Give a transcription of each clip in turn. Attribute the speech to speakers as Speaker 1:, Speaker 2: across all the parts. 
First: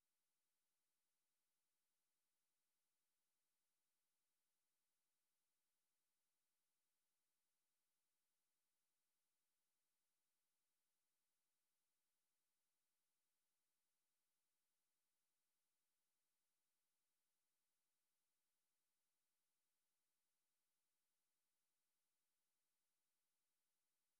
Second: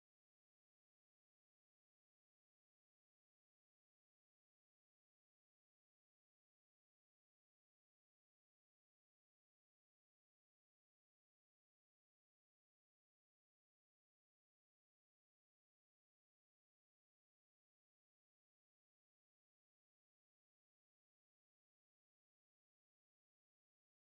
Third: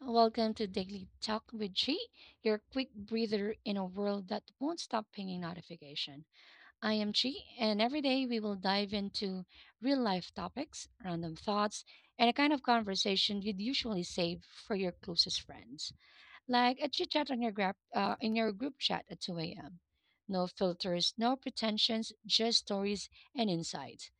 Speaker 1: Welcome to Daily Talk with Chi, your quick breather in a world that won't stop pinging notification. I am Chi, and every day we will dive into real life topics, random thoughts, and a kind of conversation you'd usually save for your closest friends, like a chit chat on your grab, in your group chat at 2 a.m. No filters, no pretensions, just stories and insights.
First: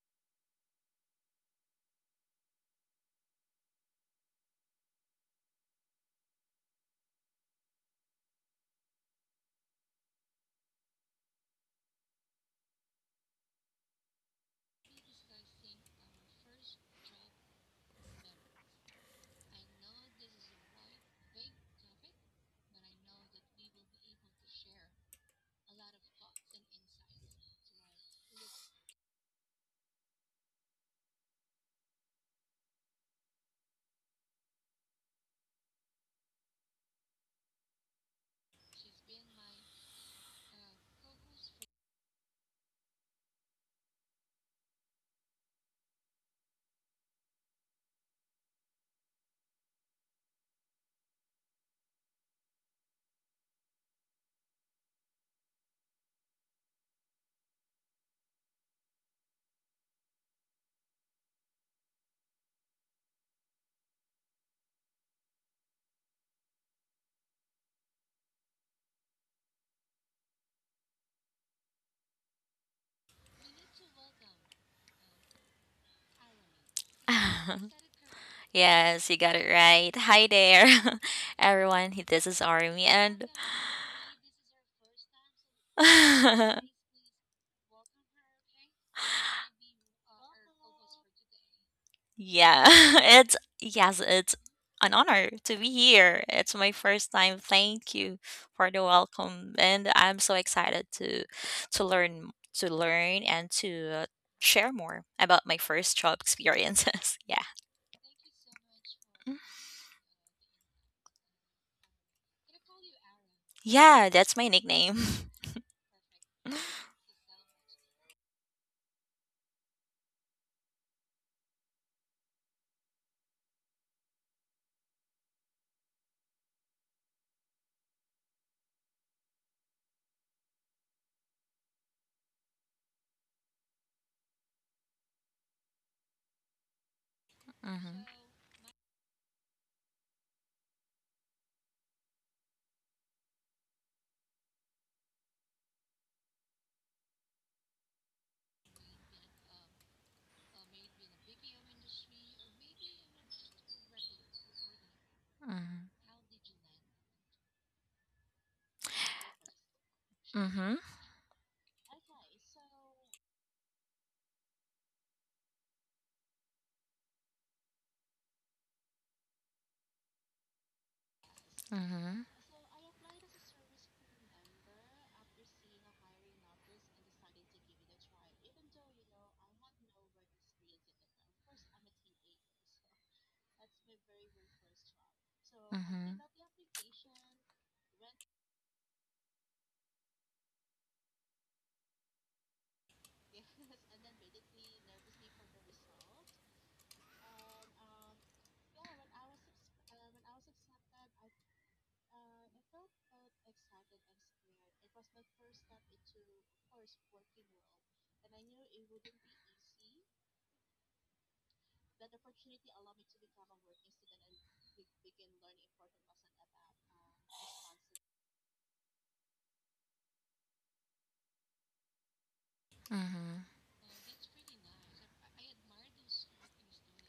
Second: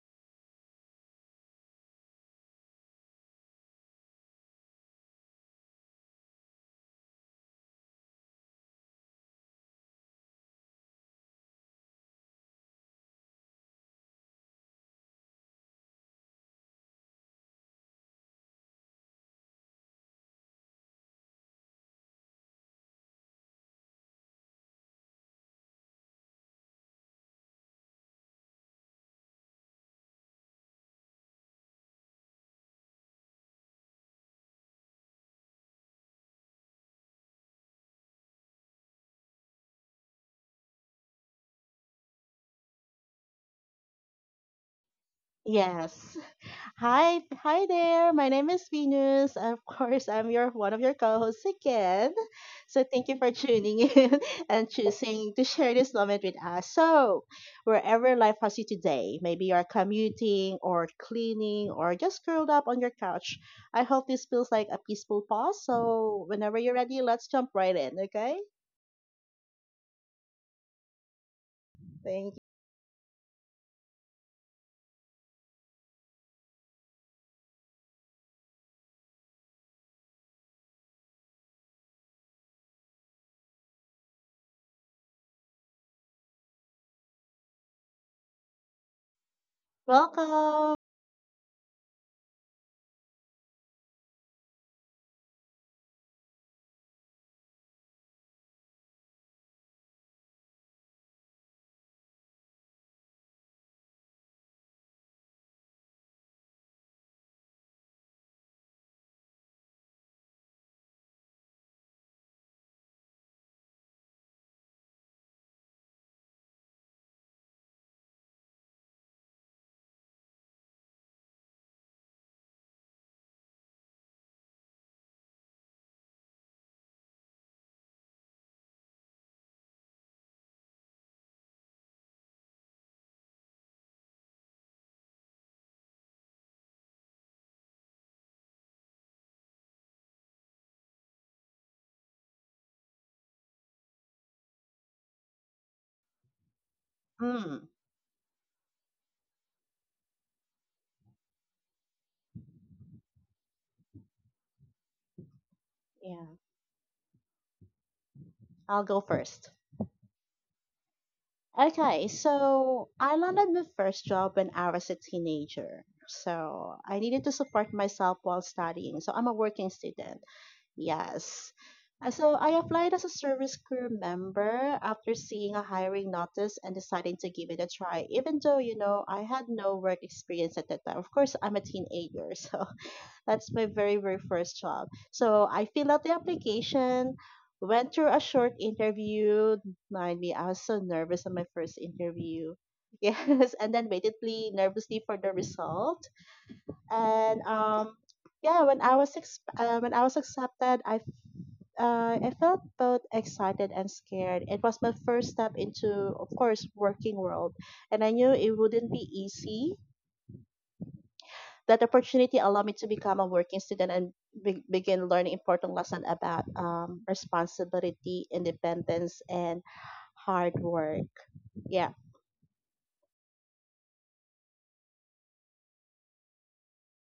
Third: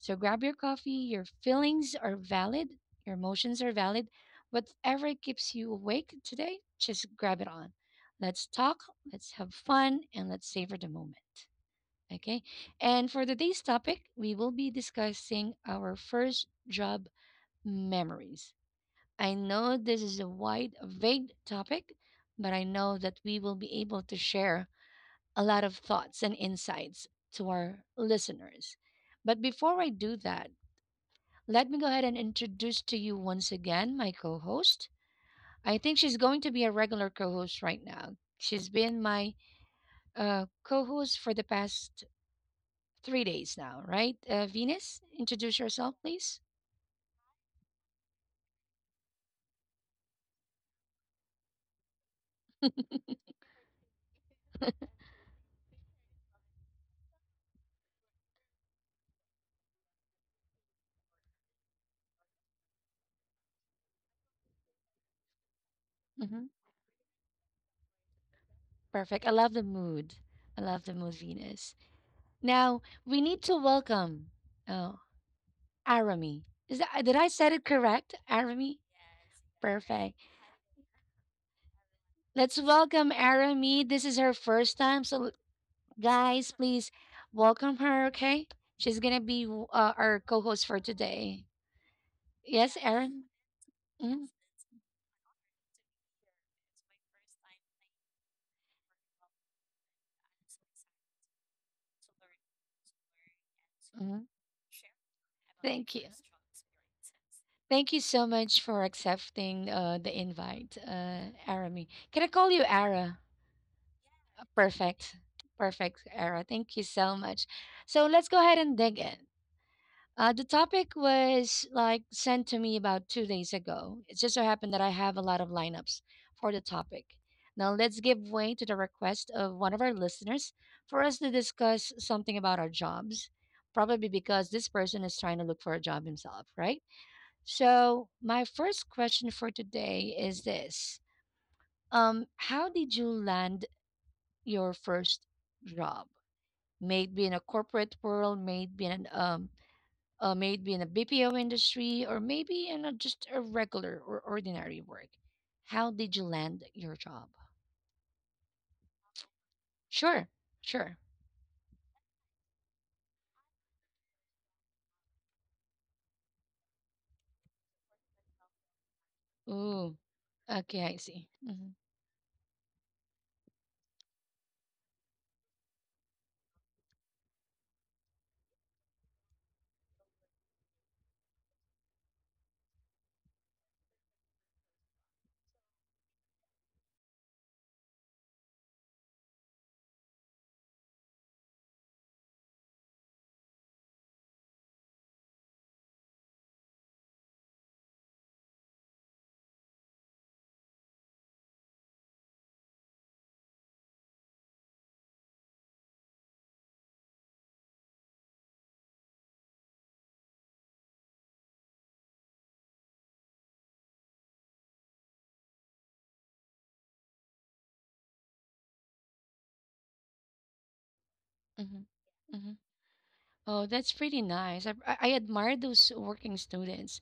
Speaker 1: So grab your coffee. Your feelings are valid, your emotions are valid. Whatever keeps you awake today, just grab it on. Let's talk, let's have fun, and let's savor the moment. Okay. And for today's topic, we will be discussing our first job memories. I know this is a wide, vague topic, but I know that we will be able to share a lot of thoughts and insights to our listeners. But before I do that, let me go ahead and introduce to you once again my co host. I think she's going to be a regular co host right now. She's been my co host for the past 3 days now, right? Venus, introduce yourself,
Speaker 2: Yes.
Speaker 1: please.
Speaker 2: Hi there. My name is Venus. Of course, I'm your one of your co-hosts again. So thank you for tuning in and choosing to share this moment with us. So, wherever life has you today, maybe you're commuting or cleaning or just curled up on your couch. I hope this feels like a peaceful pause. So,
Speaker 1: Hmm
Speaker 2: whenever you're ready, let's jump right in, okay?
Speaker 1: Perfect. I love the mood. I love the mood, Venus.
Speaker 2: Thank you.
Speaker 1: Now, we need to welcome uh, Arami. Is that, did I said it correct? Arami?
Speaker 3: Yes, you got it right.
Speaker 1: Perfect.
Speaker 3: Hi there, everyone. This is
Speaker 1: Let's
Speaker 3: Army,
Speaker 1: welcome
Speaker 3: and
Speaker 1: Arami. This is her first time, so guys,
Speaker 3: yeah,
Speaker 1: please welcome her, okay? She's gonna be our co host
Speaker 2: Welcome.
Speaker 1: for today. Yes,
Speaker 3: it's
Speaker 1: Erin?
Speaker 3: yes,
Speaker 1: Mhm,
Speaker 3: it's an honor to be here. It's my first time. Thank you for the welcome, and I'm so excited to learn to learn and to
Speaker 1: mhm.
Speaker 3: share more about my first
Speaker 1: Thank you.
Speaker 3: job experiences. yeah,
Speaker 1: Thank you so much for accepting the invite, Arami. Can I call you Ara?
Speaker 3: yeah, that's my
Speaker 1: Perfect.
Speaker 3: nickname.
Speaker 1: Perfect, Ara. Thank you so much. So let's go ahead and dig in. The topic was like sent to me about 2 days ago. It just so happened that I have a lot of lineups for the topic. Now, let's give way to the request of one of our listeners for us to discuss something about our jobs, probably because this person is trying to look for a job himself, right? So,
Speaker 3: Mm-hmm.
Speaker 1: my first question for today is this: how did you land your first job? Maybe in a
Speaker 2: Mm,
Speaker 1: corporate world, maybe in an maybe in a BPO industry, or maybe in a just a regular or ordinary work. How did you
Speaker 2: yeah.
Speaker 1: land your job?
Speaker 2: I'll go first.
Speaker 1: Sure,
Speaker 3: Mm-hmm.
Speaker 1: sure.
Speaker 2: Okay, so I landed my first job when I was a teenager. So I needed to support myself while studying. So I'm a working
Speaker 1: Ooh,
Speaker 2: student.
Speaker 1: okay, I see.
Speaker 2: Yes.
Speaker 1: Hmm
Speaker 2: Uh,
Speaker 3: Mm-hmm.
Speaker 2: So I applied as a service crew member after seeing a hiring notice and deciding to give it a try, even though, you know, I had no work experience at that time. Of course, I'm a teenager, so that's my very, very first job. So I filled out the
Speaker 3: Mhm.
Speaker 2: application, went through a short interview. Mind me, I was so nervous on my first interview. Yes, and then waitedly nervously for the result. And yeah, when I was when I was accepted, I felt both excited and scared. It was my first step into, of course, working world, and I knew it wouldn't be easy that opportunity allowed me to become a working student and begin learning important lessons about responsibility, independence, and hard work.
Speaker 1: hmm
Speaker 2: Yeah.
Speaker 1: hmm
Speaker 3: Mhm.
Speaker 1: Oh, that's pretty nice. I I admire those working students.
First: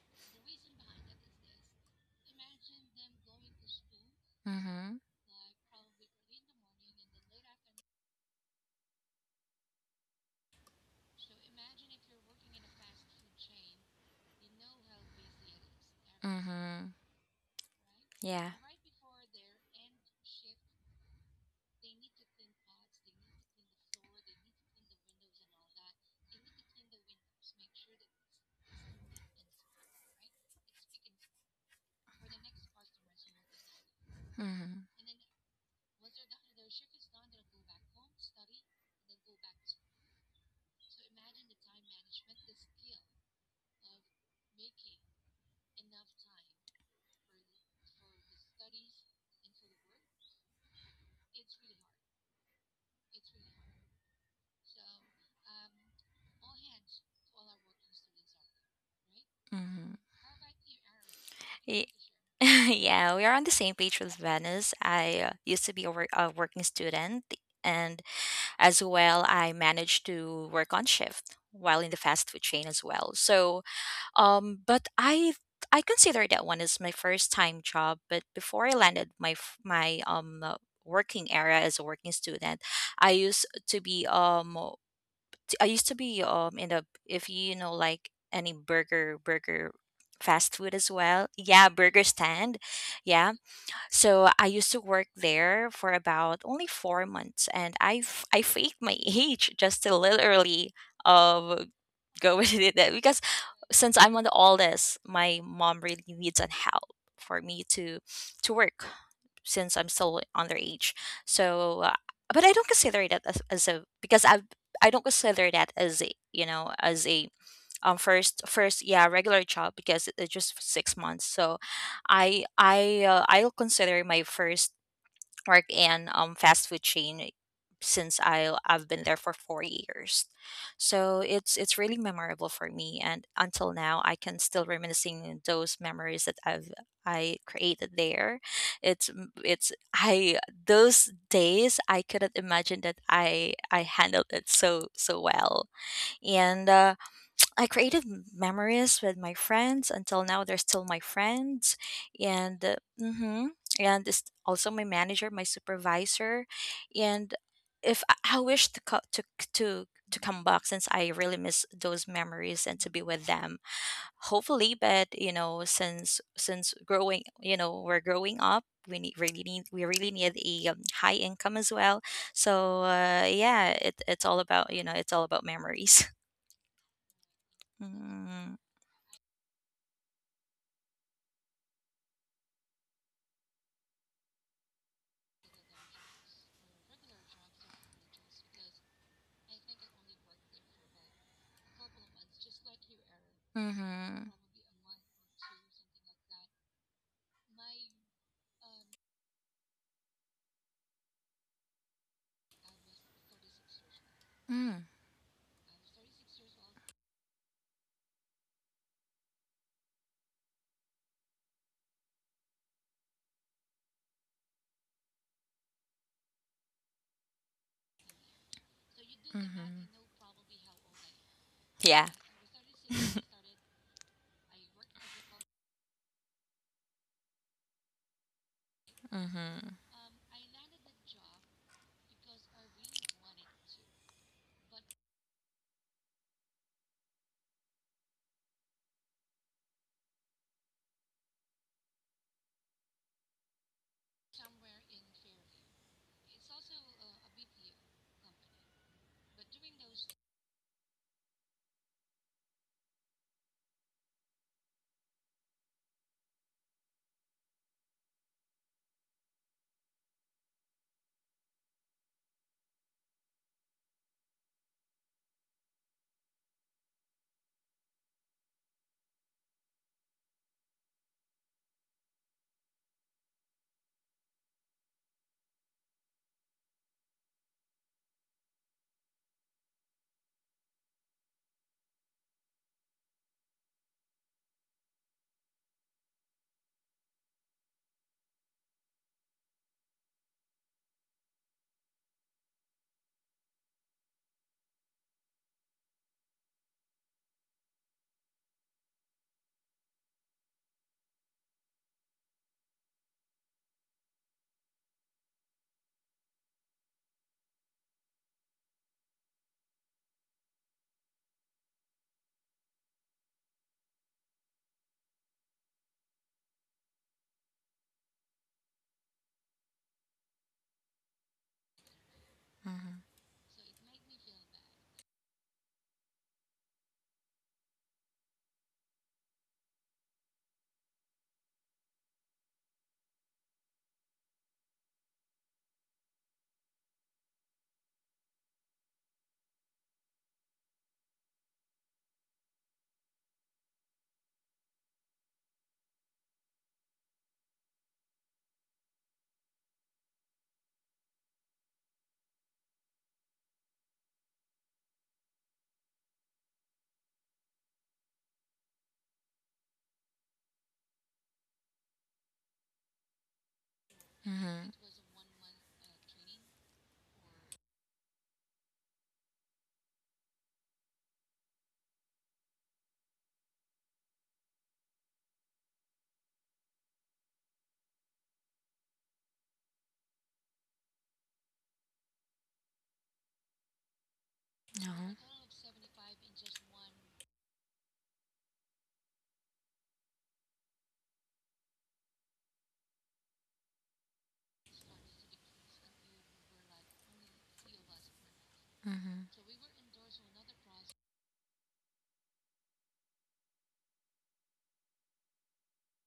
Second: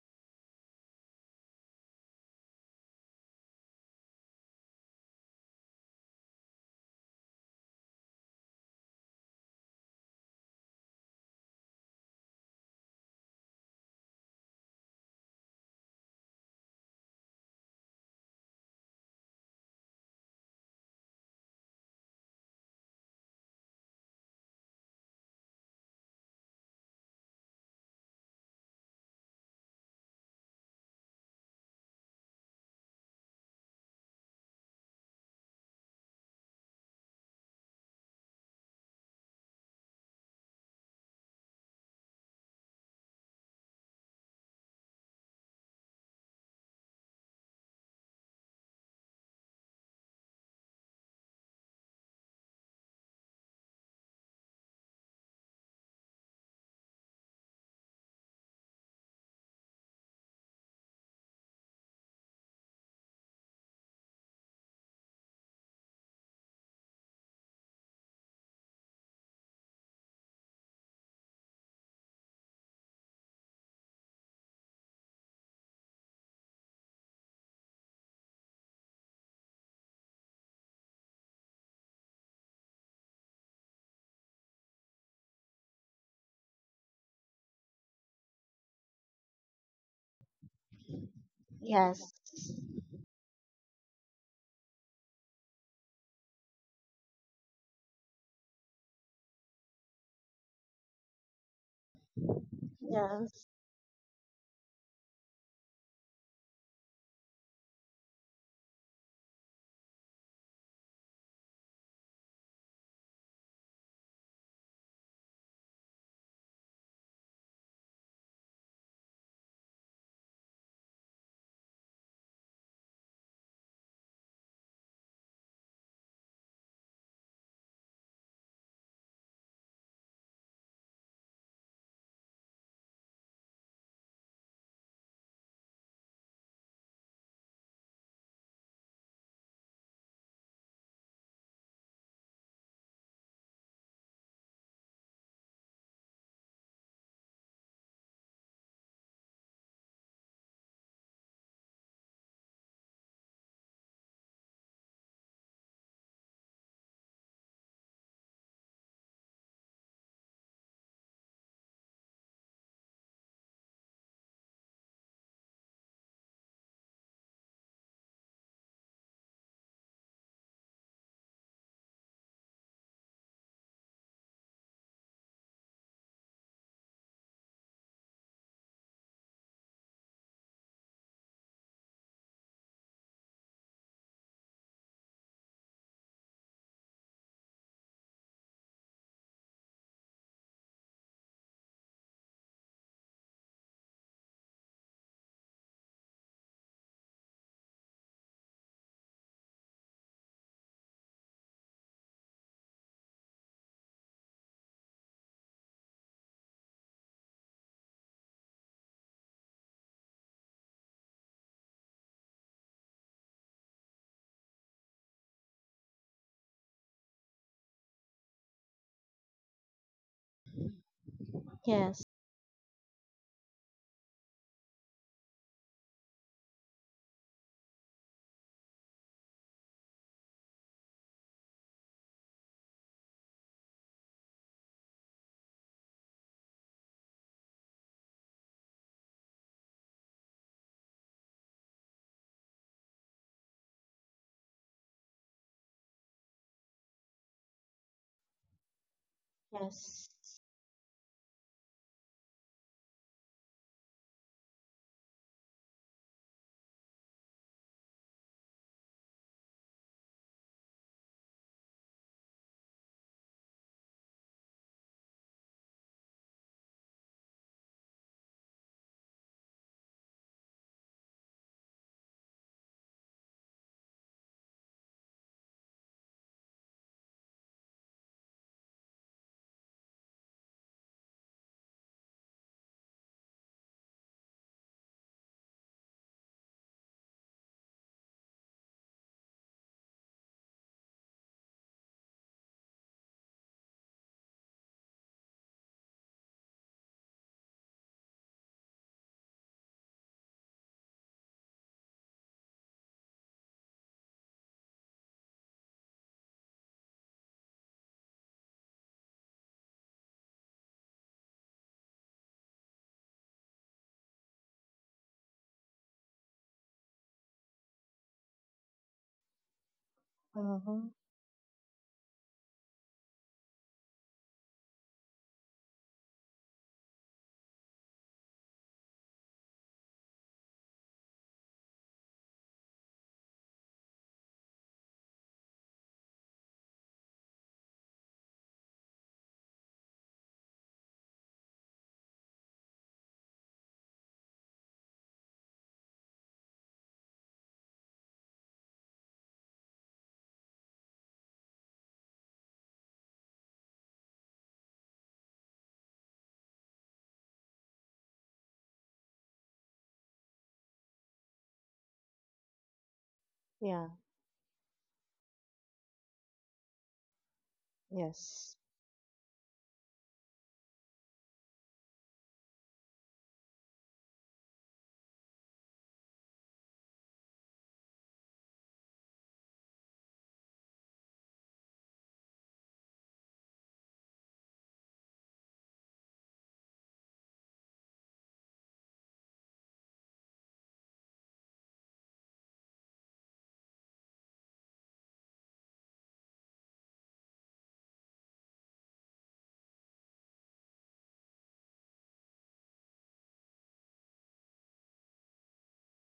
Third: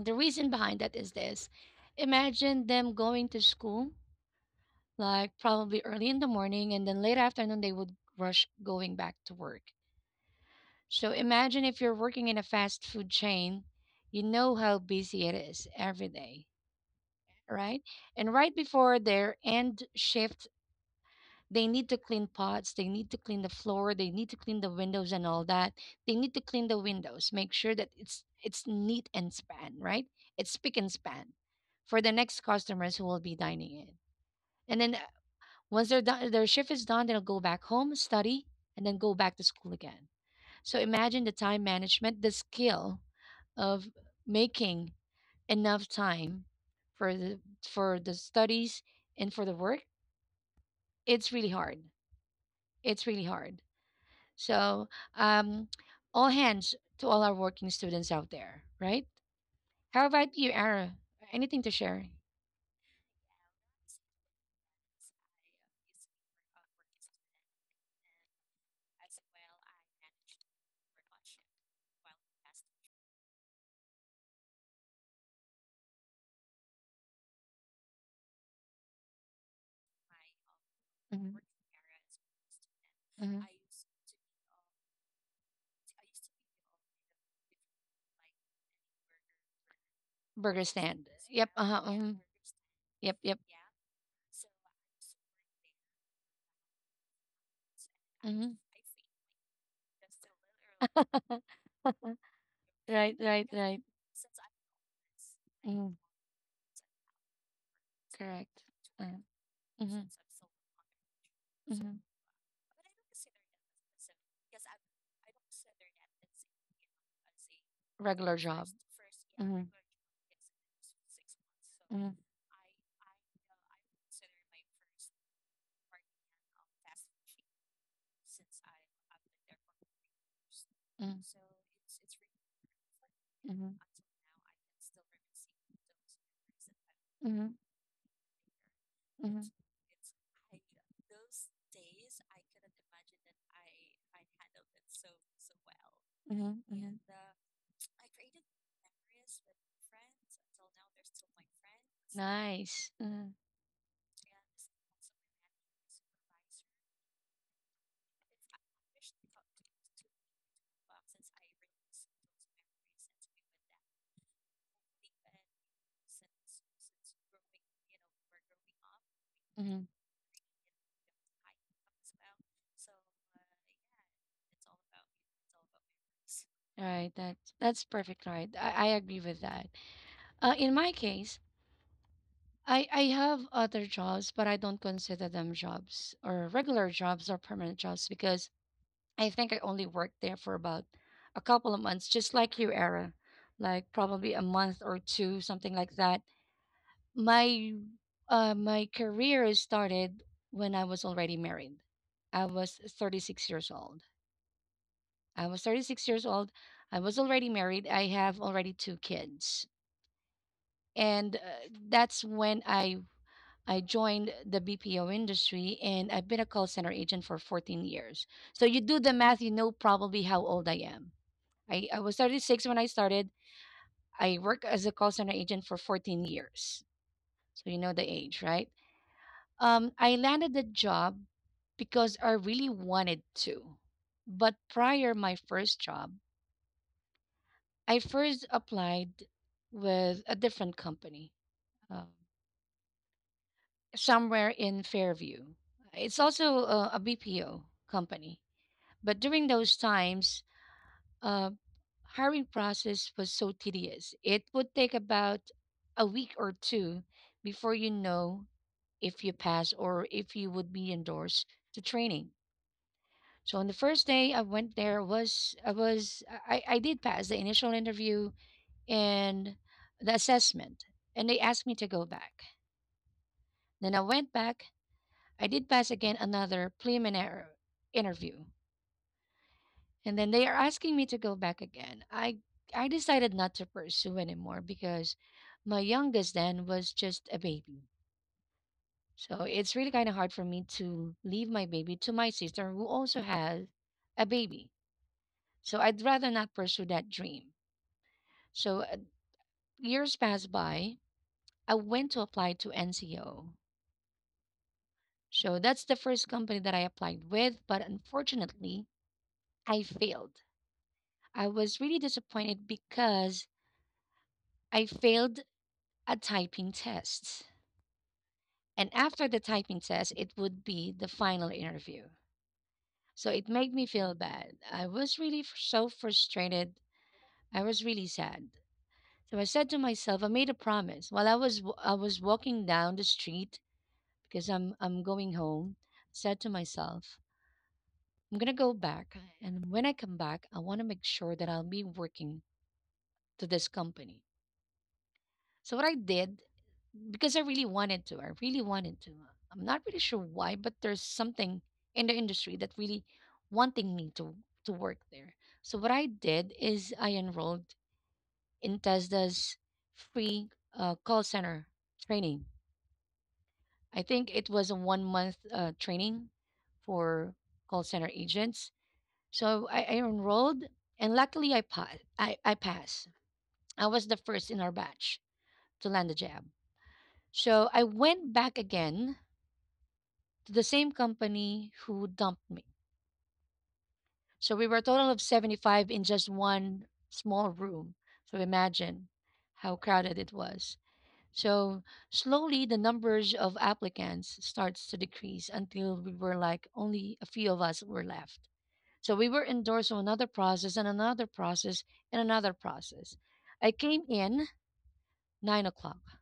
Speaker 1: The reason behind that is this: imagine them going to school
Speaker 3: Mhm.
Speaker 1: like probably early in the morning, and then late afternoon they would rush going back to work. So imagine if you're working in a fast food chain, you know how busy it is every day,
Speaker 3: Mhm.
Speaker 1: right? And
Speaker 3: Yeah.
Speaker 1: right before their end shift, they need to clean pots, they need to clean the floor, they need to clean the windows and all that. They need to clean the windows, make sure that it's neat and span, right? It's spick and span for the next customers who will be dining in. And
Speaker 3: Mhm.
Speaker 1: then once they're done, their shift is done, they'll go back home, study, and then go back to school again. So imagine the time management, the skill of making enough time for the studies and for the work. It's really hard. It's really hard. So um, all hands to all our working students out there, right?
Speaker 3: Mhm.
Speaker 1: How about you, Ara? Anything to
Speaker 3: Y-
Speaker 1: share?
Speaker 3: Yeah, we are on the same page with Venice. I used to be a working student, and as well, I managed to work on shift while in the fast food chain as well. So but I consider that one as my first time job. But before I landed my working
Speaker 1: Hmm
Speaker 3: area as a working student, I
Speaker 1: hmm
Speaker 3: used to be um in the if you know like any burger fast
Speaker 1: Burger
Speaker 3: food as
Speaker 1: stand.
Speaker 3: well,
Speaker 1: Yep.
Speaker 3: yeah,
Speaker 1: Uh-huh.
Speaker 3: burger
Speaker 2: Yes.
Speaker 1: Mhm.
Speaker 3: stand,
Speaker 1: Yep.
Speaker 3: yeah.
Speaker 1: Yep.
Speaker 3: So I used to work there for about only 4 months, and I
Speaker 1: hmm
Speaker 3: faked my age just to literally um go with it because
Speaker 1: Right.
Speaker 2: Yes.
Speaker 1: Right. Right.
Speaker 3: since I'm on the oldest, my mom
Speaker 1: Mm,
Speaker 3: really needs an help for me to
Speaker 1: correct.
Speaker 3: work
Speaker 1: Mm,
Speaker 3: since I'm
Speaker 1: mhm,
Speaker 3: still underage. So,
Speaker 1: mhm.
Speaker 3: but I don't consider that as a, because I don't consider that as a, you know, as a um
Speaker 1: Regular
Speaker 3: first
Speaker 1: job.
Speaker 3: first yeah regular
Speaker 1: Mhm,
Speaker 3: job because it's just 6 months. So,
Speaker 1: mhm,
Speaker 3: I'll consider my first work in fast food chain since I've been there for 4 years. So
Speaker 1: mhm,
Speaker 3: it's really memorable for me, and until
Speaker 1: mhm,
Speaker 3: now I can still reminiscing those memories that I
Speaker 1: mhm,
Speaker 3: created there. It's m-
Speaker 1: mhm,
Speaker 3: it's I Those days I couldn't imagine that I handled it so so well.
Speaker 1: mhm,
Speaker 3: And
Speaker 1: mhm.
Speaker 3: I created memories with my friends. Until now, they're still my friends, and
Speaker 1: Nice. Mm,
Speaker 3: and it's also my manager, my supervisor, and if I, I wish to co- to come back since I really miss those memories and to be with them. Hopefully, but you know, since growing, you know, we're growing up. We need, really need
Speaker 1: mhm.
Speaker 3: we really need a high income as well. So yeah, it, it's all about, you know, it's all about memories.
Speaker 1: Right. That that's perfect. Right,
Speaker 3: Mm.
Speaker 1: I agree with that. In my case, I have other jobs, but I don't consider them jobs or regular jobs or permanent jobs because I think I only worked there for about a couple of months, just like you, Era, like
Speaker 3: Mm-hmm.
Speaker 1: probably a month or two, something like that. My my career started when I was already married. I was 36 years old.
Speaker 3: Mm.
Speaker 1: I was 36 years old. I was already married. I have already two kids, and that's when I joined the BPO industry, and I've been a call center agent for 14 years. So you do the math, you know
Speaker 3: Mm-hmm.
Speaker 1: probably how old I am. I
Speaker 2: Yes.
Speaker 3: Yeah.
Speaker 1: was 36 when I started. I worked as a call center agent for 14 years. So you know the age, right?
Speaker 3: Mm-hmm.
Speaker 1: I landed the job because I really wanted to. But prior my first job, I first applied with a different company uh, somewhere in Fairview. It's also a BPO company. But during those
Speaker 2: Yes.
Speaker 1: times, uh, hiring process was so tedious. It would take about a week or two before you know if you pass or if you would be endorsed to training. So on the first day I went there was I was I did pass the initial interview and the assessment and they asked me to go back. Then I went back. I did pass again another preliminary interview, and then they are asking me to go back again. I decided not to pursue anymore because my youngest then was just a baby. So it's really kind of hard for me to leave my baby to my sister who also has a baby. So I'd rather not pursue that dream. So years passed by. I went to apply to NCO. So that's the first company that I applied with, but unfortunately, I failed. I was really disappointed because I failed a typing test. And after the typing test, it would be
Speaker 2: Mm-hmm.
Speaker 1: the final interview.
Speaker 3: Mm-hmm.
Speaker 1: So it made me feel bad. I was really so frustrated. I was really sad. So I said to myself, I made a promise. While I was I was walking down the street because I'm going home, said to myself, I'm going to go back and when I come back, I want to make sure that I'll be working to this company. So what I did, because I really wanted to, I really wanted to. I'm not really sure why, but there's something in the industry that really wanting me to work there. So what I did is I enrolled in Tesda's free call center training.
Speaker 2: Yeah.
Speaker 1: I think it was a
Speaker 3: Mm-hmm.
Speaker 1: 1 month training for call center
Speaker 2: Yes.
Speaker 1: agents. So I enrolled, and luckily I passed. I was the first in our batch to land a job. So I went back again to the same company who dumped me. So we were a
Speaker 3: No.
Speaker 1: total of 75 in just one small room. So imagine how crowded it was. So slowly the numbers of applicants starts to decrease until we were like only a few of us were left. So we were
Speaker 3: Mm-hmm.
Speaker 1: endorsed on another process and another process and another process. I came in 9 o'clock.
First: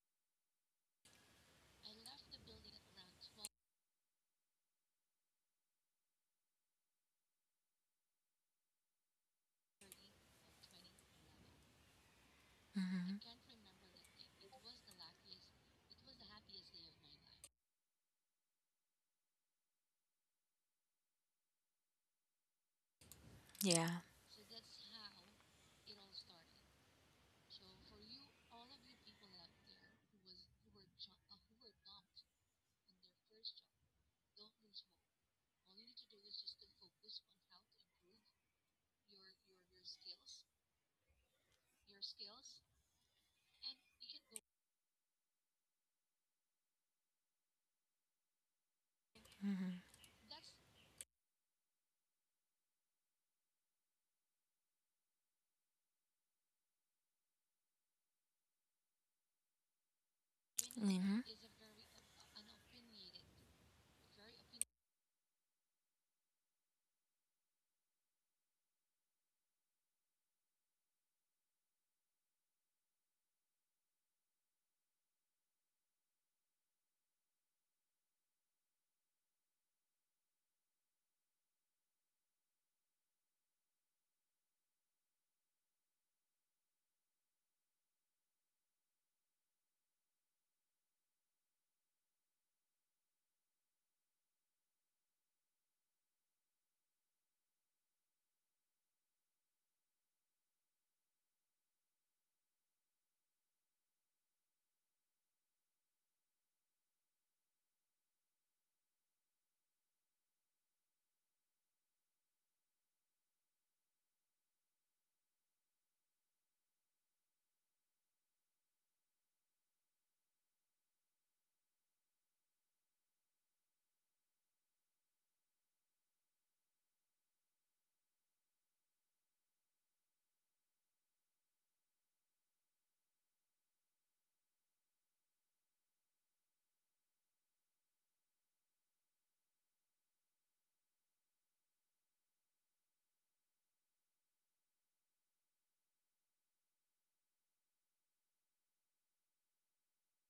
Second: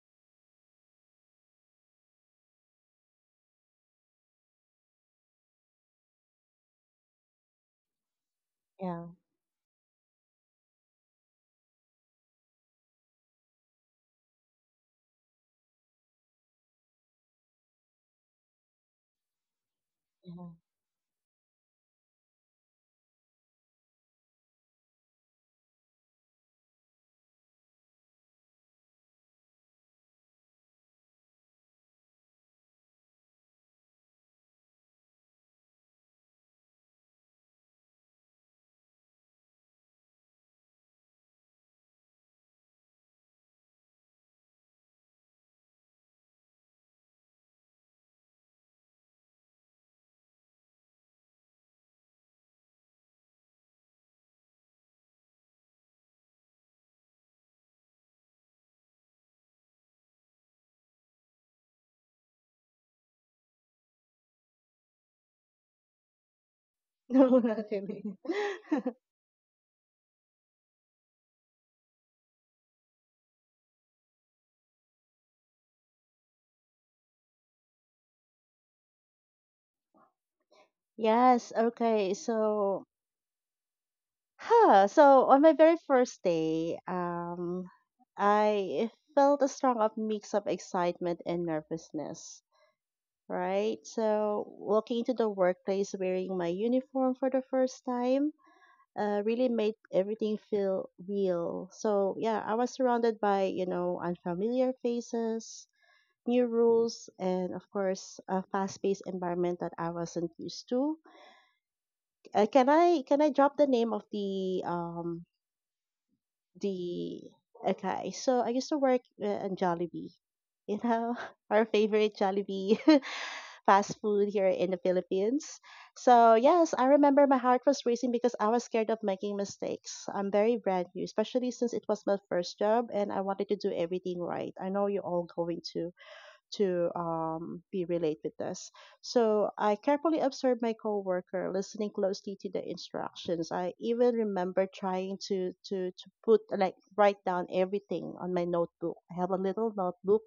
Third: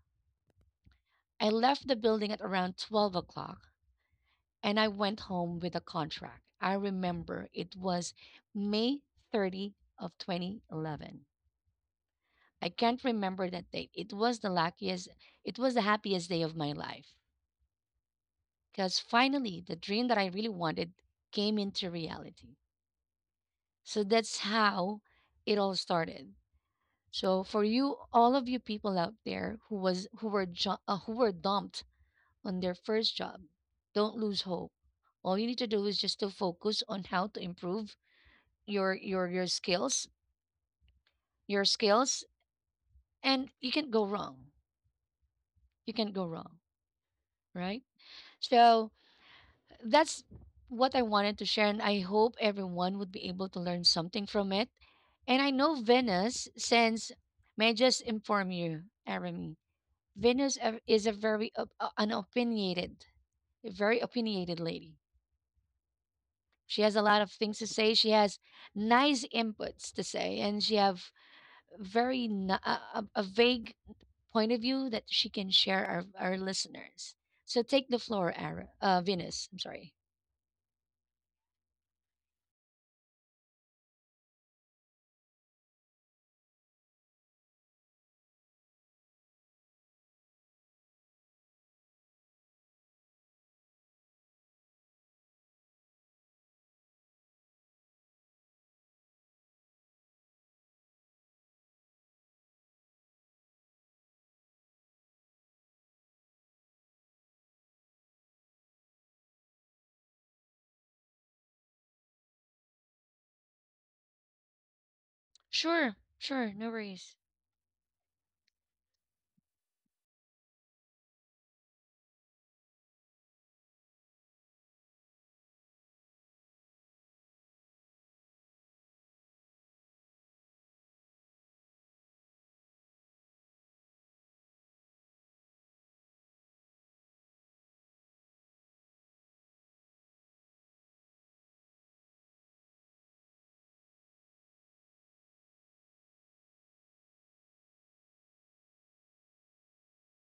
Speaker 1: I left the building at around 12 o'clock and I went home with a contract. I remember it was May
Speaker 2: Yeah.
Speaker 1: 30 of 2011. I can't
Speaker 3: Mm-hmm.
Speaker 1: remember that date. It was the luckiest, it was the happiest day of my life because finally the dream that I
Speaker 2: Yeah.
Speaker 1: really wanted came into reality.
Speaker 3: Yeah.
Speaker 1: So that's how it all started. So for you, all of you people out there who was who were who were dumped on their first job, don't lose hope. All you need to do is just to focus on how to improve your your skills, and you can't go wrong. You can't go wrong, right? So
Speaker 3: Mm-hmm.
Speaker 1: that's what I wanted to share, and I hope everyone would be able to learn something from it. And I know Venus, since may I just inform you, Arami, Venus a- is a
Speaker 3: Mm-hmm.
Speaker 1: very an opinionated, a very opinionated lady. She has a lot
Speaker 2: No,
Speaker 1: of
Speaker 2: not
Speaker 1: things to say.
Speaker 2: really.
Speaker 1: She has nice inputs to say, and she have very na- a a vague point of view that she can share our listeners. So take the floor, Ara, Venus. I'm sorry.
Speaker 2: Yes. Okay. So, huh. So on my very first day, I felt a strong of mix of excitement and nervousness. Right? So walking into the workplace wearing my uniform for the first time really made everything feel real. So yeah, I was surrounded by you know unfamiliar faces, new rules, and of course a fast-paced environment that I wasn't used to. Can I drop the name of the um
Speaker 1: Sure, sure, no worries.
Speaker 2: the okay? So I used to work in Jollibee. You know, our favorite Jollibee. fast food here in the Philippines. So yes, I remember my heart was racing because I was scared of making mistakes. I'm very brand new, especially since it was my first job and I wanted to do everything right. I know you're all going to be relate with this. So I carefully observed my coworker, listening closely to the instructions. I even remember trying to put like write down everything on my notebook. I have a little notebook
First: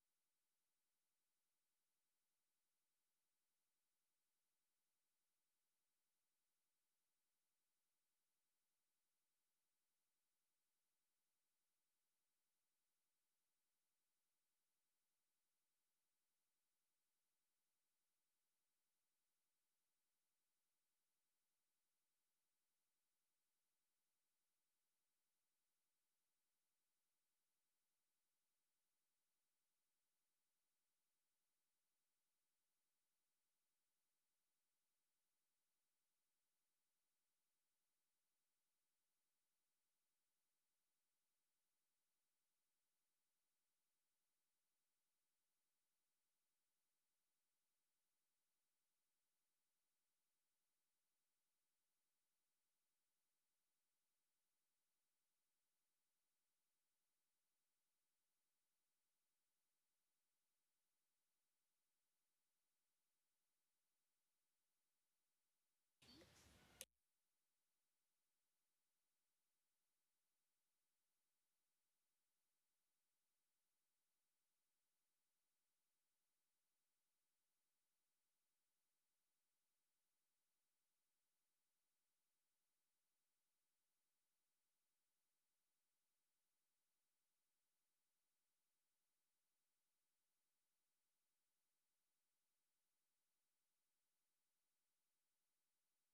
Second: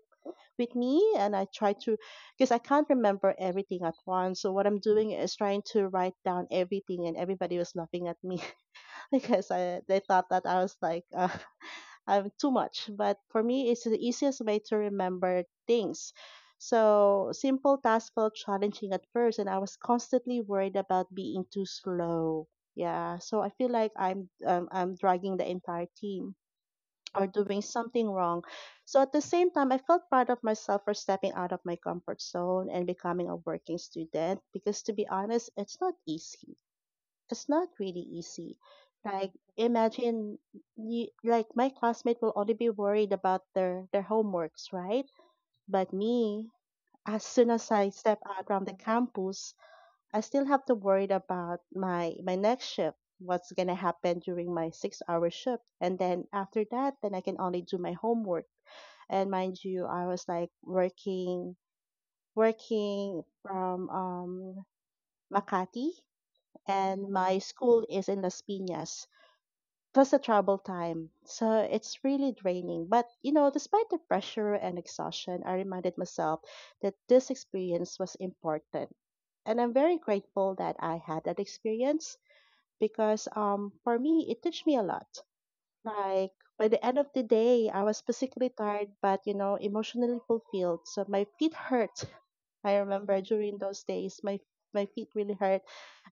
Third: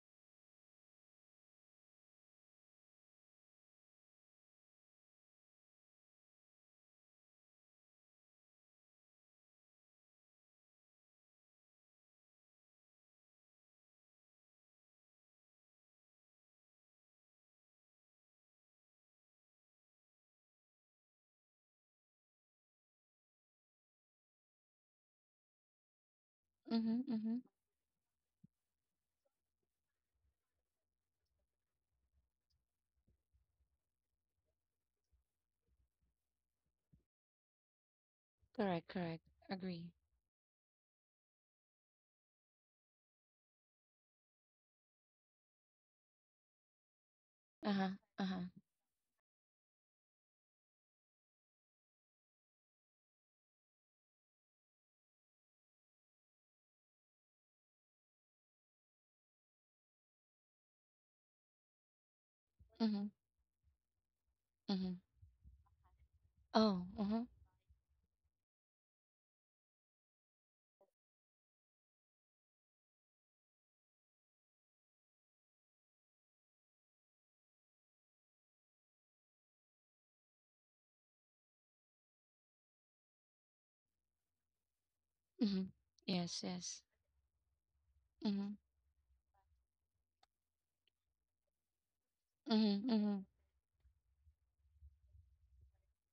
Speaker 2: with me and I try to because I can't remember everything at once. So what I'm doing is trying to write down everything and everybody was laughing at me because I, they thought that I was like I'm too much. But for me it's the easiest way to remember things. So simple tasks felt challenging at first and I was constantly worried about being too slow. Yeah, so I feel like I'm dragging the entire team
Speaker 1: Mm-hmm,
Speaker 2: or
Speaker 1: mm-hmm.
Speaker 2: doing something wrong. So at the same time, I felt proud of myself for stepping out of my comfort zone and becoming a working student because to be honest, it's not easy. It's not really easy.
Speaker 1: Correct, correct.
Speaker 2: Like
Speaker 1: Agree.
Speaker 2: imagine you, like my classmate will only be worried about their homeworks, right? But me, as soon as I
Speaker 1: Uh-huh,
Speaker 2: step
Speaker 1: uh-huh.
Speaker 2: out from the campus, I still have to worry about my next shift. What's gonna happen during my 6 hour shift? And then after that, then I can only do my homework. And mind you, I was like working
Speaker 1: Mm-hmm,
Speaker 2: working from
Speaker 1: mm-hmm.
Speaker 2: Makati,
Speaker 1: Oh,
Speaker 2: and
Speaker 1: uh-huh,
Speaker 2: my school is in Las Piñas. Plus the travel time, so it's really draining. But you know, despite the pressure and exhaustion, I reminded myself that this experience was important and I'm very grateful that I had that experience because for me, it taught me a lot.
Speaker 1: mm-hmm.
Speaker 2: Like
Speaker 1: Yes,
Speaker 2: by
Speaker 1: yes.
Speaker 2: the end of the day, I was physically
Speaker 1: Mm-hmm,
Speaker 2: tired, but you know, emotionally fulfilled. So my feet hurt. I
Speaker 1: mm-hmm, mm-hmm,
Speaker 2: remember during those days, my feet really hurt,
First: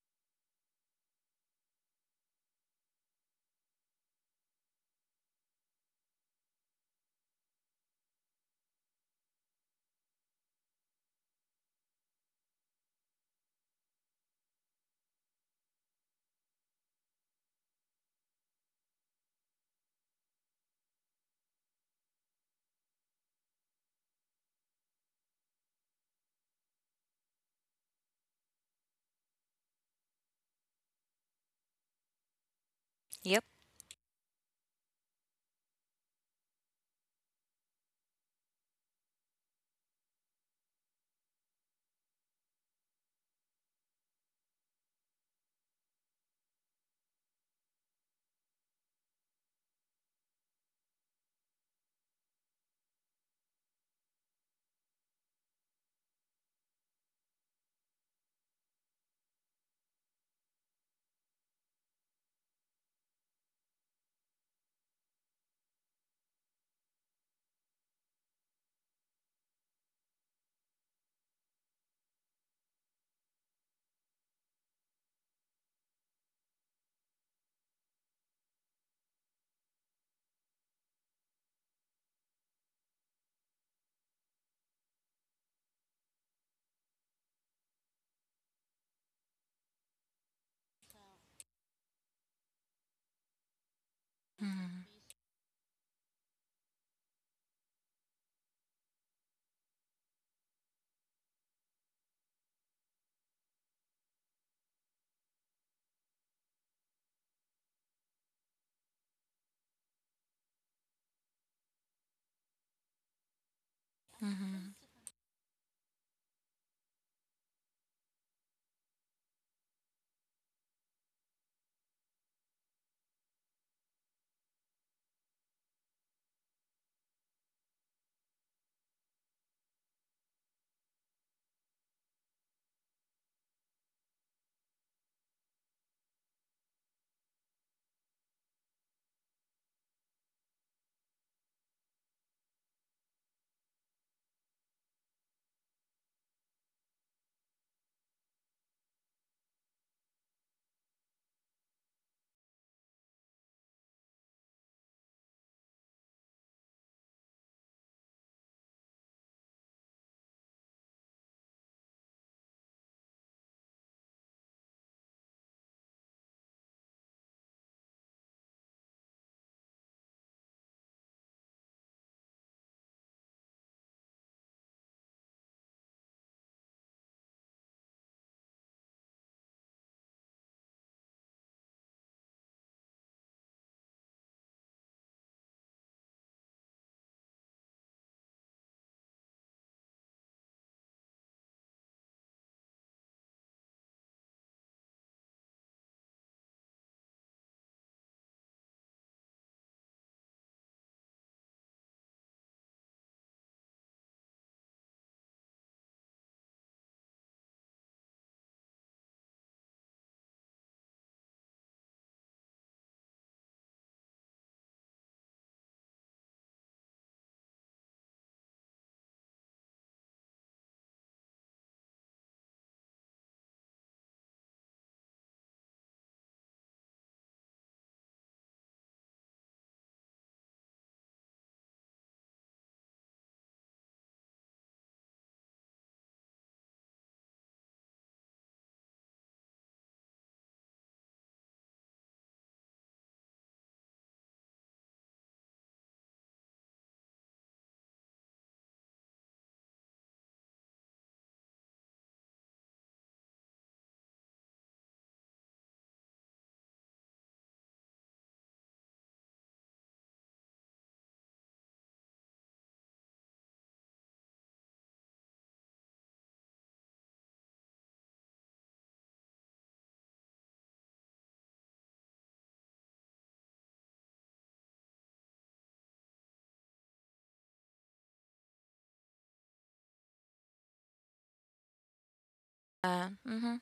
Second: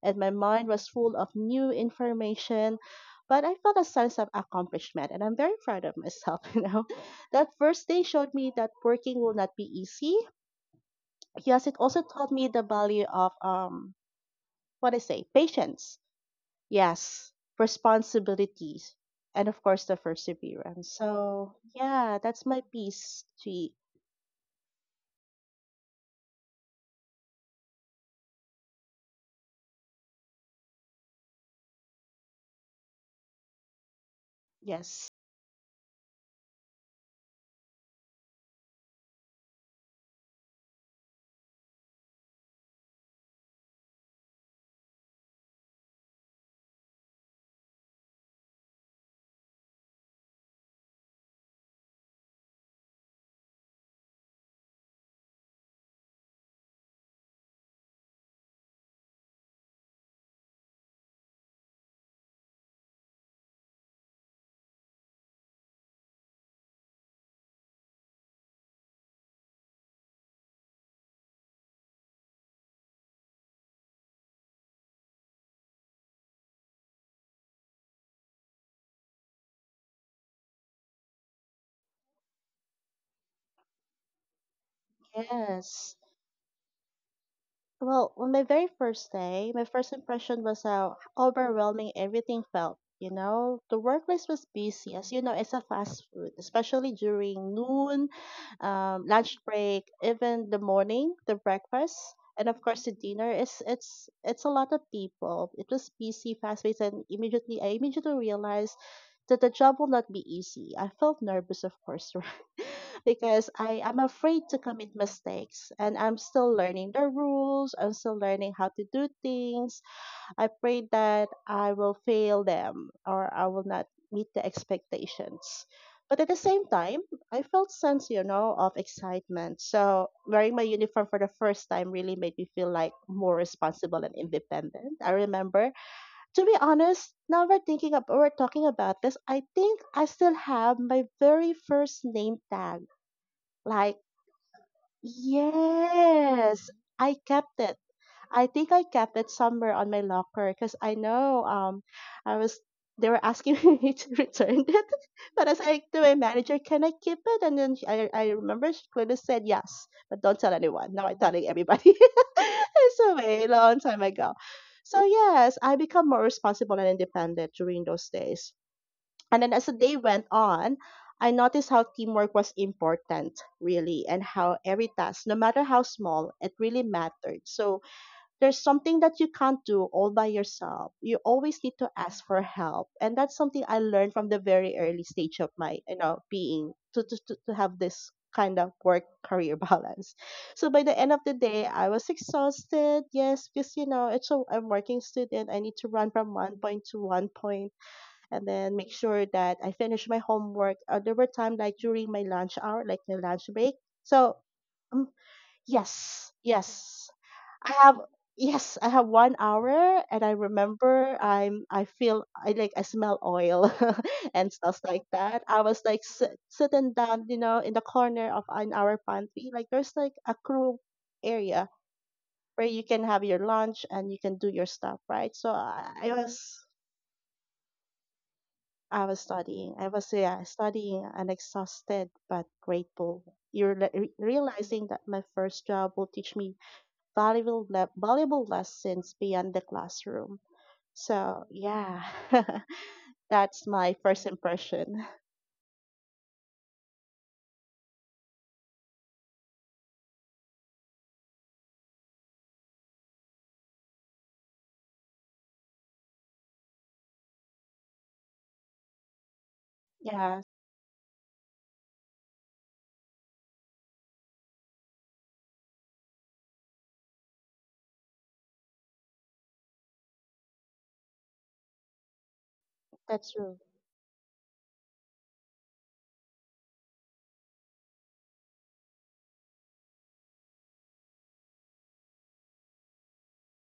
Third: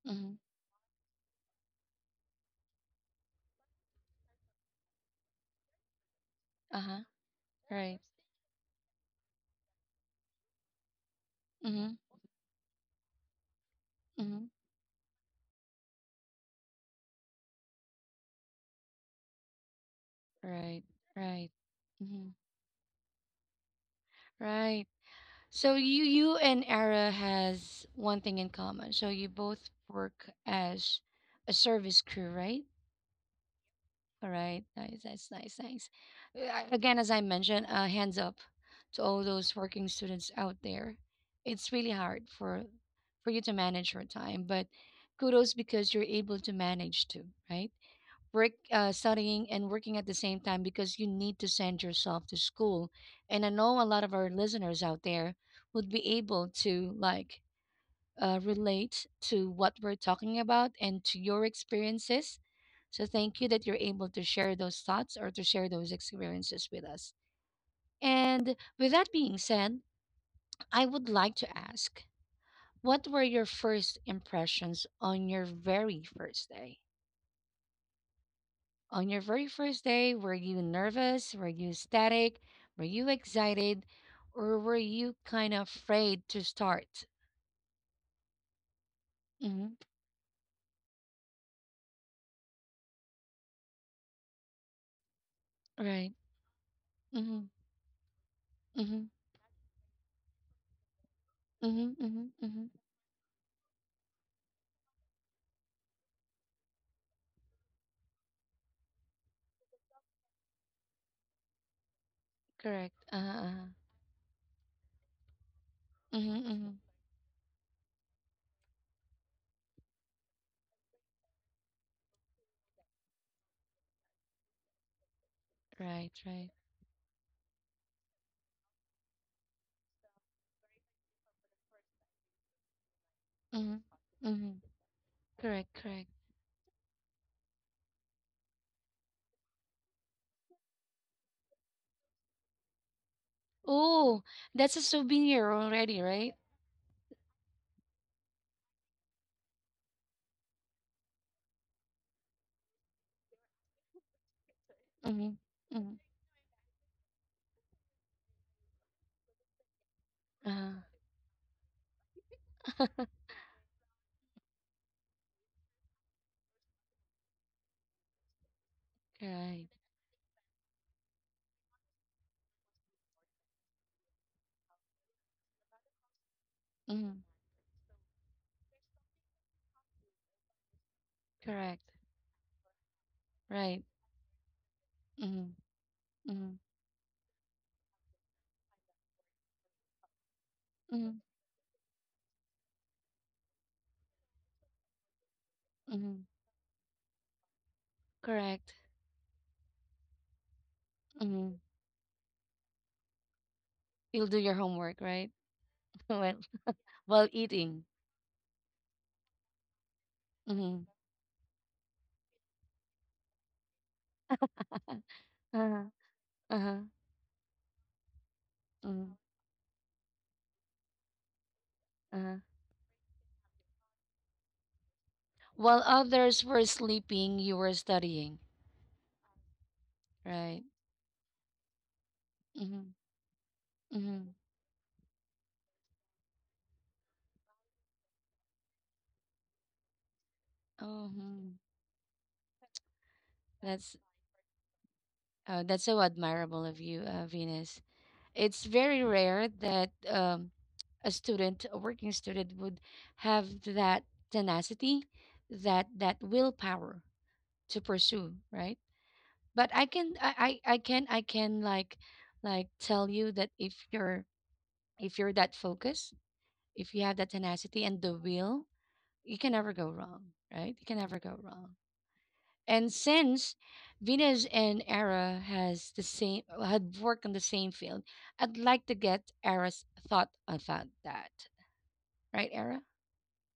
Speaker 2: and my
Speaker 1: mm-hmm.
Speaker 2: mind was full of new information. But I felt a sense of accomplishment, and I'm very proud of myself. You know,
Speaker 1: Uh-huh,
Speaker 2: that first
Speaker 1: right.
Speaker 2: day showed me that working will not be easy. Yes, it
Speaker 1: Mm-hmm,
Speaker 2: also taught me the value of
Speaker 1: mm-hmm.
Speaker 2: patience, yes, responsibilities, and of course the
Speaker 1: Right,
Speaker 2: perseverance.
Speaker 1: right.
Speaker 2: So yeah,
Speaker 1: Mm-hmm.
Speaker 2: that's my piece. To
Speaker 1: Right. So you and Ara has one thing in common. So you both work as a service crew, right?
Speaker 3: Yep.
Speaker 1: All right. Nice.
Speaker 2: yes,
Speaker 1: That's nice. Thanks. Again, as I mentioned, hands up to all those working students out there. It's really hard for you to manage your time, but kudos because you're able to manage to right work, studying and working at the same time because you need to send yourself to school. And I know a lot of our listeners out there would be able to relate to what we're talking about and to your experiences, so thank you that you're able to share those thoughts or to share those experiences with us. And with that being said, I would like to ask, what were your first impressions on your very first day? On your very first day, were you nervous? Were you static? Were you excited? Or were you kind of
Speaker 2: yes.
Speaker 1: afraid to start?
Speaker 2: Well, on my very first day, my
Speaker 1: Hmm.
Speaker 2: first impression was how overwhelming everything felt. You know, the workplace was
Speaker 3: Mm-hmm.
Speaker 2: busy, as you know, it's a fast
Speaker 1: Right.
Speaker 2: food, especially
Speaker 1: Hmm
Speaker 2: during noon,
Speaker 1: hmm
Speaker 2: lunch break, even the morning, the breakfast,
Speaker 1: hmm hmm
Speaker 2: and of
Speaker 1: hmm.
Speaker 2: course the dinner. It's a lot of people. It was busy, fast paced, and immediately realized that the job will not be easy. I felt nervous, of course,
Speaker 1: Correct.
Speaker 2: because I am afraid to
Speaker 3: Mm-hmm.
Speaker 2: commit mistakes and I'm
Speaker 1: Hmm
Speaker 2: still
Speaker 1: hmm.
Speaker 2: learning the rules. I'm still learning how to do things. I pray that I will fail them or I will not meet the expectations.
Speaker 1: Right,
Speaker 2: But at the
Speaker 1: right.
Speaker 2: same time, I felt sense, you know, of excitement. So wearing my uniform for the first time really made me feel like more
Speaker 1: Hmm
Speaker 2: responsible and
Speaker 1: hmm.
Speaker 2: independent. I
Speaker 1: Correct,
Speaker 2: remember,
Speaker 1: correct.
Speaker 2: to be honest, now we're thinking of we're talking about this. I think I still have my very first name tag like
Speaker 1: Oh, that's a souvenir already, right?
Speaker 2: yes, I kept it. I think I kept it somewhere on my locker because I know I was they were asking me to return it,
Speaker 1: Mm-hmm.
Speaker 2: but I said to
Speaker 1: Mm-hmm.
Speaker 2: my manager, "Can I keep it?" And then I remember she clearly said yes, but don't tell
Speaker 1: Uh,
Speaker 2: anyone. Now I'm telling everybody. It's a way long time ago. So yes, I become more responsible and independent during those days. And then as the
Speaker 1: right.
Speaker 2: day went on, I noticed how teamwork was important, really, and how every task, no matter how small, it really
Speaker 1: Mm-hmm.
Speaker 2: mattered. So there's something that you can't do all by yourself. You always need to
Speaker 1: Correct.
Speaker 2: ask for help. And that's something I
Speaker 1: Right.
Speaker 2: learned from the very early stage of
Speaker 1: Mm-hmm.
Speaker 2: my, you know,
Speaker 1: Mm-hmm.
Speaker 2: being to have this kind of work career balance. So by the end of
Speaker 1: Mm-hmm.
Speaker 2: the day, I was exhausted. Yes, because you know, it's a, I'm working student. I need to run from
Speaker 1: Mm-hmm.
Speaker 2: one point to one and then
Speaker 1: Correct.
Speaker 2: make sure that I finish my homework. There were time
Speaker 1: Mm-hmm.
Speaker 2: like during my lunch hour, like my lunch break.
Speaker 1: You'll
Speaker 2: So
Speaker 1: do your homework,
Speaker 2: um,
Speaker 1: right?
Speaker 2: yes,
Speaker 1: while
Speaker 2: yes,
Speaker 1: while
Speaker 2: I
Speaker 1: eating.
Speaker 2: have. Yes, I have 1 hour, and I
Speaker 1: Mm-hmm.
Speaker 2: remember I'm. I feel I like I smell oil and stuff like that. I was
Speaker 1: Uh-huh.
Speaker 2: like
Speaker 1: Uh-huh.
Speaker 2: sitting down, you know, in the corner of an our
Speaker 1: Mm-hmm.
Speaker 2: pantry. Like there's like a crew area
Speaker 1: Uh-huh.
Speaker 2: where you can have your lunch and you can do your stuff, right? So
Speaker 1: While others were sleeping, you were studying,
Speaker 2: I was studying. I was yeah,
Speaker 1: right?
Speaker 2: studying and exhausted but
Speaker 1: Mm-hmm.
Speaker 2: grateful. You're
Speaker 1: Mm-hmm.
Speaker 2: realizing that my first job will teach me valuable lessons beyond the classroom.
Speaker 1: Oh,
Speaker 2: So
Speaker 1: mhm.
Speaker 2: yeah, that's my
Speaker 1: that's
Speaker 2: first impression.
Speaker 1: that's so admirable of you, Venus. It's very rare that a student, a working student, would have that tenacity, that willpower to pursue, right? But I can,
Speaker 2: Yeah,
Speaker 1: I can, I can like tell you that if you're that focused, if you have that tenacity and the will, you can never go wrong, right? You can never go wrong. And
Speaker 2: that's true.
Speaker 1: since Venus and Era has the same had worked on the same field, I'd like to get Era's thought about that. Right, Era?
Speaker 3: Mm-hmm.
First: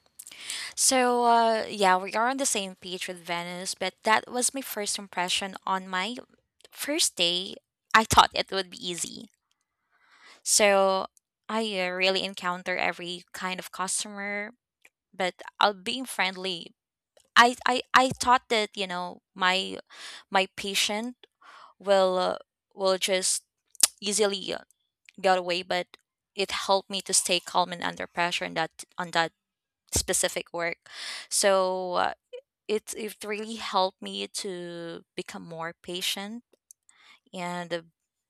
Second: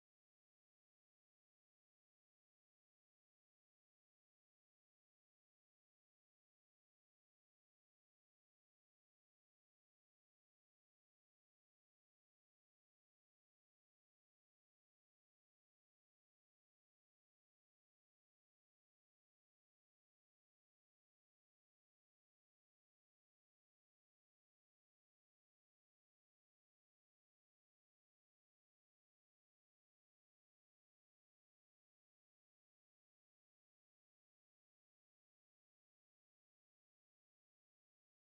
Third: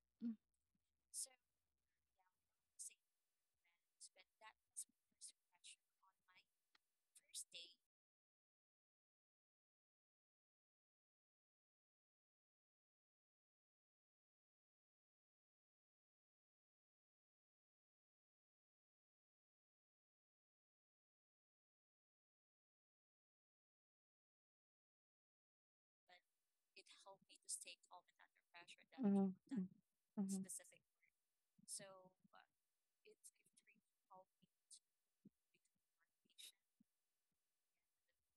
Speaker 3: So, yeah, we are on the same page with Venice, but that was my first impression on my first day. I thought it would be easy. So, I really encounter every kind of customer, but I'll being friendly. I thought that, you know, my patient will uh, will just easily get away, but it helped me to stay calm and under pressure in that on that specific work. So it it really helped me to become more patient and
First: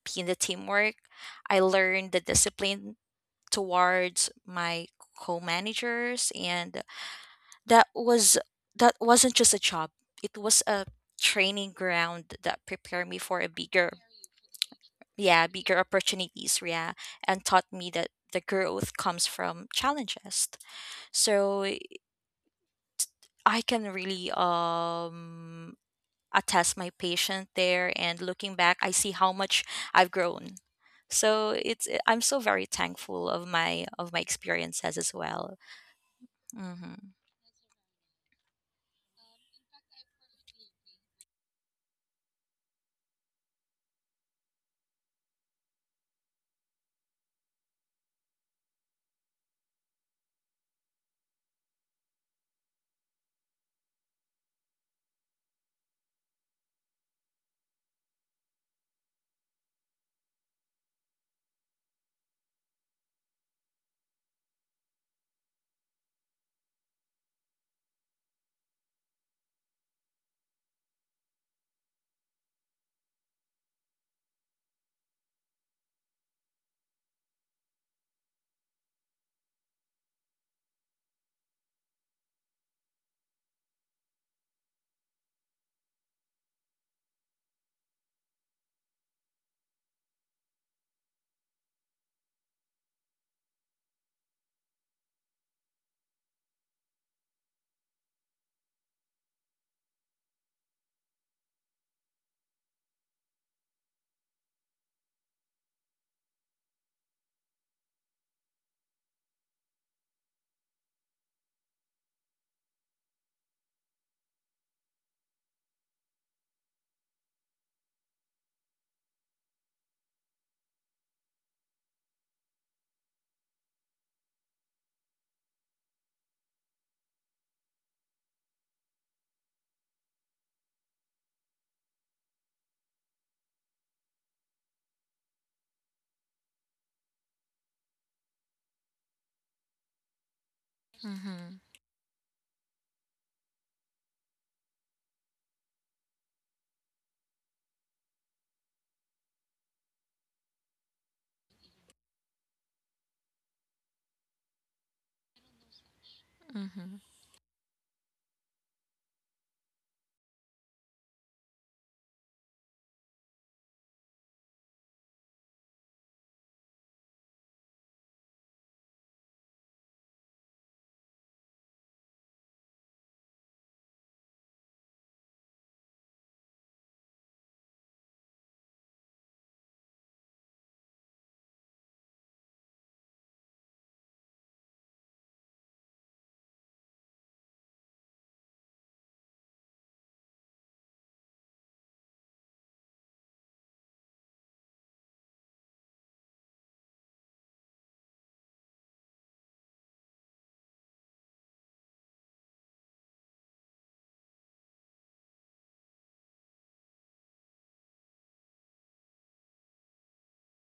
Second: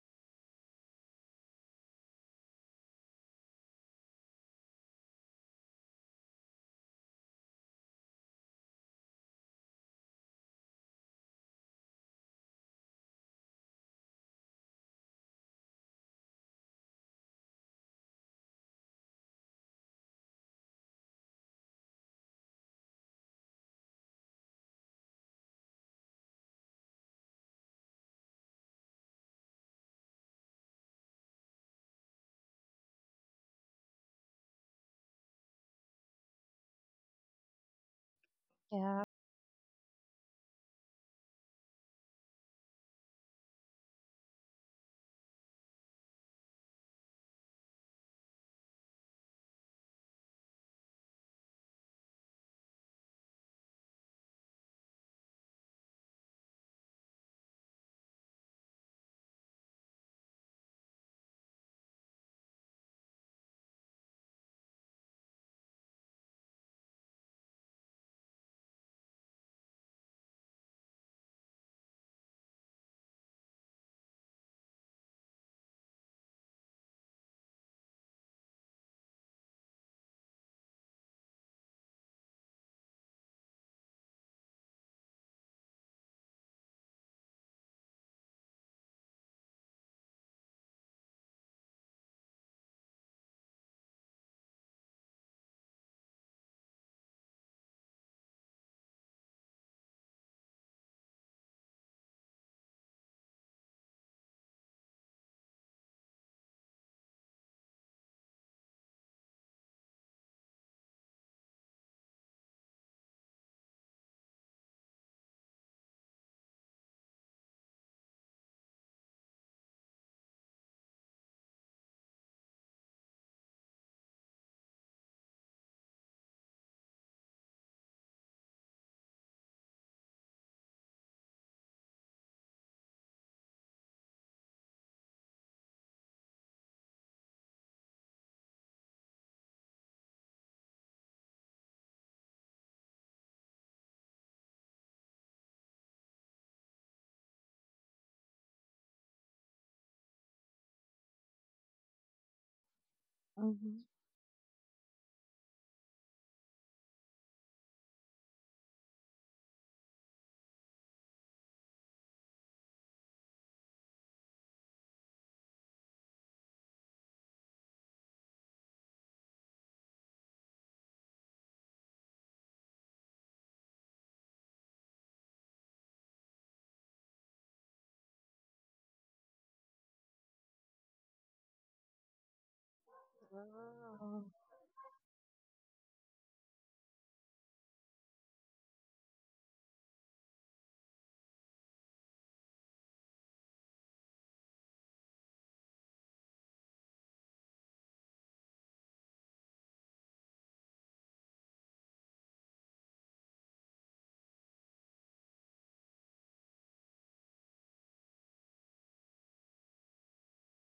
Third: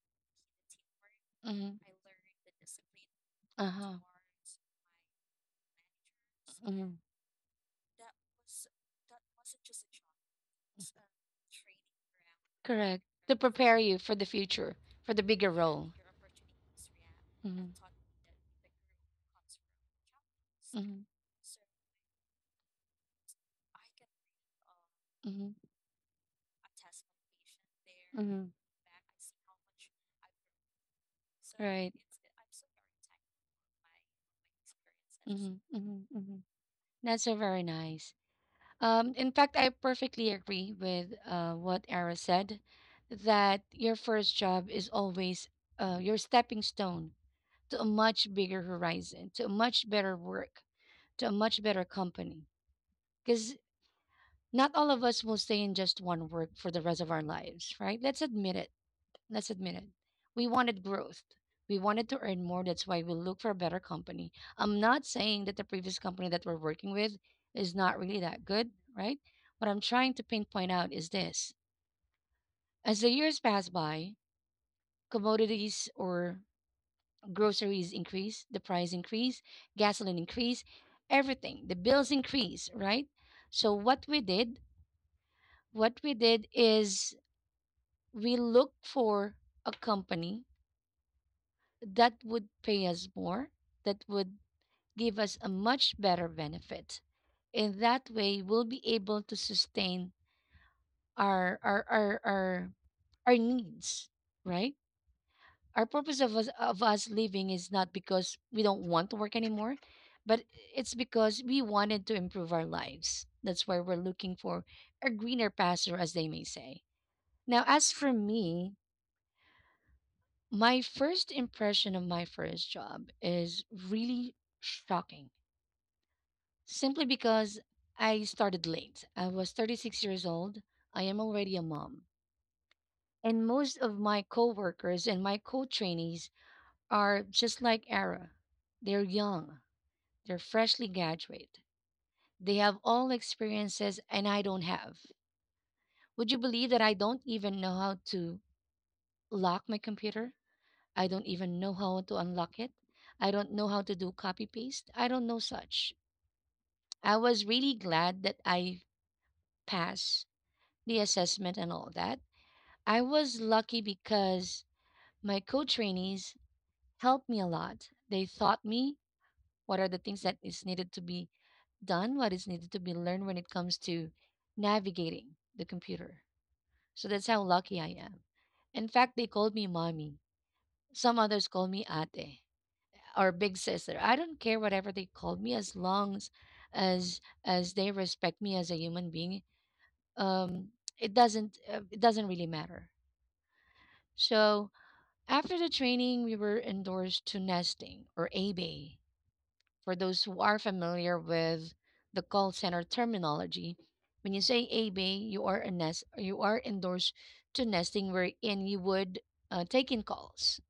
Speaker 3: be in the teamwork. I
Speaker 1: Mm-hmm.
Speaker 3: learned the discipline
Speaker 1: Uh huh.
Speaker 3: towards my co-managers, and
Speaker 1: Hmm.
Speaker 3: that was that wasn't just a job, it was a training ground that prepared
Speaker 1: Correct.
Speaker 3: me for
Speaker 1: To
Speaker 3: a
Speaker 1: prepare
Speaker 3: bigger,
Speaker 1: you for the future, for the
Speaker 3: yeah,
Speaker 1: bigger
Speaker 3: bigger
Speaker 1: role.
Speaker 3: opportunities, yeah, and taught
Speaker 1: Hmm
Speaker 3: me that the growth comes from challenges.
Speaker 1: hmm
Speaker 3: So I can really
Speaker 1: hmm
Speaker 3: attest my patient there, and
Speaker 1: hmm.
Speaker 3: looking back I see how much I've grown. So it's
Speaker 1: Right.
Speaker 3: I'm so very thankful of my experiences as well.
Speaker 1: Hmm hmm hmm.
Speaker 3: Mm-hmm.
Speaker 1: That's so very nice.
Speaker 2: Yeah.
Speaker 1: In fact, I perfectly agree with what Ara said that your first job is always your stepping stone to a much bigger horizon, to a much better work, to a much better company. Because not all of us will stay in just one work for the rest of our lives, right? Let's admit it. Let's admit it. We wanted growth. We wanted to earn more. That's why we look for a better company. I'm not saying that the previous company that we're working with is not really that good, right? What I'm trying to pinpoint out is this. As the years pass by, commodities or groceries increase, the price increase, gasoline increase, everything, the bills increase, right? So what we did is we looked for a company that would pay us more, that would give us a much better benefit. In that way, we'll be able to sustain our our our our, our needs, right? Our purpose of us living is not because we don't want to work anymore, but it's because we wanted to improve our lives. That's why we're looking for a greener pasture, as they may say. Now, as for me, my first impression of my first job is really shocking. Simply because I started late. I was 36 years old. I am already a mom. And most of my coworkers and my co-trainees are just like Ara. They're young. They're freshly
Speaker 3: Mm-hmm.
Speaker 1: graduate. They have all experiences and I don't have. Would you believe that I don't even know how to lock my computer? I don't even know how to unlock it. I don't know how
Speaker 2: Mm-hmm.
Speaker 1: to do copy paste. I don't know such. I was really glad that I passed the assessment and all that. I was lucky because my co-trainees helped me a lot. They taught me what are the things that is needed to be done, what is needed to be learned when it comes to navigating the computer. So that's how lucky I am. In fact, they called me mommy. Some others call me ate or big sister. I
Speaker 2: Wow.
Speaker 1: don't care whatever they call me, as long as as, as they respect me as a human being. Um, it doesn't really matter. So after the training, we were endorsed to nesting or a bay. For those who are familiar with the call center terminology, when you say a bay, you are a nest, you are endorsed to nesting wherein you would take in calls.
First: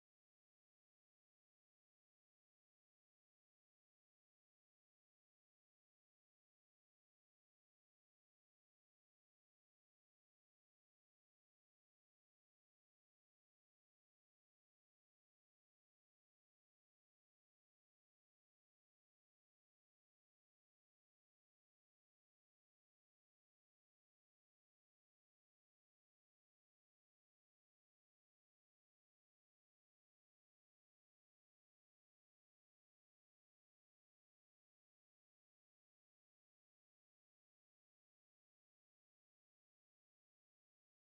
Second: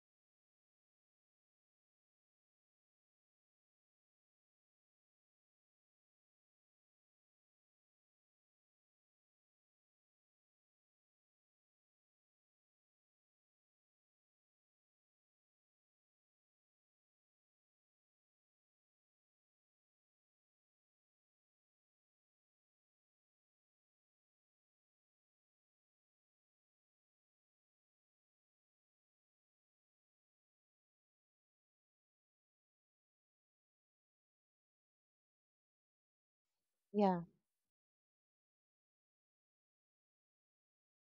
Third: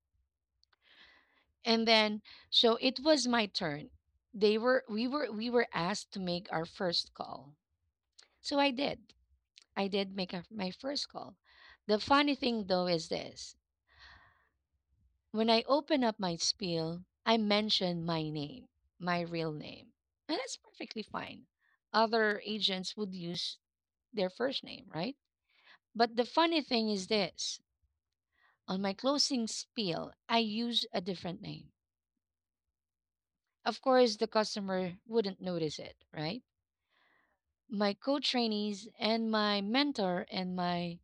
Speaker 1: And then, so it was my turn. They were, we were, we were asked to make our first call. So I did. My first call. The funny thing though is this. When I open up my spiel, I mention my name, my real name. And that's perfectly fine. Other agents would use their first name, right? But the funny thing is this, on my closing spiel, I use a different name. Of course, the customer wouldn't notice it, right?
Speaker 2: Yeah.
Speaker 1: My co trainees and my mentor and my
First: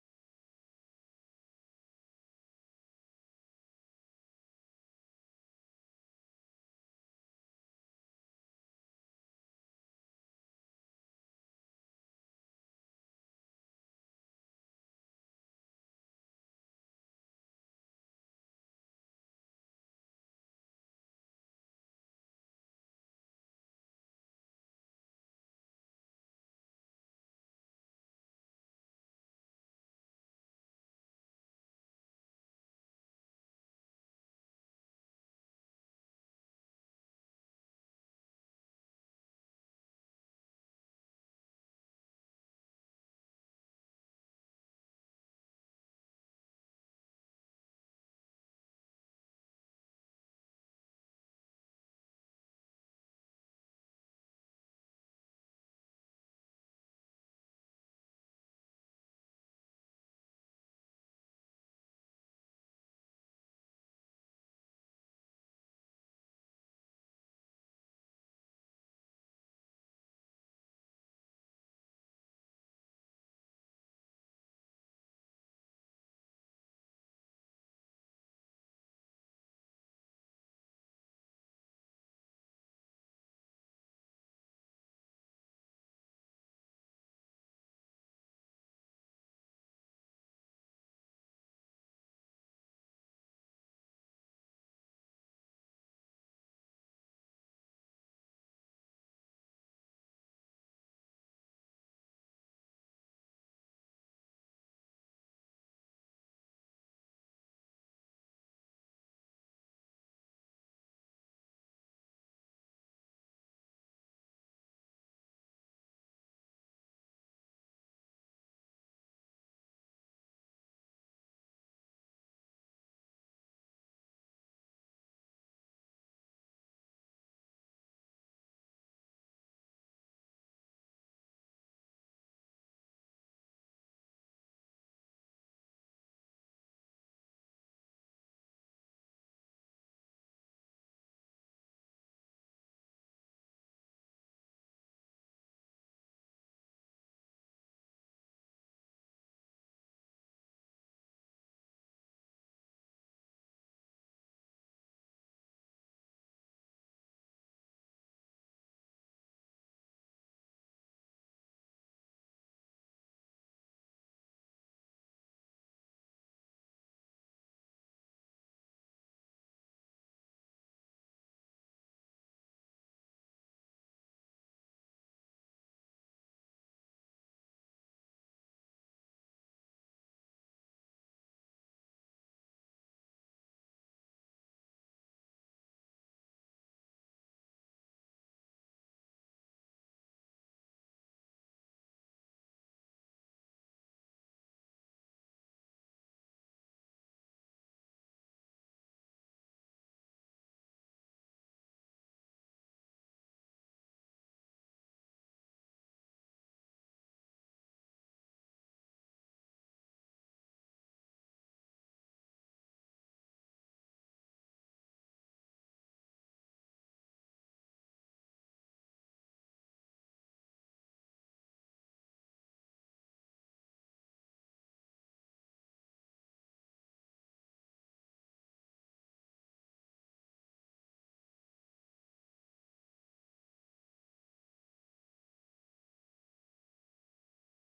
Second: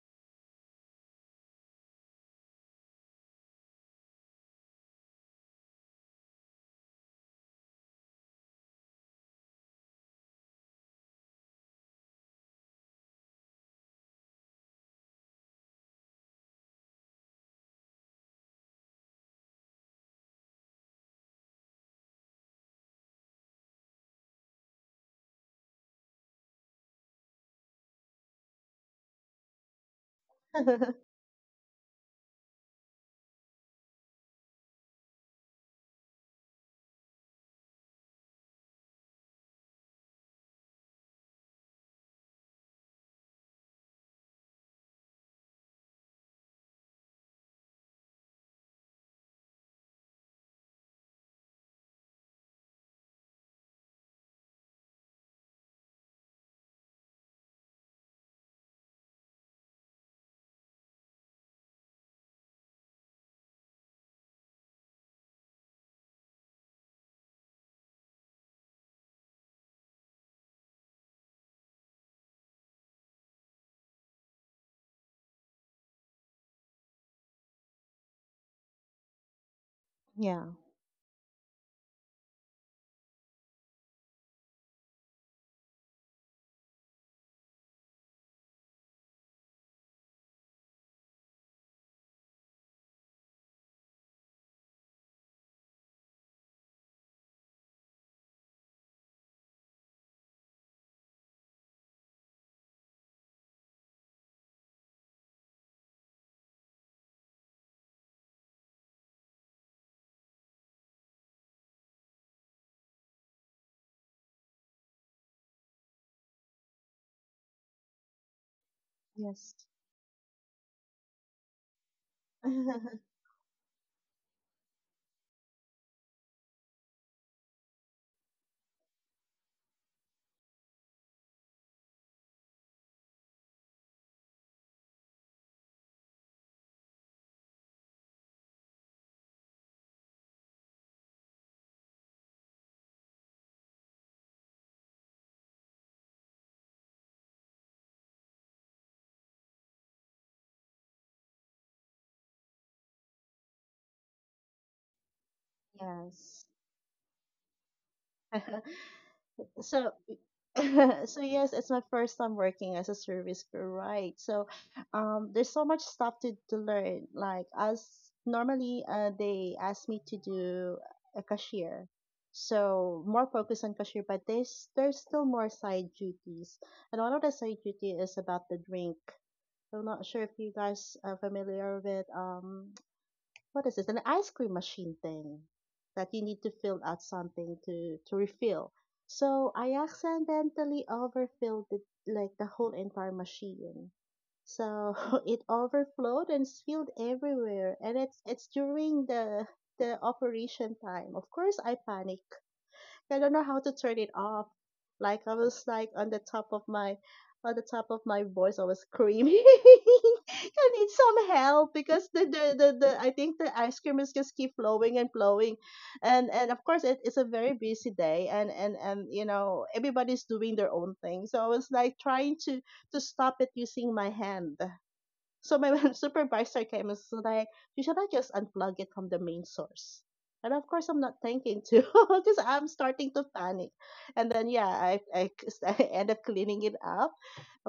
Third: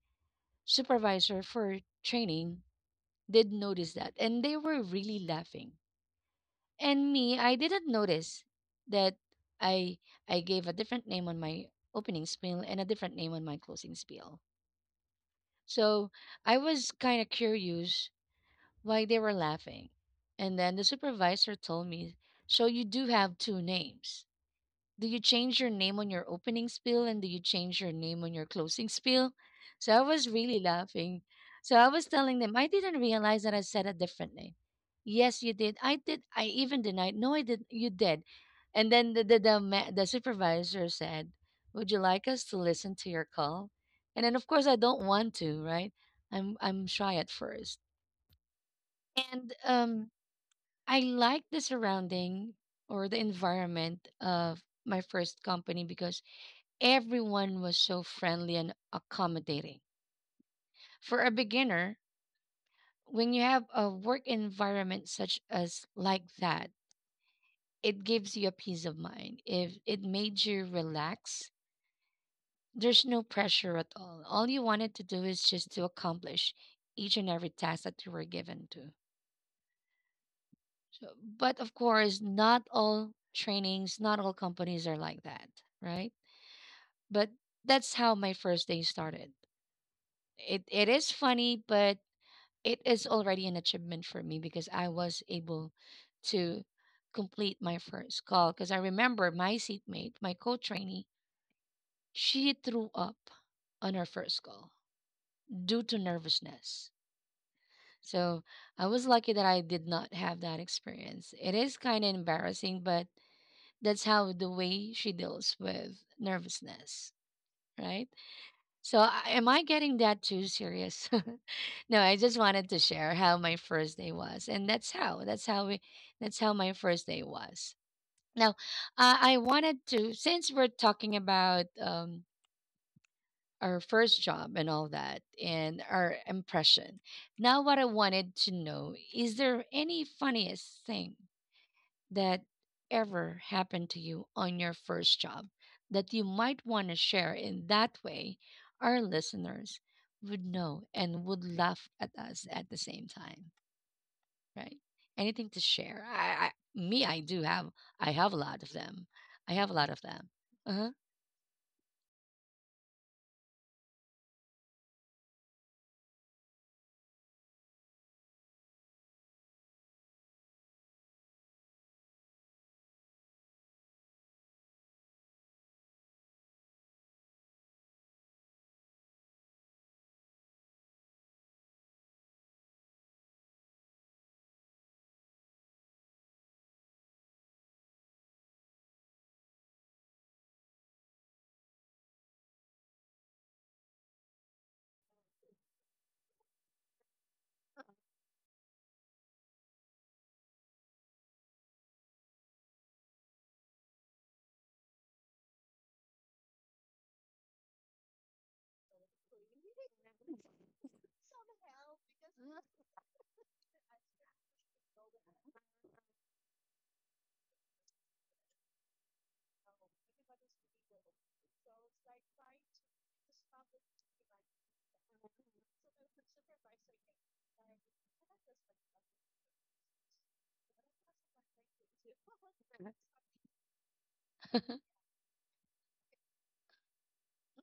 Speaker 1: supervisor for training did notice that, and they were really laughing. And me, I didn't notice that I I gave a different name on my opening spiel and a different name on my closing spiel. So I was kind of curious why they were laughing. And then the supervisor told me, "So you do have two names. Do you change your name on your opening spiel and do you change your name on your closing spiel?" So I was really laughing. So I was telling them, I didn't realize that I said a different name. Yes, you did. I did. I even denied. No, I did not. You did. And then the supervisor said, would you like us to listen to your call? And then, of course, I don't want to, right? I'm shy at first. And I like the surrounding or the environment of my first company because everyone was so friendly and accommodating. For a beginner, when you have a work environment such as like that, it gives you a peace of mind. If it made you relax, there's no pressure at all. All you wanted to do is just to accomplish each and every task that you were given to.
Speaker 2: Yeah.
Speaker 1: So, but of course, not all trainings, not all companies are like that, right? But that's how my first day started. It is funny, but it is already an achievement for me because I was able to complete my first call. Because I remember my seatmate, my co-trainee, she threw up on her first call due to nervousness. So I was lucky that I did not have that experience. It is kind of embarrassing, but that's how the way she deals with nervousness, right? So, am I
Speaker 2: Yes.
Speaker 1: getting that too serious? No, I just wanted to share how my first day was, and that's how we that's how my first day was. Now, I wanted to, since we're talking about our first job and all that, and our impression. Now, what I wanted to know is, there any funniest thing that ever happened to you on your first job that you might want to share, in that way our listeners would know and would laugh at us at the same time, right? Anything to share?
Speaker 2: Yes.
Speaker 1: I do have, I have a lot of them. I have a
Speaker 2: So
Speaker 1: lot of them. Uh-huh.
Speaker 2: so yes, it's my first time working as a service crew, right? So, there's so much stuff to learn. Like as normally, they ask me to do a cashier, so more focus on cashier. But there's still more side duties, and one of the side duty is about the drink. I'm not sure if you guys are familiar with what is this? An ice cream machine thing that you need to fill out something to refill. So I accidentally overfilled it, like the whole entire machine. So it overflowed and spilled everywhere, and it's during the operation time. Of course, I panic. I don't know how to turn it off. Like I was like on the top of my voice, I was screaming. I need some help because the I think the ice cream is just keep flowing and flowing, and of course it, it's a very busy day and you know everybody's doing their own thing. So I was like trying to stop it using my hand. So my supervisor came and was like, you should not just unplug it from the main source. And of course, I'm not thinking to because I'm starting to panic. And then, yeah, I end up cleaning it up.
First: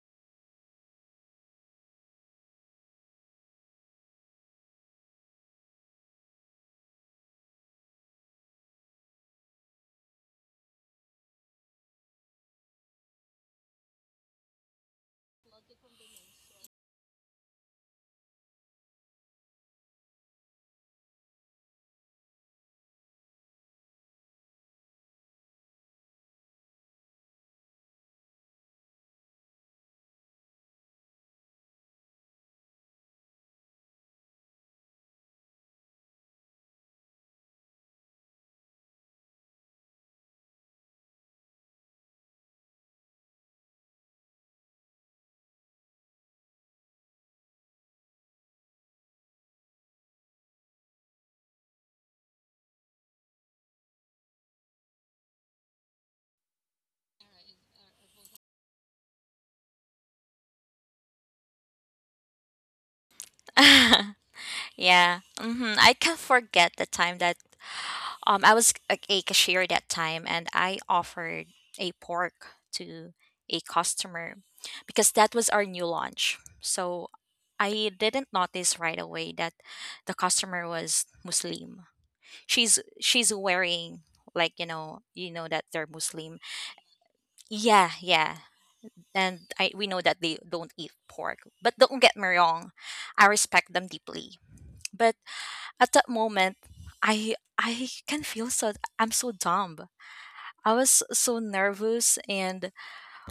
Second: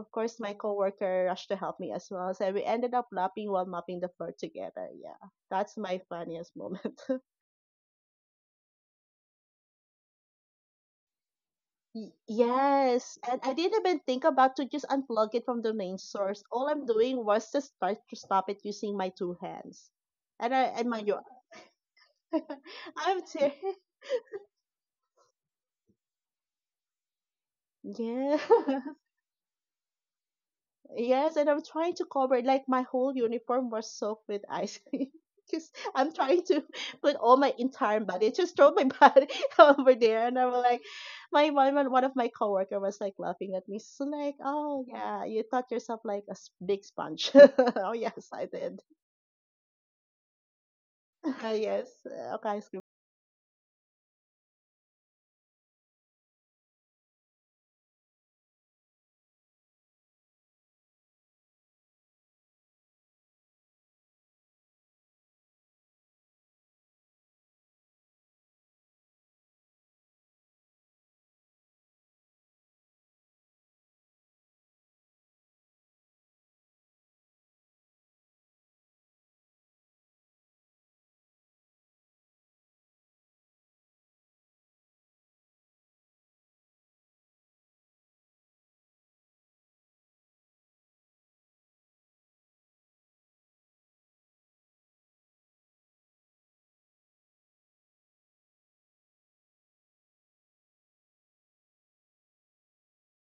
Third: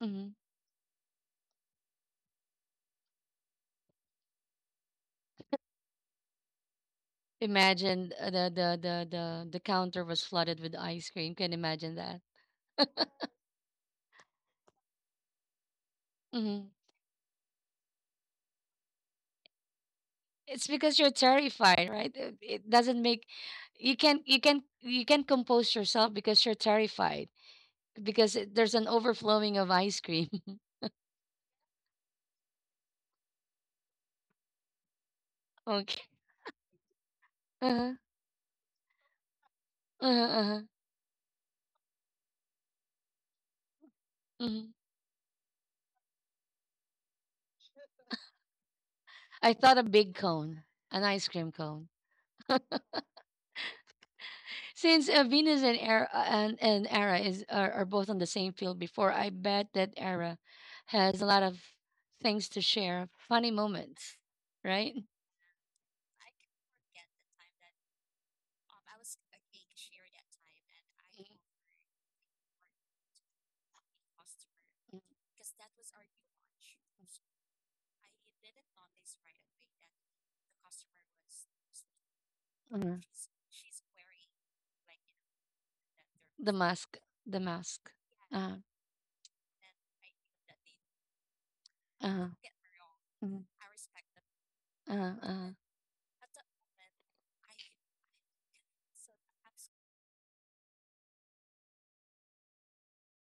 Speaker 1: Hmm.
Speaker 2: course, my coworker rushed to help me as well. So we ended up lapping while mopping the floor together. Yeah, that's my funniest moment.
Speaker 1: Imagine the counter was flooded with ice cream. Can you imagine
Speaker 2: Y-
Speaker 1: that?
Speaker 2: yes, and I didn't even think about to just unplug it from the main source. All I'm doing was just try to stop it using my two hands. And I
Speaker 1: It's
Speaker 2: and
Speaker 1: because
Speaker 2: mind
Speaker 1: you're
Speaker 2: you,
Speaker 1: terrified, right? It doesn't
Speaker 2: I'm
Speaker 1: make
Speaker 2: ter-
Speaker 1: you can compose yourself because you're terrified because
Speaker 2: yeah.
Speaker 1: there's an overflowing of ice cream.
Speaker 2: Yes, and I'm trying to cover it. Like my whole uniform was soaked with ice cream. Because
Speaker 1: Okay.
Speaker 2: I'm trying to put all my
Speaker 1: Uh-huh.
Speaker 2: entire body, just throw my body over
Speaker 1: Uh-huh.
Speaker 2: there. And I
Speaker 1: uh-huh.
Speaker 2: was like, my one one of my coworker was like laughing at me. So like,
Speaker 1: Hmm.
Speaker 2: oh yeah, you thought yourself like a big sponge. Oh yes, I did.
Speaker 1: I thought a big cone, an ice cream cone.
Speaker 2: Yes, okay, ice cream.
Speaker 1: Since Venus and Era are both on the same field before, I bet that Era has a lot of things to share, funny
Speaker 3: Mm-hmm.
Speaker 1: moments, right?
Speaker 3: Yeah. Hmm. I can't forget the time that I was a cashier that time, and I offered a pork to a customer because that was our new launch. So I didn't notice right away that the customer was Muslim.
Speaker 1: Uh.
Speaker 3: She's wearing like, you know, you know that they're Muslim.
Speaker 1: The mask, the mask.
Speaker 3: Yeah, yeah.
Speaker 1: Uh,
Speaker 3: And I, we know that they don't eat pork. But don't get
Speaker 1: uh,
Speaker 3: me wrong,
Speaker 1: uh,
Speaker 3: I respect them deeply.
Speaker 1: uh,
Speaker 3: But
Speaker 1: uh.
Speaker 3: at that moment, I can feel I'm so dumb. I was so nervous, and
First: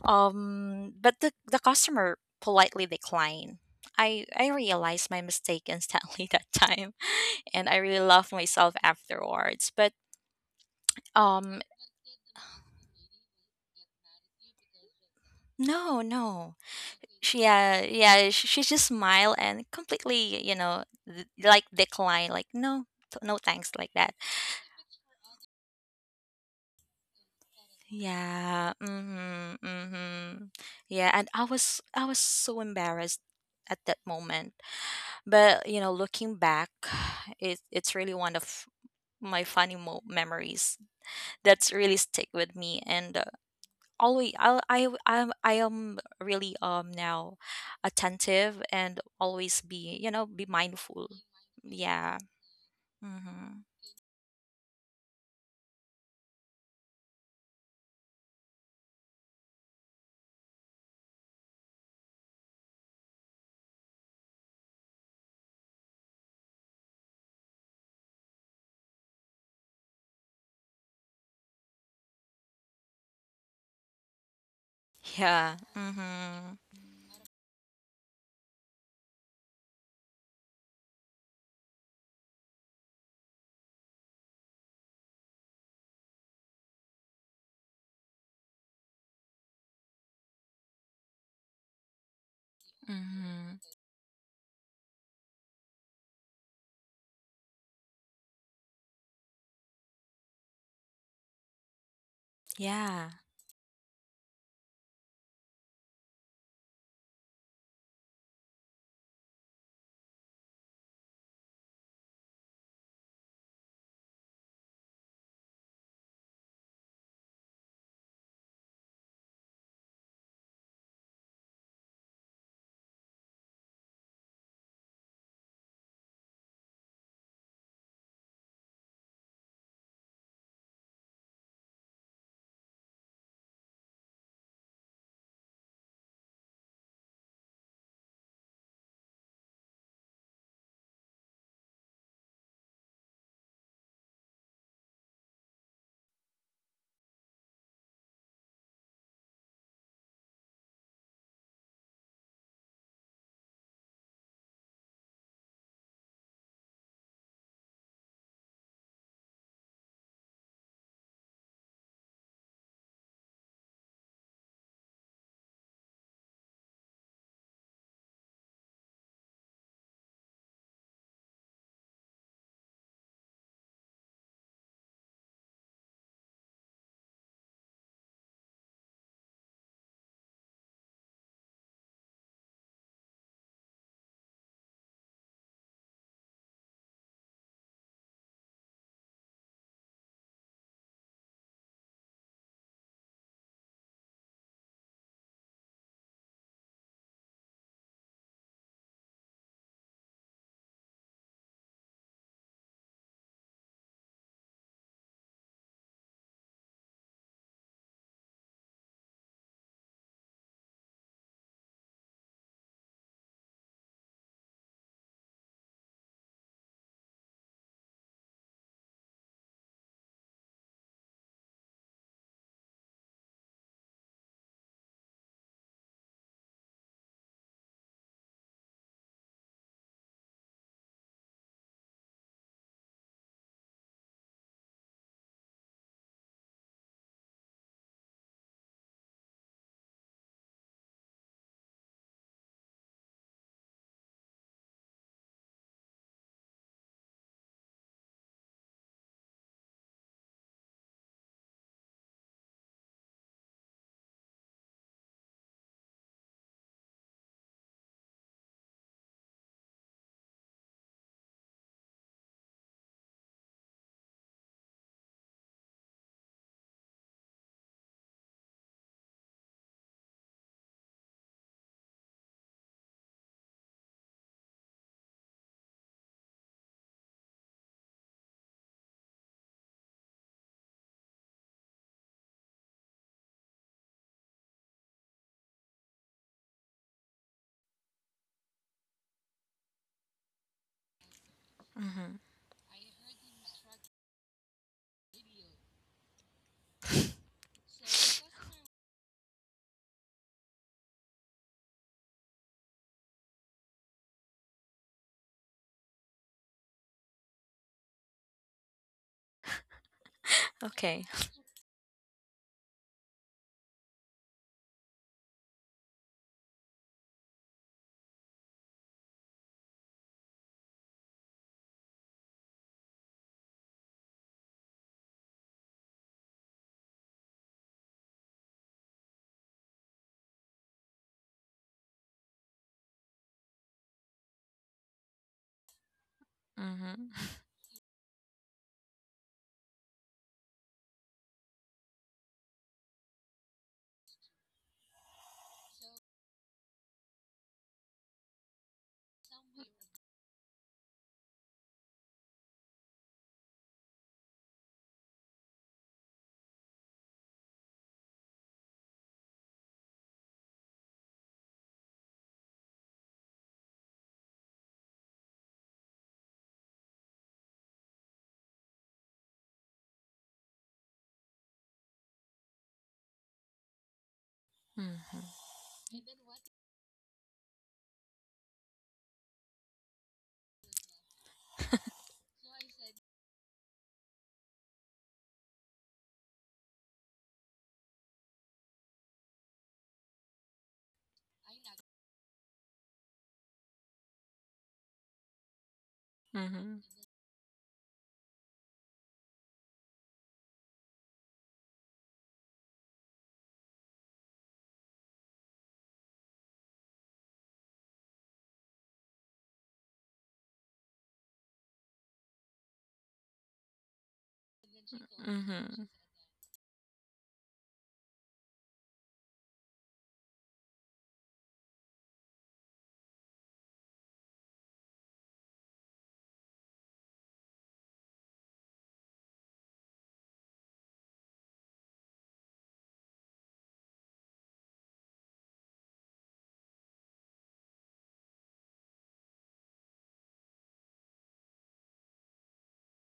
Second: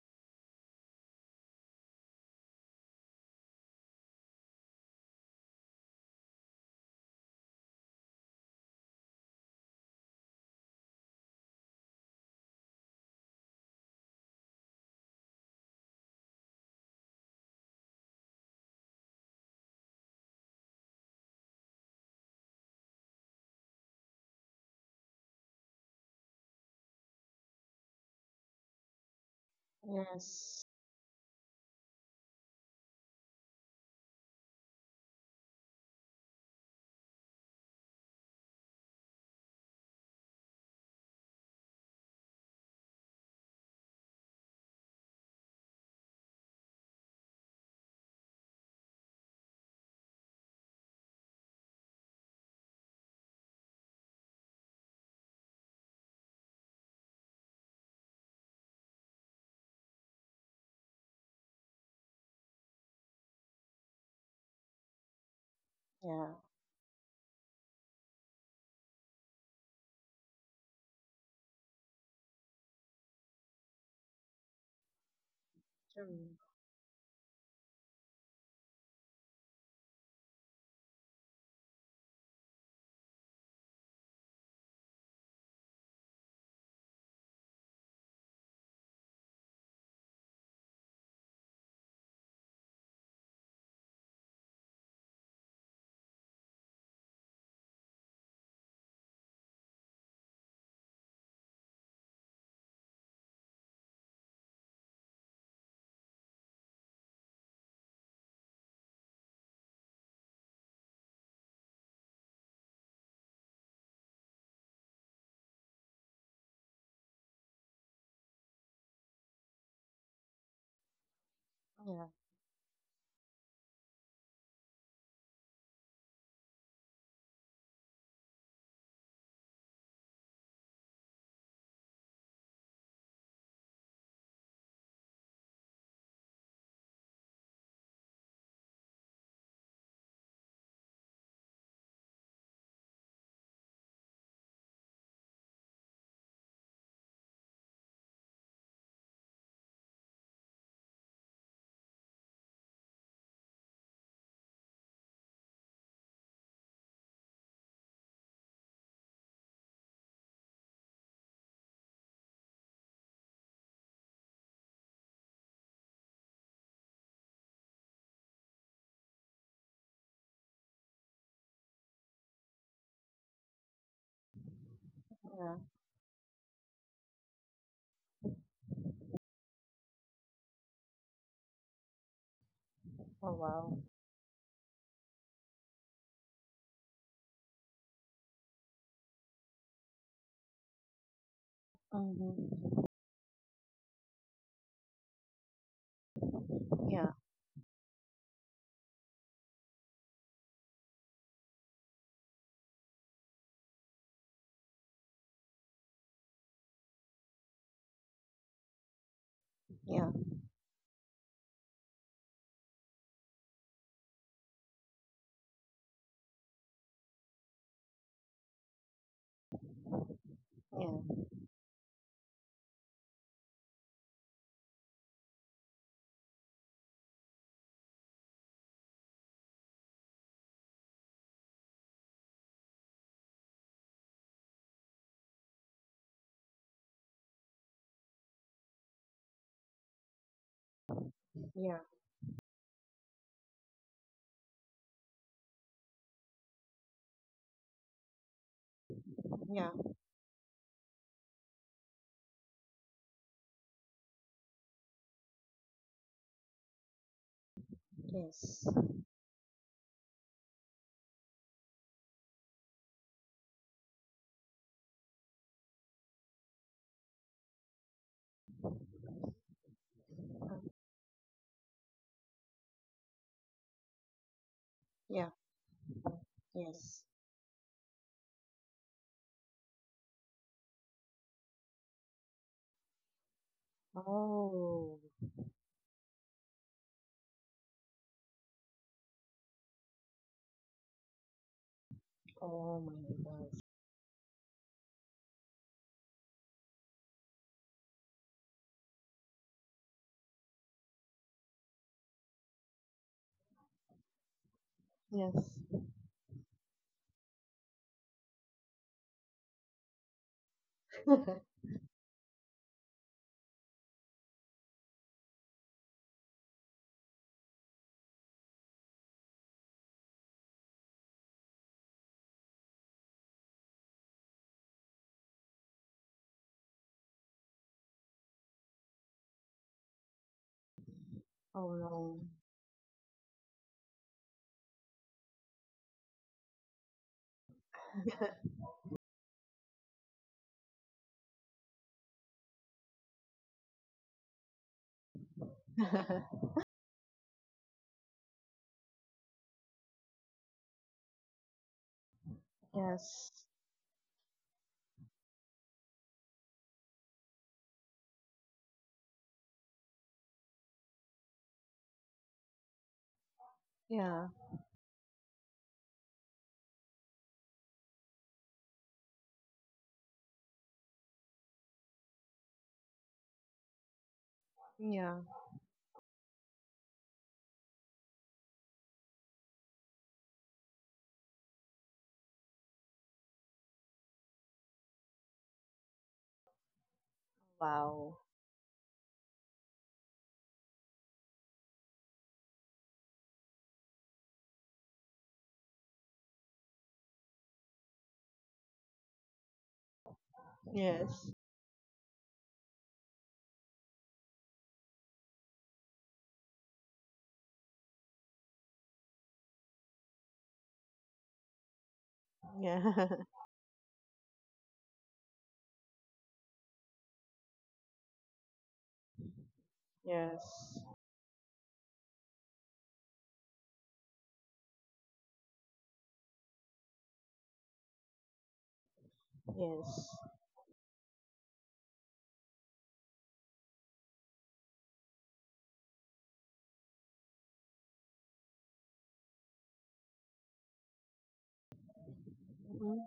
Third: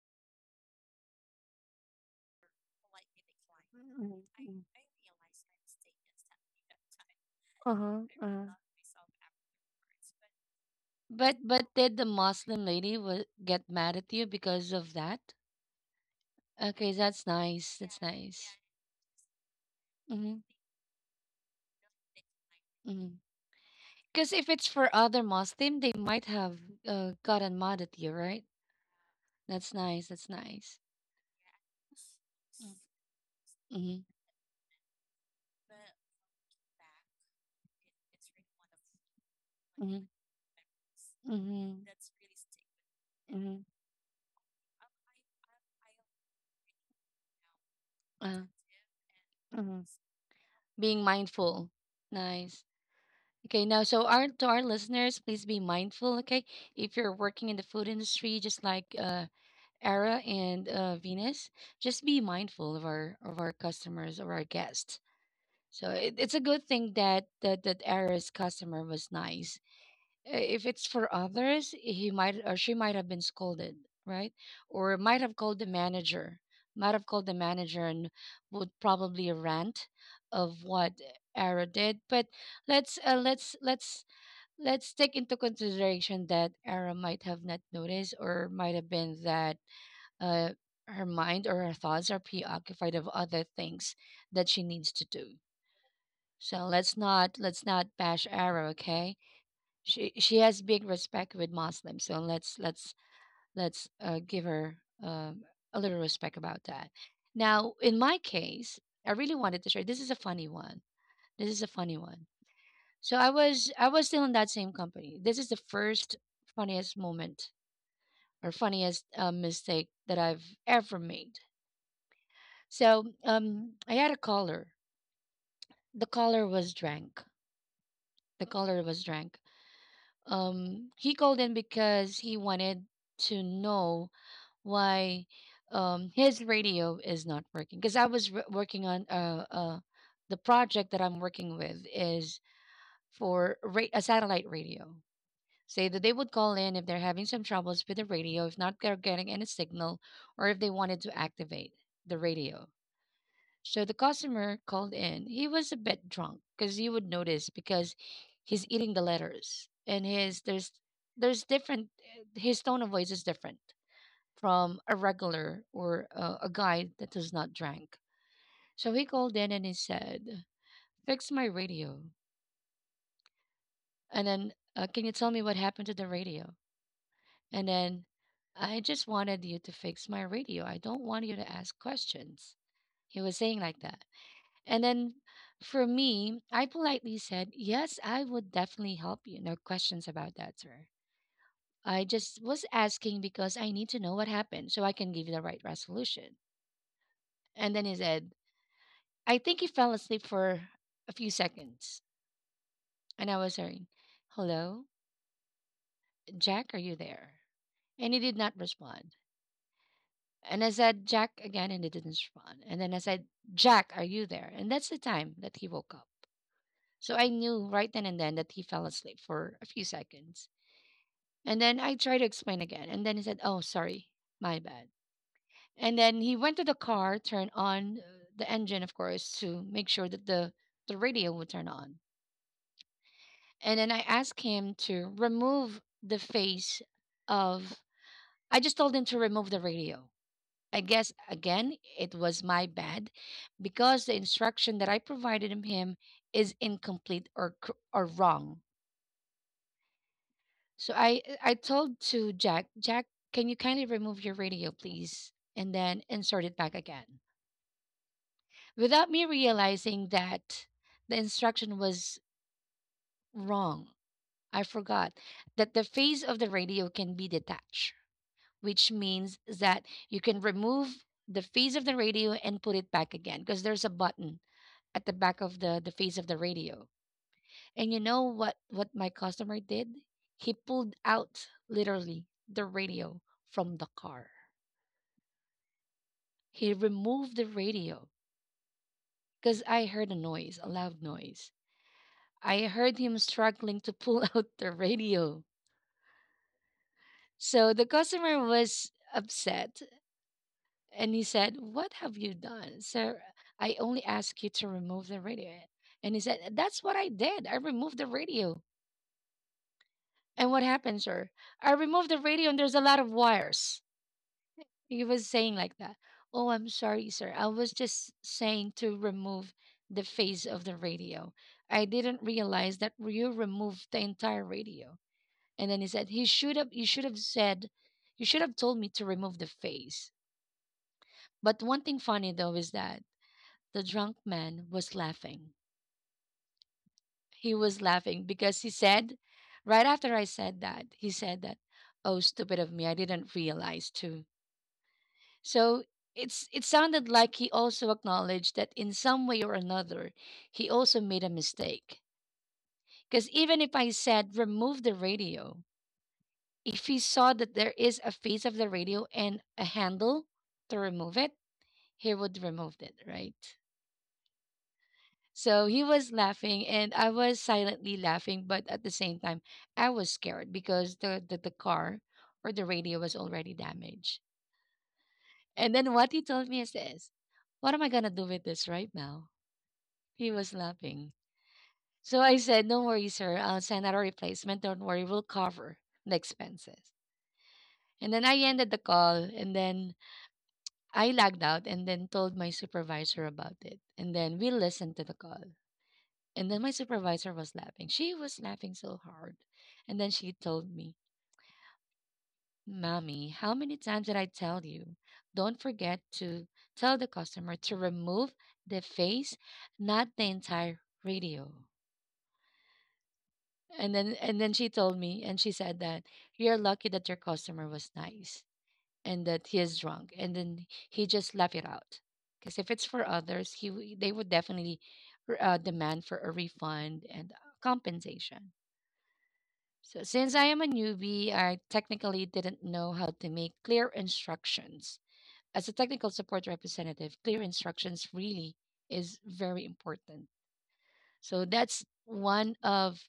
Speaker 3: but the customer politely declined. I realized my mistake instantly that time, and I really loved myself afterwards. But um
Speaker 1: But did the Muslim lady wa- get mad at you because of that?
Speaker 3: no, no.
Speaker 1: Okay, that's
Speaker 3: She
Speaker 1: nice. That's
Speaker 3: yeah,
Speaker 1: nice.
Speaker 3: she just smiled and completely, you know, like decline, like no,
Speaker 1: Mm-hmm.
Speaker 3: no thanks, like that.
Speaker 1: Because if it's for other Muslim, they might have gotten mad at you, right?
Speaker 3: Yeah. Mhm.
Speaker 1: That's nice. That's
Speaker 3: Mhm.
Speaker 2: Yes,
Speaker 1: nice.
Speaker 3: Yeah, and I was so embarrassed at that
Speaker 1: Mm-hmm.
Speaker 3: moment. But, you know, looking back, it it's really one of my funny
Speaker 1: Mm-hmm.
Speaker 3: memories that's
Speaker 1: Mm-hmm.
Speaker 3: really stick with me, and
Speaker 1: Mm-hmm.
Speaker 3: always I am really now
Speaker 1: Uh,
Speaker 3: attentive and always
Speaker 1: mm-hmm.
Speaker 3: be, you know, be
Speaker 1: Being
Speaker 3: mindful.
Speaker 1: mindful.
Speaker 3: Yeah.
Speaker 1: Nice.
Speaker 3: Mhm.
Speaker 1: Okay, now, so our to our listeners, please be mindful. Okay, if you're working in the food industry, just like Era and Venus, just be mindful of our customers or our guests. So
Speaker 2: yeah,
Speaker 1: it's a good thing that Era's customer was nice. If it's for others, he might or she might have been scolded, right? Or might have
Speaker 3: Yeah.
Speaker 1: called the
Speaker 2: true.
Speaker 1: manager,
Speaker 3: Mhm.
Speaker 1: might have called the manager and would probably rant of what Era did, but let's uh, let's let's let's take into consideration that Ara might have not noticed or might have been that uh, her mind or her thoughts are preoccupied of other
Speaker 3: Mhm.
Speaker 1: things that she needs to do. So let's not bash Ara, okay? She has big respect with Muslims, so
Speaker 3: Yeah.
Speaker 1: let's give her um, a little respect about that. Now, in my case, I really wanted to share. This is a funny one. This is a funny one. So I was still in that same company. This is the first funniest moment or funniest mistake that I've ever made.
Speaker 2: Yeah,
Speaker 1: So I had a caller. The caller was drunk. The caller was drunk. He called in because he wanted to know why his radio is not working. Because I was r working on the project that I'm working with is for a satellite radio. Say that they would call in if they're having some troubles with the radio, if not they're getting any signal, or if they wanted to activate the radio. So the customer called in. He was a bit drunk because you would notice because he's eating the letters and his there's different his tone of voice is different from a regular or a guy that does not drink. So he called in and he said, "Fix my radio." And then, "Can you tell me what
Speaker 2: yeah.
Speaker 1: happened to the radio?" And then I just wanted you to fix my radio. I don't want you to ask questions. He was
Speaker 2: Oh
Speaker 1: saying like
Speaker 2: wow.
Speaker 1: that. And then for me, I politely said, "Yes, I would definitely help you. No questions about that, sir. I just was
Speaker 2: Mm-hmm.
Speaker 1: asking because I need to know what happened so I can give you the right resolution."
Speaker 2: Yeah,
Speaker 1: And then he said, I think he fell asleep for a few seconds. And I was hearing, "Hello, Jack, are you there?" And he did not respond.
Speaker 2: yeah,
Speaker 1: And I said, "Jack," again, and he didn't respond. And then I said, "Jack, are you there?" And that's the time that he woke up. So I knew right then and then that he fell asleep for a few seconds.
Speaker 2: yeah.
Speaker 1: And then I tried to explain again. And then he said, "Oh, sorry, my bad." And then he went to the car, turned on the engine, of course, to make sure that the radio would turn on. And then I asked him to remove the face of, I just told him to remove the radio. I guess again,
Speaker 2: Yeah,
Speaker 1: it was my bad because the instruction that I provided him is incomplete or wrong.
Speaker 2: yeah,
Speaker 1: So I told to Jack, "Jack, can you kindly remove your radio, please, and then insert it back again."
Speaker 2: yes,
Speaker 1: Without me realizing that the instruction was wrong, I forgot that the phase of the radio can be detached, which means that you can
Speaker 2: uh,
Speaker 1: remove the phase of the radio and put it back again because there's a button at the
Speaker 2: yeah,
Speaker 1: back of the face of the radio.
Speaker 2: yes.
Speaker 1: And you know what my customer did? He pulled out literally the radio from the car.
Speaker 2: Oh,
Speaker 1: He removed the radio because I heard a noise, a loud noise.
Speaker 3: Mhm.
Speaker 1: I
Speaker 2: oh
Speaker 1: heard
Speaker 2: my
Speaker 1: him
Speaker 2: gosh.
Speaker 1: struggling to pull out the radio. So the customer was upset and he said, "What have you done? Sir, I only asked you to remove the
Speaker 2: Yes.
Speaker 1: radio." And he said, "That's what I did. I removed the radio." "And what happened,
Speaker 3: Okay.
Speaker 1: sir?" "I removed the radio and there's a lot of wires." He was saying like that. "Oh, I'm sorry, sir. I was just saying to remove the face of the radio. I didn't realize that you removed the entire radio." And then he said, He should have "You should have said, you should have told me to remove the face." But
Speaker 2: Oh
Speaker 1: one thing
Speaker 2: no.
Speaker 1: funny though is that the drunk man was laughing.
Speaker 3: Mhm.
Speaker 1: He was laughing because he said, right after I said that, he said that, "Oh, stupid of me, I didn't realize too." So it sounded like he also acknowledged that in some way or another, he also made a mistake. Because
Speaker 2: Yes.
Speaker 1: even if I said remove the radio, if he saw that there is a face of the radio and a handle to remove it, he would remove it, right?
Speaker 2: Yeah.
Speaker 1: So he was laughing and I was silently laughing, but at the same time, I was scared because the car or the radio was already damaged.
Speaker 2: Yeah.
Speaker 3: Mm-hmm.
Speaker 1: And then what he told me is this: "What am I going to do with this right now?" He was laughing. So I said, "Don't worry, sir. I'll send out a replacement. Don't worry. We'll cover the expenses." And
Speaker 2: Wow.
Speaker 1: then I ended the call and then I lagged out and then told my supervisor about it. And then we listened to the call. And then my
Speaker 3: Mm-hmm.
Speaker 1: supervisor was laughing. She was laughing so hard. And then she told me,
Speaker 2: Yes.
Speaker 1: "Mommy, how many times did I tell you? Don't forget to tell the customer to remove the face, not the entire radio."
Speaker 2: Yeah.
Speaker 1: And then she told me and she said
Speaker 3: Mm-hmm.
Speaker 1: that you're lucky that your customer was nice and that he is drunk. And then
Speaker 2: Yes.
Speaker 1: he just laughed it out. Because if it's for others, they would definitely demand for a refund and compensation. So,
Speaker 2: Yes.
Speaker 1: since I am a newbie, I technically didn't know how to make clear instructions. As a technical support representative, clear instructions really is very important. So, that's one
Speaker 2: Hmm.
Speaker 1: of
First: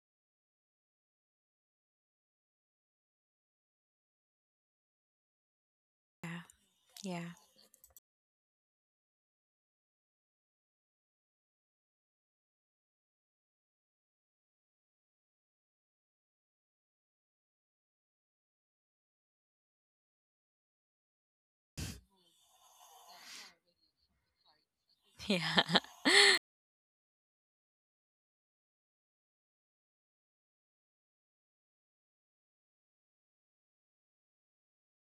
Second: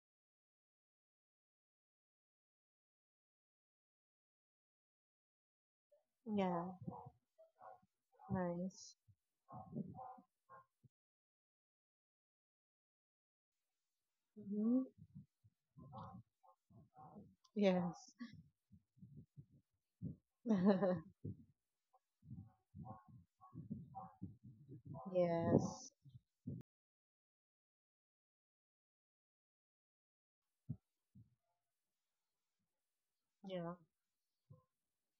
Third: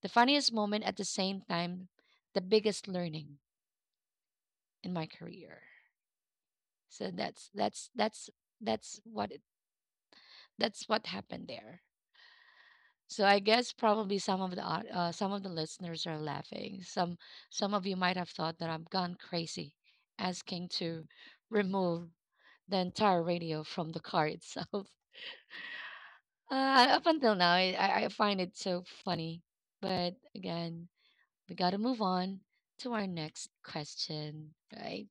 Speaker 1: the funniest moment at the same time the biggest learning in my career.
Speaker 3: Yeah.
Speaker 2: Yeah.
Speaker 1: So
Speaker 3: Yeah.
Speaker 2: Nice.
Speaker 1: that's that's what happened there. So I guess probably some of the
Speaker 2: Hmm.
Speaker 1: some of the listeners are laughing. Some of you
Speaker 2: Yes.
Speaker 1: might have thought that I've gone crazy asking to remove the entire radio from the car itself.
Speaker 3: Yeah.
Speaker 2: Yes.
Speaker 1: Up until now, I find it so funny. But again, we got to move on to our next
Speaker 2: Yeah.
Speaker 1: question, right?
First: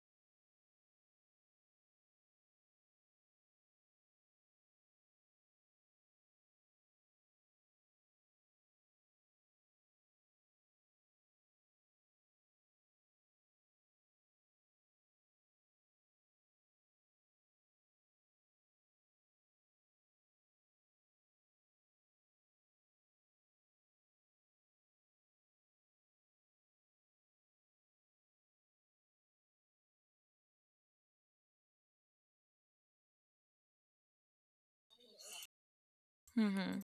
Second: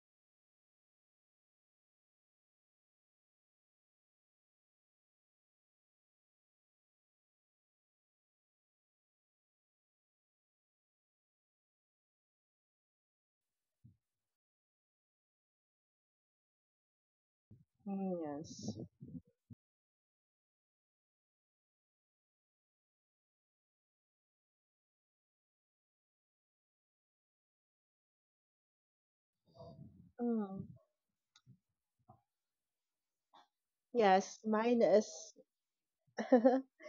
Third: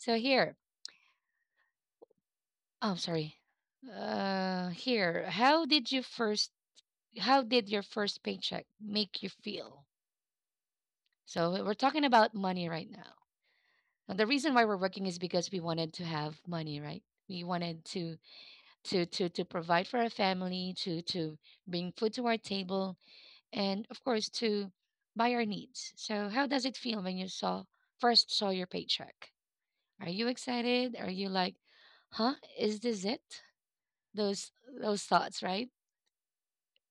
Speaker 1: So here, oh, I'm sorry. Here, How did your first paycheck make you feel? So we're talking about money right now. And the reason why we're working is because we wanted to have money, right? We wanted
Speaker 2: Mm, yes.
Speaker 1: to provide for our family, to bring food to our table, and of course to buy our needs. So how does it feel when you saw first saw your paycheck? Are you
Speaker 2: Mm.
Speaker 1: excited? Are you like, huh? Is this it?
Speaker 2: Yes.
Speaker 1: Those
Speaker 2: Mine
Speaker 1: those
Speaker 2: is.
Speaker 1: thoughts, right?
Speaker 3: Mm-hmm.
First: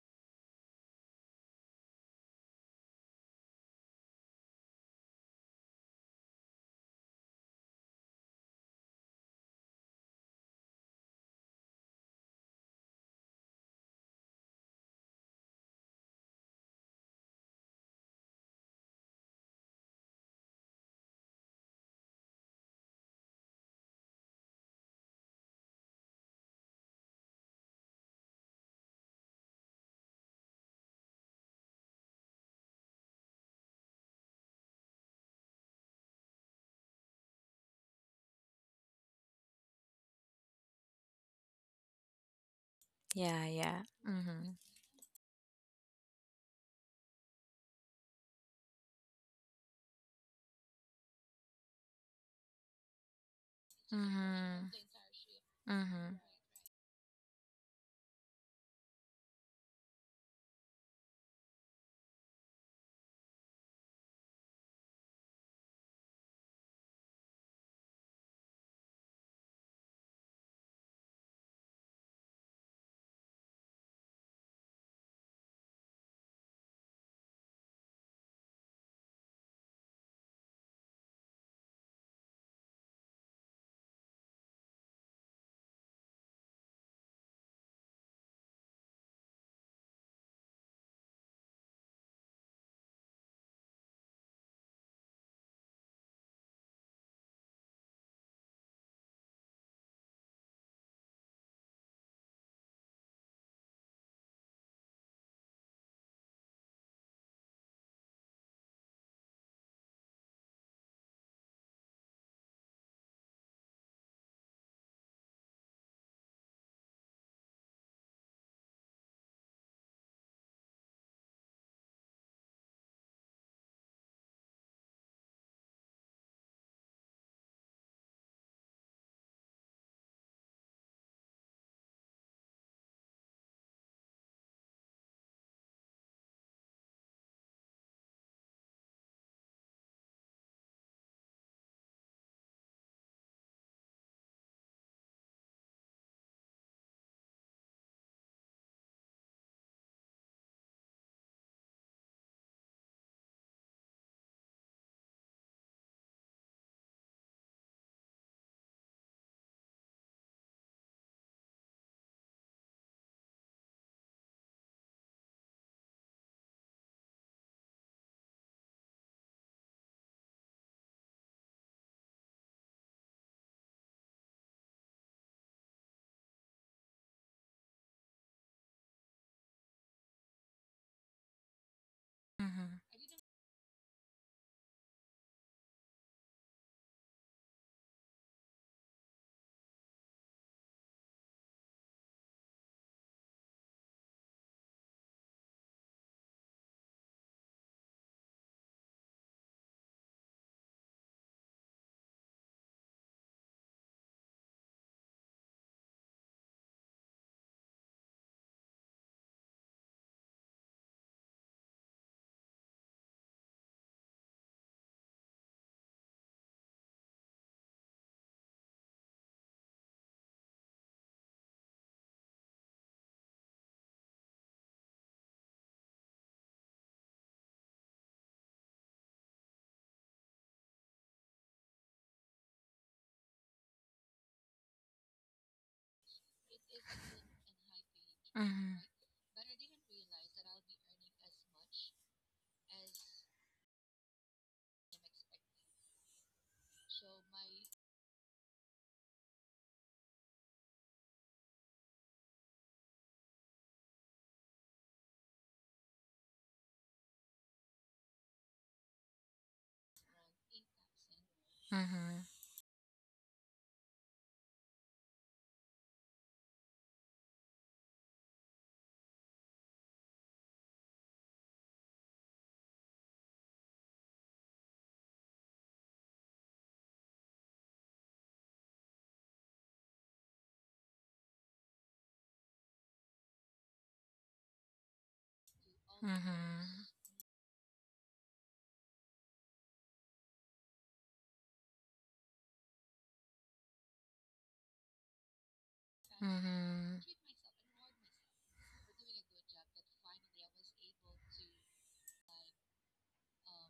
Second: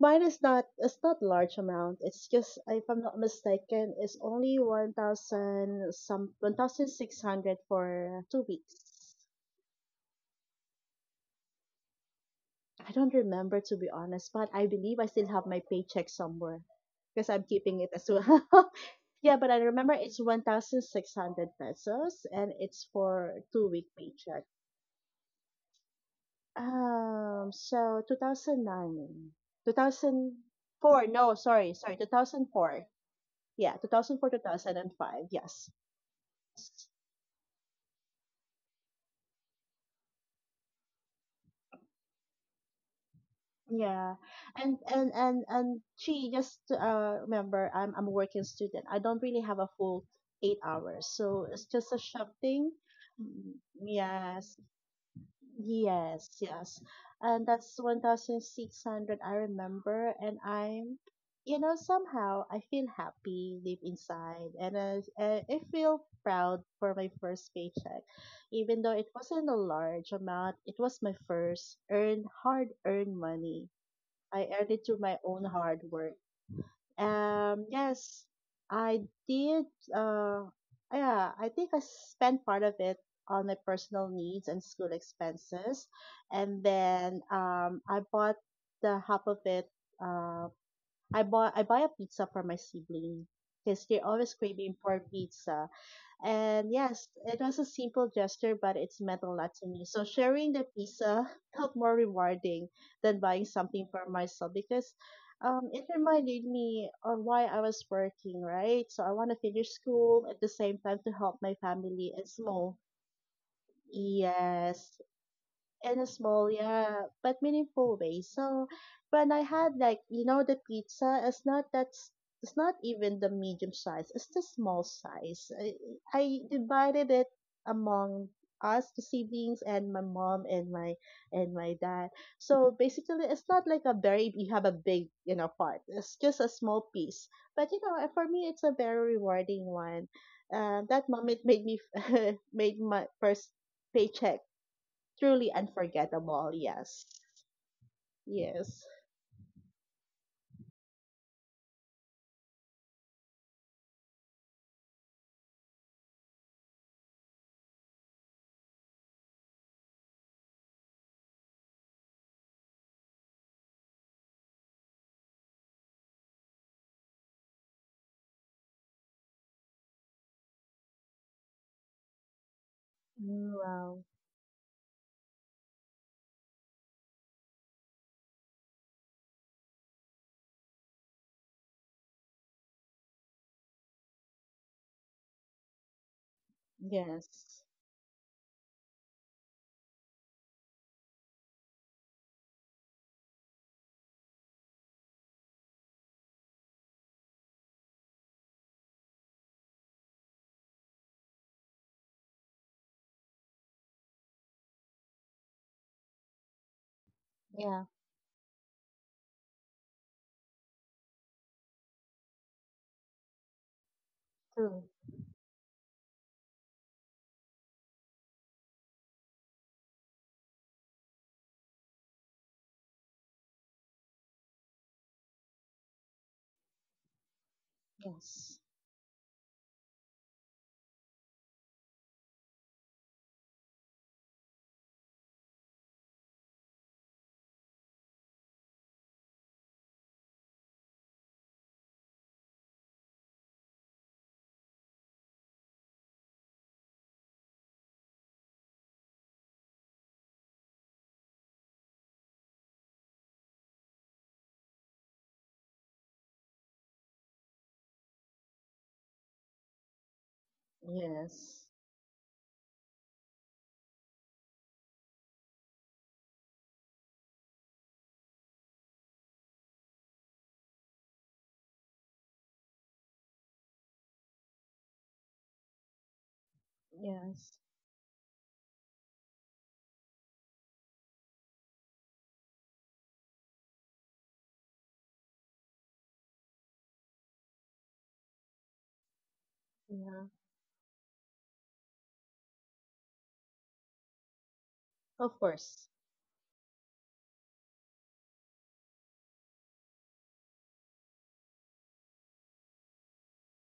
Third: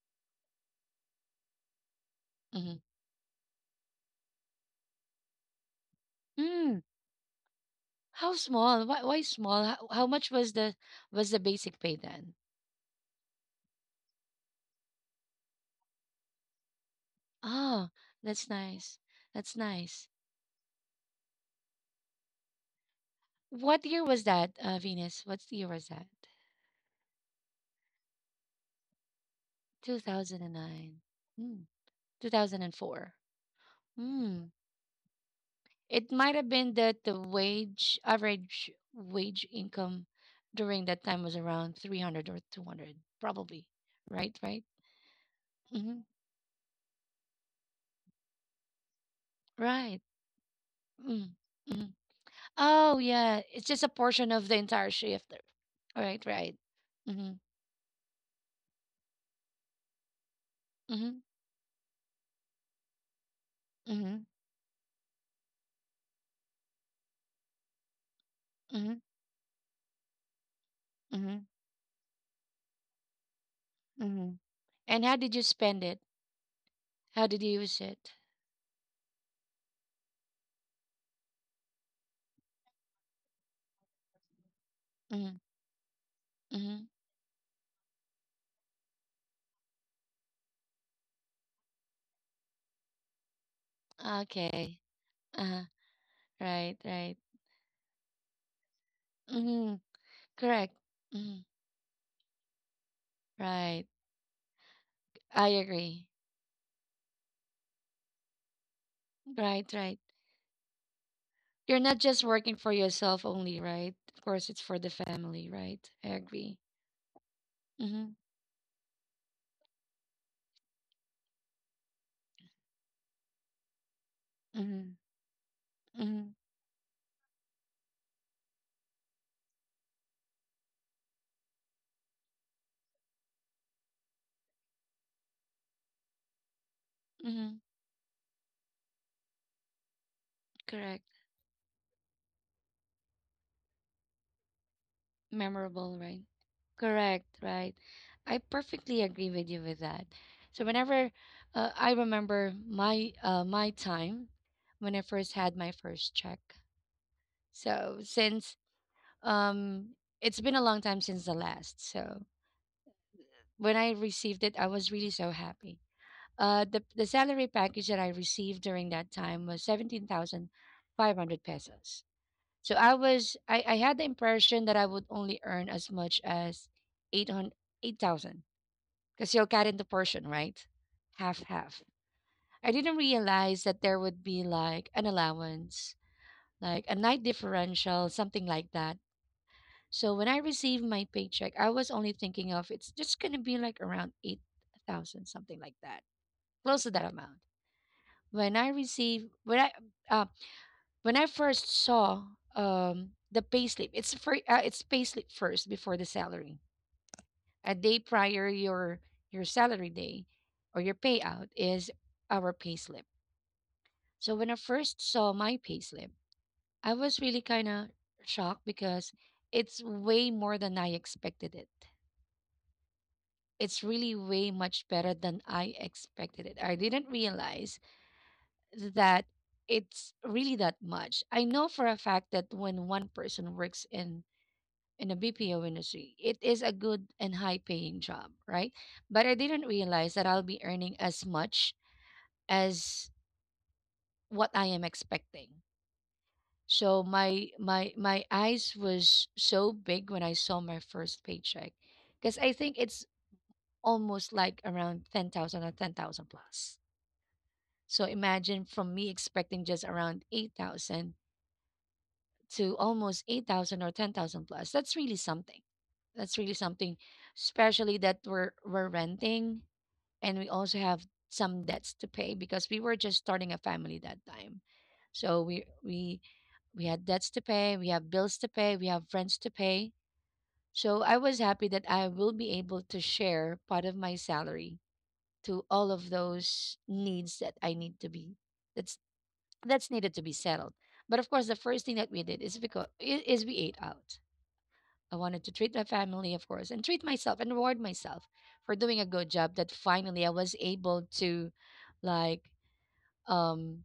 Speaker 2: Mine is not it's not large amount. It's just
Speaker 1: Mm-hmm.
Speaker 2: if I'm not mistaken, it's only 1,000 some one
Speaker 1: Mm,
Speaker 2: thousand six hundred for
Speaker 1: how
Speaker 2: two
Speaker 1: small?
Speaker 2: weeks.
Speaker 1: Why small? How much was the basic pay then?
Speaker 2: I don't remember to be honest, but I believe I still have my paycheck somewhere because I'm keeping it
Speaker 1: Oh,
Speaker 2: as
Speaker 1: that's
Speaker 2: well.
Speaker 1: nice.
Speaker 2: Yeah, but
Speaker 1: That's
Speaker 2: I remember
Speaker 1: nice.
Speaker 2: it's 1,600 pesos and it's for two
Speaker 1: What
Speaker 2: week
Speaker 1: year was
Speaker 2: paycheck.
Speaker 1: that, Venus? What year was that?
Speaker 2: So 2009, two thousand
Speaker 1: 2009.
Speaker 2: four. No,
Speaker 1: Hmm.
Speaker 2: sorry, sorry, 2004.
Speaker 1: 2004.
Speaker 2: Yeah, 2004,
Speaker 1: Hmm.
Speaker 2: 2005. Yes.
Speaker 1: It might have been that average wage income during that time was around 300 or 200,
Speaker 3: Yeah.
Speaker 1: probably.
Speaker 3: Yeah.
Speaker 2: Yeah,
Speaker 1: Right,
Speaker 3: Mm-hmm.
Speaker 1: right?
Speaker 2: and
Speaker 1: Hmm.
Speaker 2: she just remember, I'm a working student. I don't really have a
Speaker 1: Right.
Speaker 2: full 8 hours,
Speaker 1: Mm,
Speaker 2: so it's
Speaker 1: mm-hmm.
Speaker 2: just a shop thing.
Speaker 1: Oh, yeah.
Speaker 2: Mm,
Speaker 1: It's just a portion
Speaker 2: yeah.
Speaker 1: of the
Speaker 3: Mm-hmm.
Speaker 1: entire shift. All
Speaker 3: Mm-hmm.
Speaker 1: right,
Speaker 2: Yes,
Speaker 1: right.
Speaker 2: yes.
Speaker 1: Mm-hmm.
Speaker 2: And that's 1,600, I remember. And I'm,
Speaker 1: Mm-hmm.
Speaker 2: you know, somehow I feel happy deep
Speaker 1: Mm-hmm.
Speaker 2: inside. And I feel proud for my first paycheck. Even
Speaker 1: Mm-hmm.
Speaker 2: though it wasn't a large amount, it was my
Speaker 1: Mm-hmm.
Speaker 2: first earned, hard earned money.
Speaker 1: Mm-hmm.
Speaker 2: I earned it through
Speaker 1: And how
Speaker 2: my
Speaker 1: did you
Speaker 2: own
Speaker 1: spend
Speaker 2: hard
Speaker 1: it?
Speaker 2: work.
Speaker 1: How did you
Speaker 2: Um,
Speaker 1: use it?
Speaker 2: yes, I did. Uh, yeah, I think I spent part of it on my personal needs and school
Speaker 1: Mm-hmm.
Speaker 2: expenses, and
Speaker 1: Mm-hmm.
Speaker 2: then I bought the half of it. Uh, I buy a pizza for my sibling because they're always
Speaker 1: Okay.
Speaker 2: craving for
Speaker 1: Uh,
Speaker 2: pizza.
Speaker 1: right,
Speaker 2: And yes,
Speaker 1: right.
Speaker 2: it was a simple gesture, but it's meant a lot to
Speaker 1: Mm-hmm.
Speaker 2: me. So sharing the
Speaker 1: Correct.
Speaker 2: pizza
Speaker 1: Mm,
Speaker 2: felt more rewarding than buying
Speaker 1: right.
Speaker 2: something for myself because
Speaker 1: I
Speaker 2: it
Speaker 1: agree.
Speaker 2: reminded me of why I was working, right? So I want to
Speaker 1: Right,
Speaker 2: finish
Speaker 1: right.
Speaker 2: school at the same time to help my
Speaker 1: You're not
Speaker 2: family
Speaker 1: just
Speaker 2: and
Speaker 1: working for
Speaker 2: small.
Speaker 1: yourself only, right? Of course, it's for the
Speaker 2: Yes,
Speaker 1: family, right?
Speaker 2: in
Speaker 1: I
Speaker 2: a small,
Speaker 1: agree.
Speaker 2: yeah, but meaningful
Speaker 1: Mm-hmm.
Speaker 2: way. So when I had like you know the pizza, it's not that's it's not even the medium size. It's the small
Speaker 1: Mm-hmm.
Speaker 2: size.
Speaker 1: Mm-hmm.
Speaker 2: I divided it among us, the siblings, and my mom and my dad. So basically, it's not like a very you have a big you know part. It's just a small piece.
Speaker 1: Mm-hmm.
Speaker 2: But you know, for me, it's a very rewarding one. Uh,
Speaker 1: Correct.
Speaker 2: that moment made me made my first paycheck truly
Speaker 1: Memorable, right?
Speaker 2: unforgettable. Yes.
Speaker 1: Correct, right? I
Speaker 2: Yes.
Speaker 1: perfectly agree with you with that. So whenever I remember my my time when I first had my first check. So since um it's been a long time since the last. So when I received it, I was really so happy. The salary package that I received during that time was 17,500 pesos. So
Speaker 2: Mm,
Speaker 1: I had the
Speaker 2: wow.
Speaker 1: impression that I would only earn as much as eight hundred eight thousand because you'll cut into portion, right? Half half. I
Speaker 3: Mm-hmm.
Speaker 1: didn't realize that there would be like an allowance, like a night
Speaker 2: Yes.
Speaker 1: differential, something like that. So when I received my paycheck, I was only thinking of it's just going to be like around 8,000 something like that. Close to that amount. When I received um when I first saw the payslip, it's for it's payslip first before the salary. A
Speaker 2: Yeah,
Speaker 1: day prior your salary day or your payout is our payslip. So when I
Speaker 2: true.
Speaker 1: first saw my payslip, I was really kind of shocked because it's way more than I expected it. It's really way much better than I expected it. I didn't realize
Speaker 2: Yes.
Speaker 1: that it's really that much. I know for a fact that when one person works in the BPO industry. It is a good and high paying job, right?
Speaker 3: Mm-hmm.
Speaker 1: But I didn't realize that I'll be earning as much as what I am expecting. So my eyes was so big when I saw my first paycheck because I think it's almost like around 10,000 or 10,000 plus. So imagine from me expecting just around 8,000
Speaker 2: Yes.
Speaker 3: Mm-hmm.
Speaker 1: to almost 8,000 or 10,000 plus. That's really something. That's really something, especially that we're renting and we also have some debts to pay because we were just starting a family that time. So we had debts to
Speaker 2: Yes.
Speaker 1: pay, we have bills to pay, we have rents to pay. So I was happy that I will be able to share part of my salary to all of those needs that I need to be that's that's needed to be
Speaker 2: Yeah.
Speaker 1: settled. But of course, the first thing that we did is because is we ate out. I wanted
Speaker 2: Of
Speaker 1: to treat my
Speaker 2: course.
Speaker 1: family, of course, and treat myself and reward myself for doing a good job. That finally I was able to, like, um,